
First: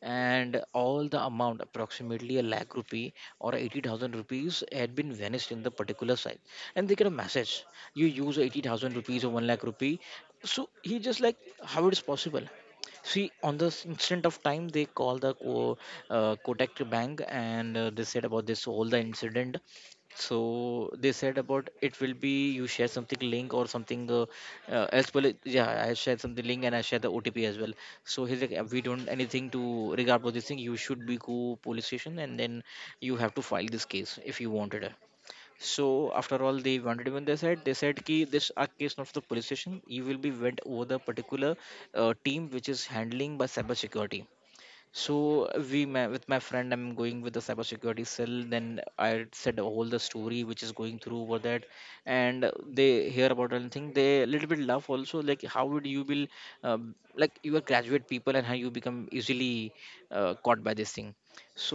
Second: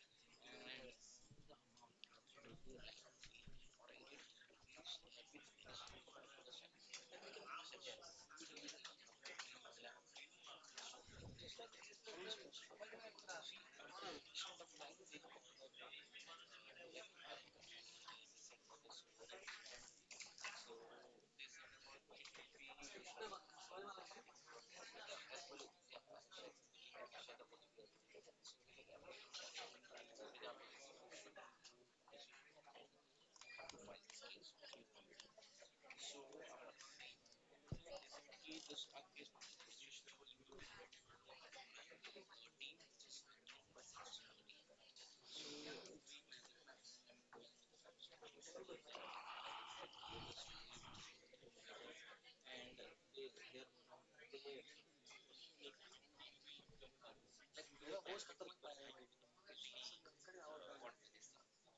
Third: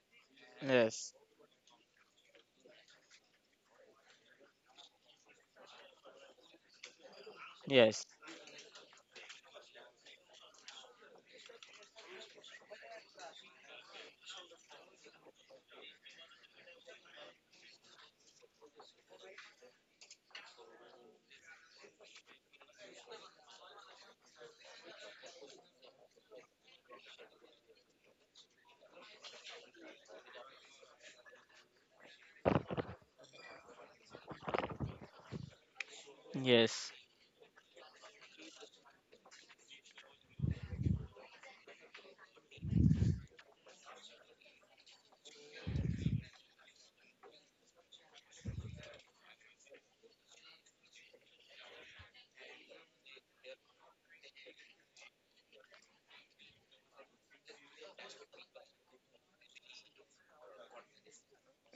Speaker 1: and all
Speaker 2: yes,
Speaker 1: the amount approximately a lakh rupee or 80,000 rupees had been vanished in the particular site, and they get a message:
Speaker 2: yes,
Speaker 1: you use 80,000 rupees or one lakh rupee. So he just like how it is possible. See, on the instant of time, they call the Kotak bank, and they said about this all the incident. So they said about it will be you share something link or something as well. Yeah, I shared something link and I shared the OTP as well. So he's like, we don't anything to regard about this thing. You should be go police station and then you have to file this case if you wanted it. So after all, they
Speaker 2: yes,
Speaker 1: wanted when they said ki this a case not for the police station. You will be went over the particular team which is handling by cyber security. So we my, with my friend, I'm going with the cybersecurity cell. Then I said all the story which is going through over that, and they hear about anything. They a little bit laugh also. Like how would you will, like you are graduate people and how you become easily caught by this thing.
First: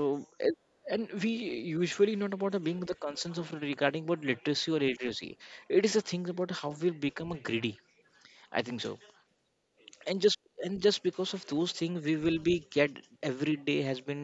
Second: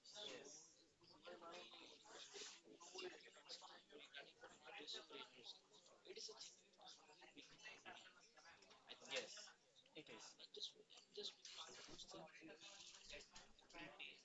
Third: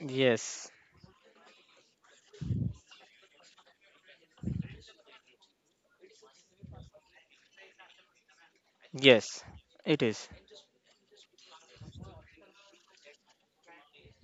Speaker 2: yes,
Speaker 1: it-
Speaker 2: yes.
Speaker 1: and we usually not about the being the concerns of regarding about literacy or illiteracy. It is a thing about how we become a greedy. I think so.
Speaker 2: Yes. It
Speaker 1: And
Speaker 2: is.
Speaker 1: just and just because of those things we will be get every day has been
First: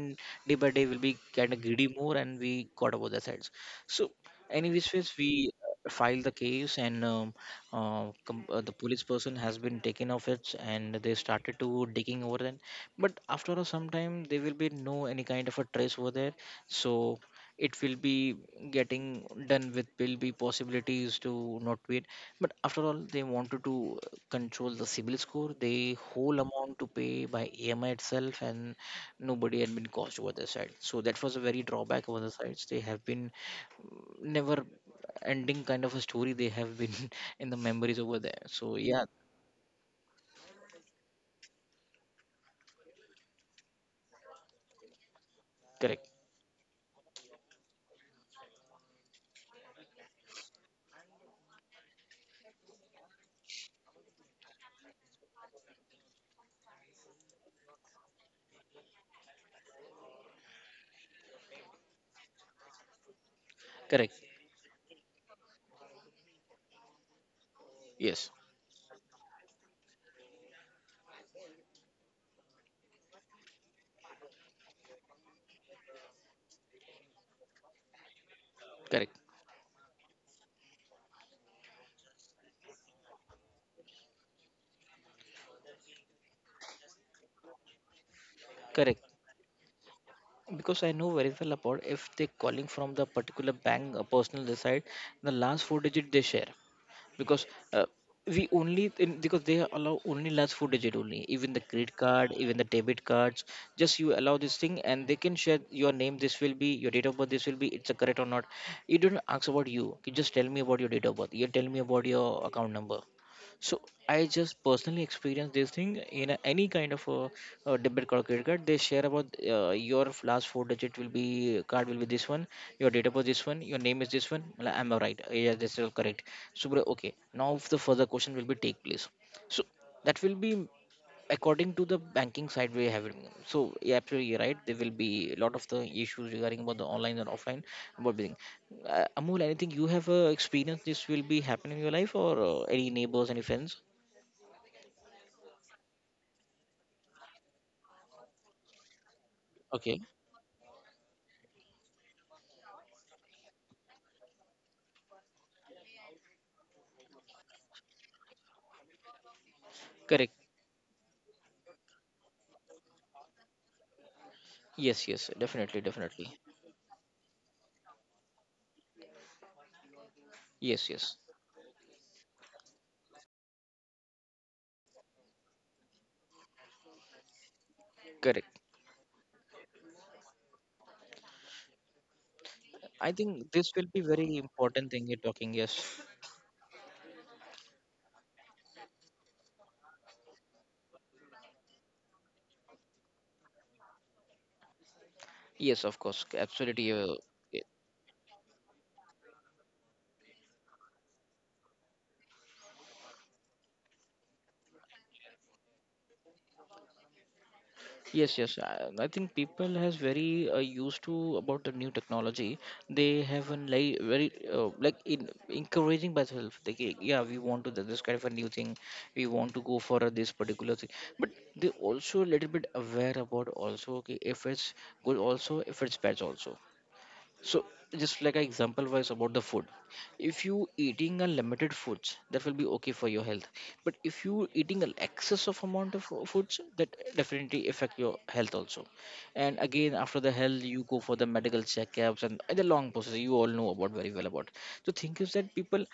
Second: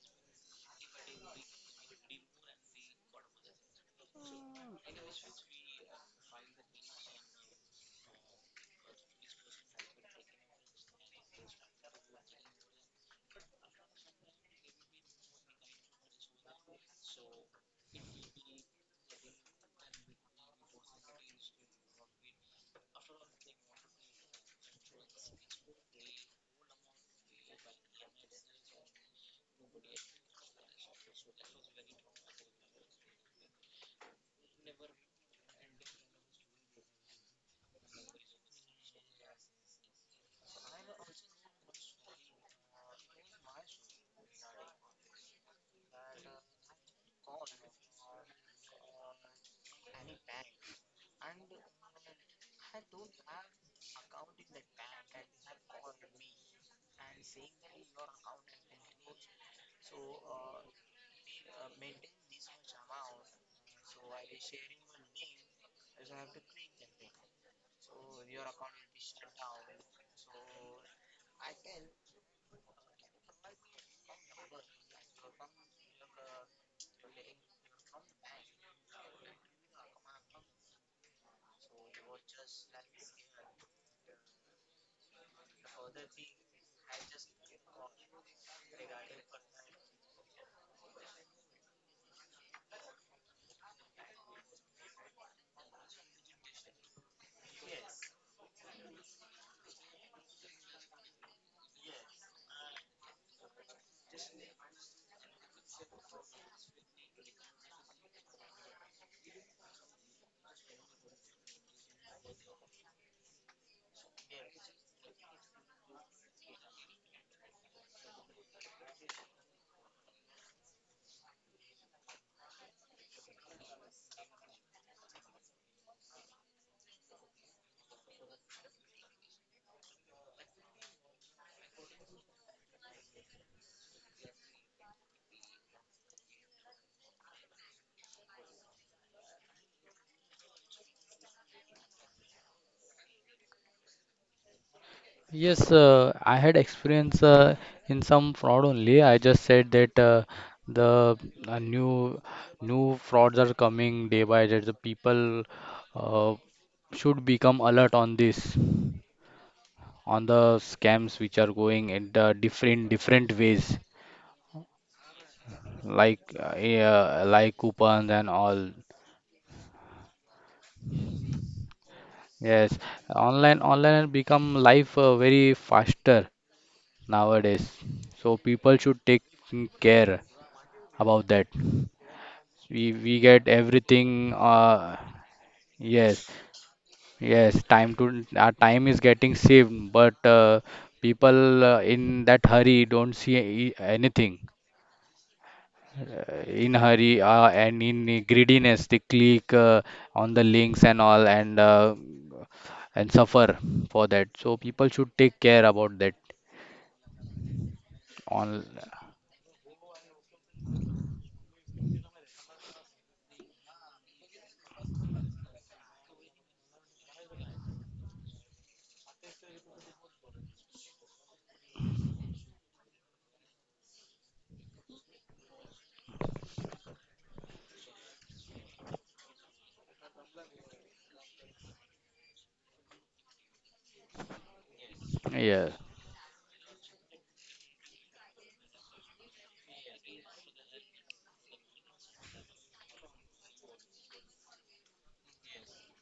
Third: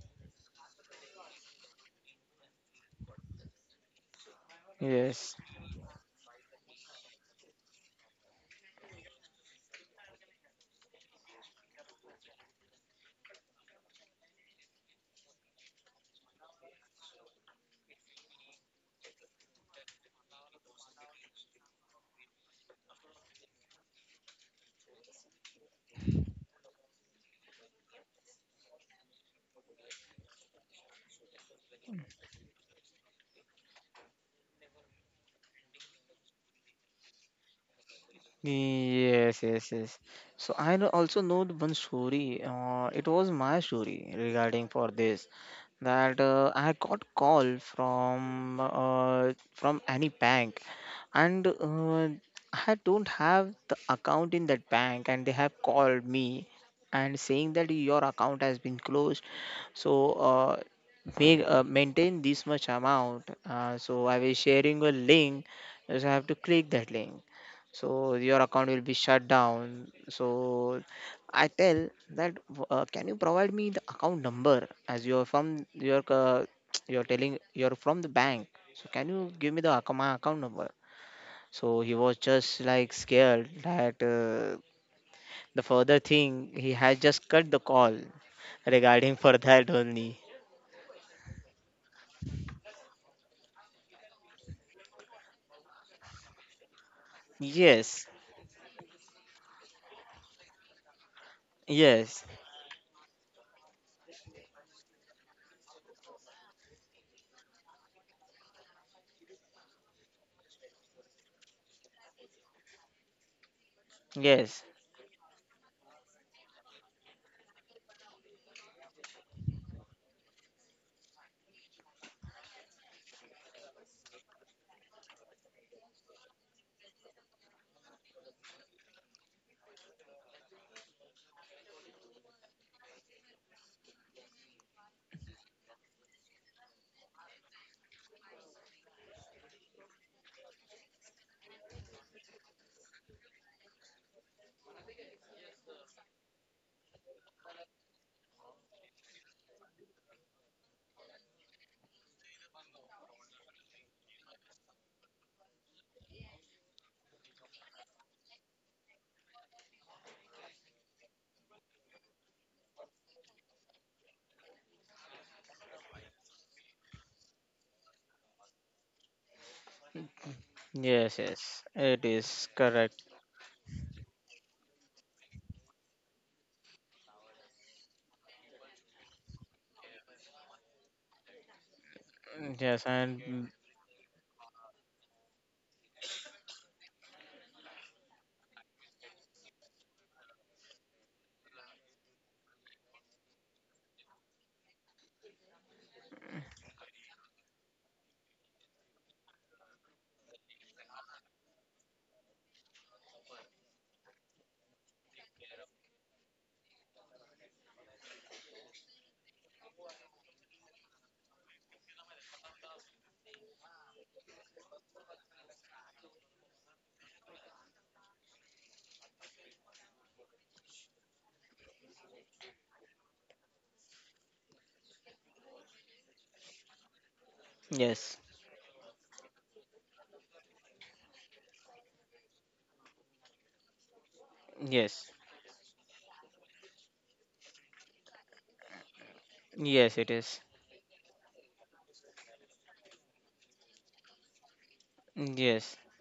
Speaker 1: day by day will be kind of greedy more and we got about the sides. So anyways ways, we
Speaker 2: Yes.
Speaker 1: filed the case and the police person has been taken off it, and they started to digging over then, but after a some time there will be no any kind of a trace over there. So it will be getting done with will be possibilities to not wait, but after all they wanted to control the civil score, the whole amount to pay by AMI itself, and nobody had been caused over their side. So that was a very drawback over the sides they have been, never ending kind of a story they have been in the memories over there. So yeah,
Speaker 2: Yes, yes, yes. So I know, also know the one story. It was my story regarding for this.
Speaker 1: correct,
Speaker 2: That I got call from any bank, and I don't have the account in that bank, and they have called me and saying that your account has been closed. So make maintain this much amount. So I
Speaker 1: correct.
Speaker 2: was sharing a link. You just have to click that link so
Speaker 1: Yes,
Speaker 2: your account will be shut down. So I tell that, can you provide me the account number, as you're from your you're telling you're from the bank, so can
Speaker 1: correct,
Speaker 2: you give me the my account number? So he was just like scared that the further thing he had just cut the call
Speaker 1: correct.
Speaker 2: regarding for that only.
Speaker 1: Because I know very well about if they're calling from the particular bank, a personal side, the last four digit they share. Because uh,
Speaker 2: Yes,
Speaker 1: we only in, because they allow only last four digit only, even the credit
Speaker 2: yes,
Speaker 1: card even the debit cards. Just you allow this thing and they can share your name, this will be your date of birth, this will be it's a correct or not. You don't ask about you, just tell me about your date of birth, you tell me about your account number. So I just
Speaker 2: yes,
Speaker 1: personally experienced this thing in a, any kind of a debit card or credit card. They share about your last four digit will be card will be this one, your data was this one, your name is this one. Well, am I right? Yeah, this is all correct. Subra, okay. Now if the further question will be take place. So that will be according to the banking side we have it. So yeah, absolutely you're right. There will be a lot of the issues regarding about the online and offline about everything. Amul, anything you have experienced this will be happening in your life or any neighbors, any friends?
Speaker 3: yes. I had experience in some fraud only. I just said that
Speaker 1: Okay,
Speaker 3: the, uh, new new frauds are coming day by day. The people uh, should become alert on this, on
Speaker 1: correct.
Speaker 3: the scams which are going in the different different ways,
Speaker 1: Yes, yes, definitely,
Speaker 3: like
Speaker 1: definitely.
Speaker 3: yeah, like coupons and all.
Speaker 1: Yes,
Speaker 2: yes,
Speaker 1: yes,
Speaker 2: yes, it is
Speaker 3: Yes,
Speaker 2: correct.
Speaker 3: online become life very faster nowadays. So
Speaker 1: correct.
Speaker 3: people should take care about that.
Speaker 2: Yes.
Speaker 3: We
Speaker 1: I
Speaker 2: and mm,
Speaker 3: get
Speaker 1: think this will be
Speaker 3: everything.
Speaker 1: very important thing you're talking. Yes,
Speaker 3: Yes, yes. Time to our time is getting saved, but people in that hurry don't see anything.
Speaker 1: yes, of course,
Speaker 3: In
Speaker 1: absolutely.
Speaker 3: hurry and in greediness, they click on the links and all, and suffer for that. So people should take care about that.
Speaker 1: Yes,
Speaker 3: On
Speaker 1: yes. I think people has very used to about the new technology. They have a like very like in encouraging by self. They yeah, we want to do this kind of a new thing. We want to go for this particular thing. But they also a little bit aware about also okay, if it's good also, if it's bad also. So
Speaker 2: yes,
Speaker 1: just like an example was about the food, if you eating unlimited foods that will be okay for your health, but if you eating an
Speaker 2: yes.
Speaker 1: excess
Speaker 3: Yeah.
Speaker 1: of amount of foods, that definitely affect your health also. And
Speaker 2: Yes,
Speaker 1: again
Speaker 2: it
Speaker 1: after the
Speaker 2: is.
Speaker 1: health you go for the medical checkups and the long process you all know about very well about. The thing is that
Speaker 2: Yes,
Speaker 1: people,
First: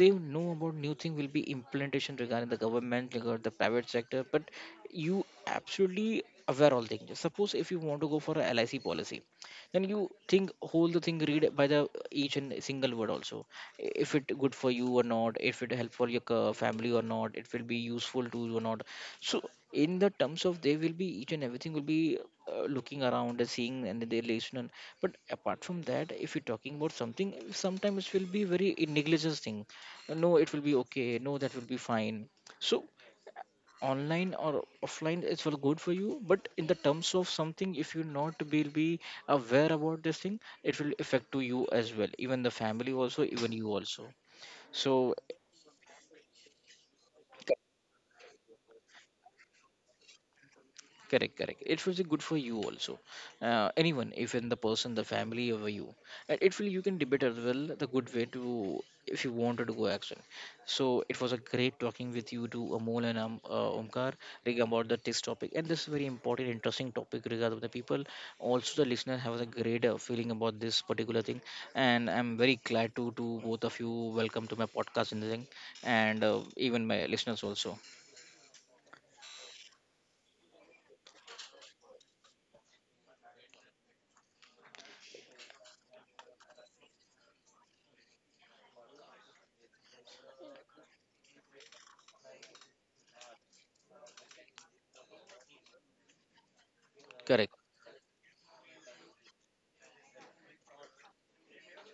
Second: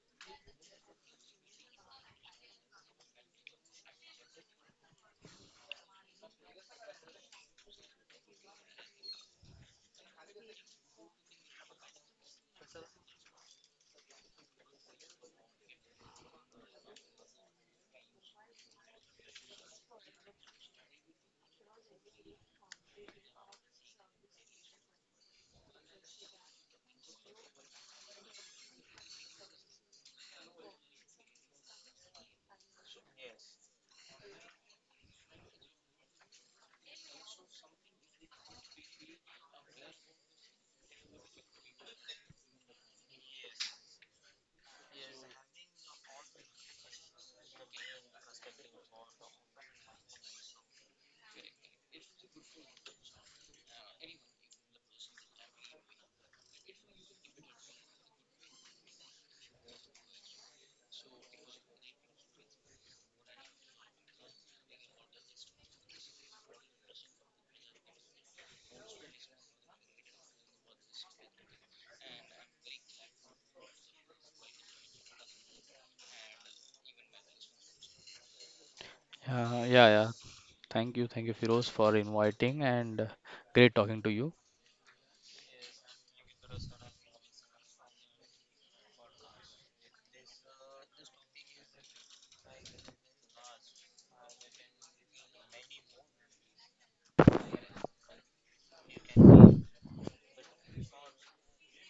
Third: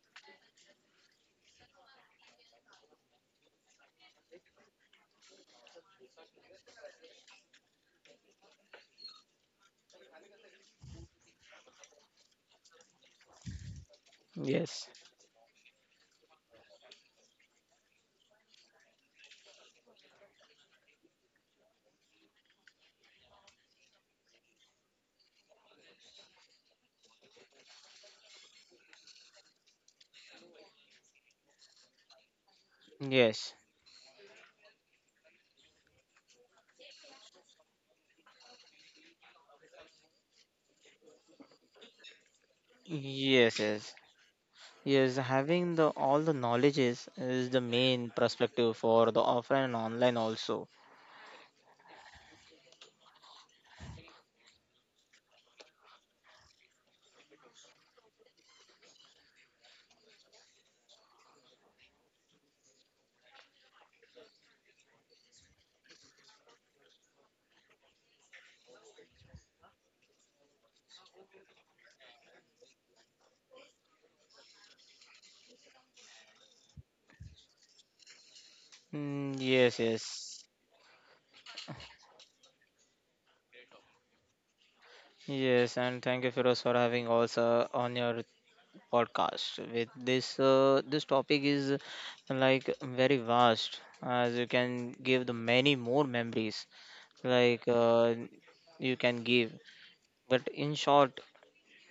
Speaker 1: they know about new thing will be implementation regarding the government regarding the private sector, but you absolutely aware all things. Suppose if you want to go for a lic policy, then you think whole the thing read by the each and single word also, if it good for
Speaker 2: yes,
Speaker 1: you or not, if it help for your family or not, it will be useful to you or not. So in the terms of they will be each and everything will be looking around and seeing, and they listen. But apart from that, if you're talking about something, sometimes it will be very negligence thing. No, it will be okay, no, that will be fine. So
Speaker 2: yes,
Speaker 1: online or offline is well good for you, but in the terms of something if you not will be aware about this thing, it will affect to you as well, even the family also, even
Speaker 2: yes,
Speaker 1: you
Speaker 2: yes.
Speaker 1: also. So
Speaker 2: Yes, having the all the knowledges is the main perspective for the offline and online also.
Speaker 1: correct, correct, it will be good for you also, anyone even the person the family over you. And it will you can debate as well, the good way to, if you wanted to go action. So it was a great talking with you to Amol and Omkar regarding about the this topic, and this is very important interesting topic regarding the people. Also the listener have a great feeling about this particular thing, and I'm very glad to both of you. Welcome to my podcast and the thing, and even my listeners also.
Speaker 3: Yeah,
Speaker 2: Yes,
Speaker 3: yeah,
Speaker 2: yes,
Speaker 3: thank you, thank you, Firoz, for inviting, and great talking to you.
Speaker 2: yes. And thank you, Firoz, for having also on your podcast. With this, this topic is like very vast, as you can give the many more memories.
Speaker 1: Correct.
Speaker 2: Like you can give, but in short,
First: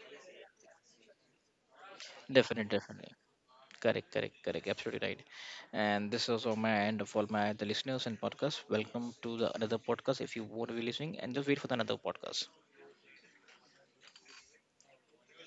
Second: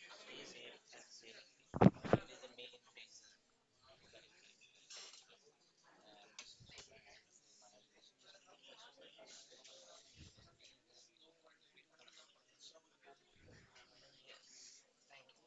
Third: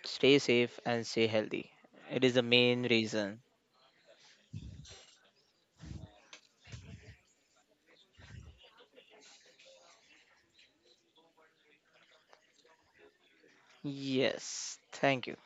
Speaker 2: stay safe and stay healthy. It is the
Speaker 1: Definitely,
Speaker 2: main
Speaker 1: definitely.
Speaker 2: reason.
Speaker 1: Correct, correct, correct. Absolutely right. And this is also my end of all my the listeners and podcast. Welcome to the another podcast. If you want to be listening, and just wait for the another podcast.
Speaker 2: Yes. Thank you.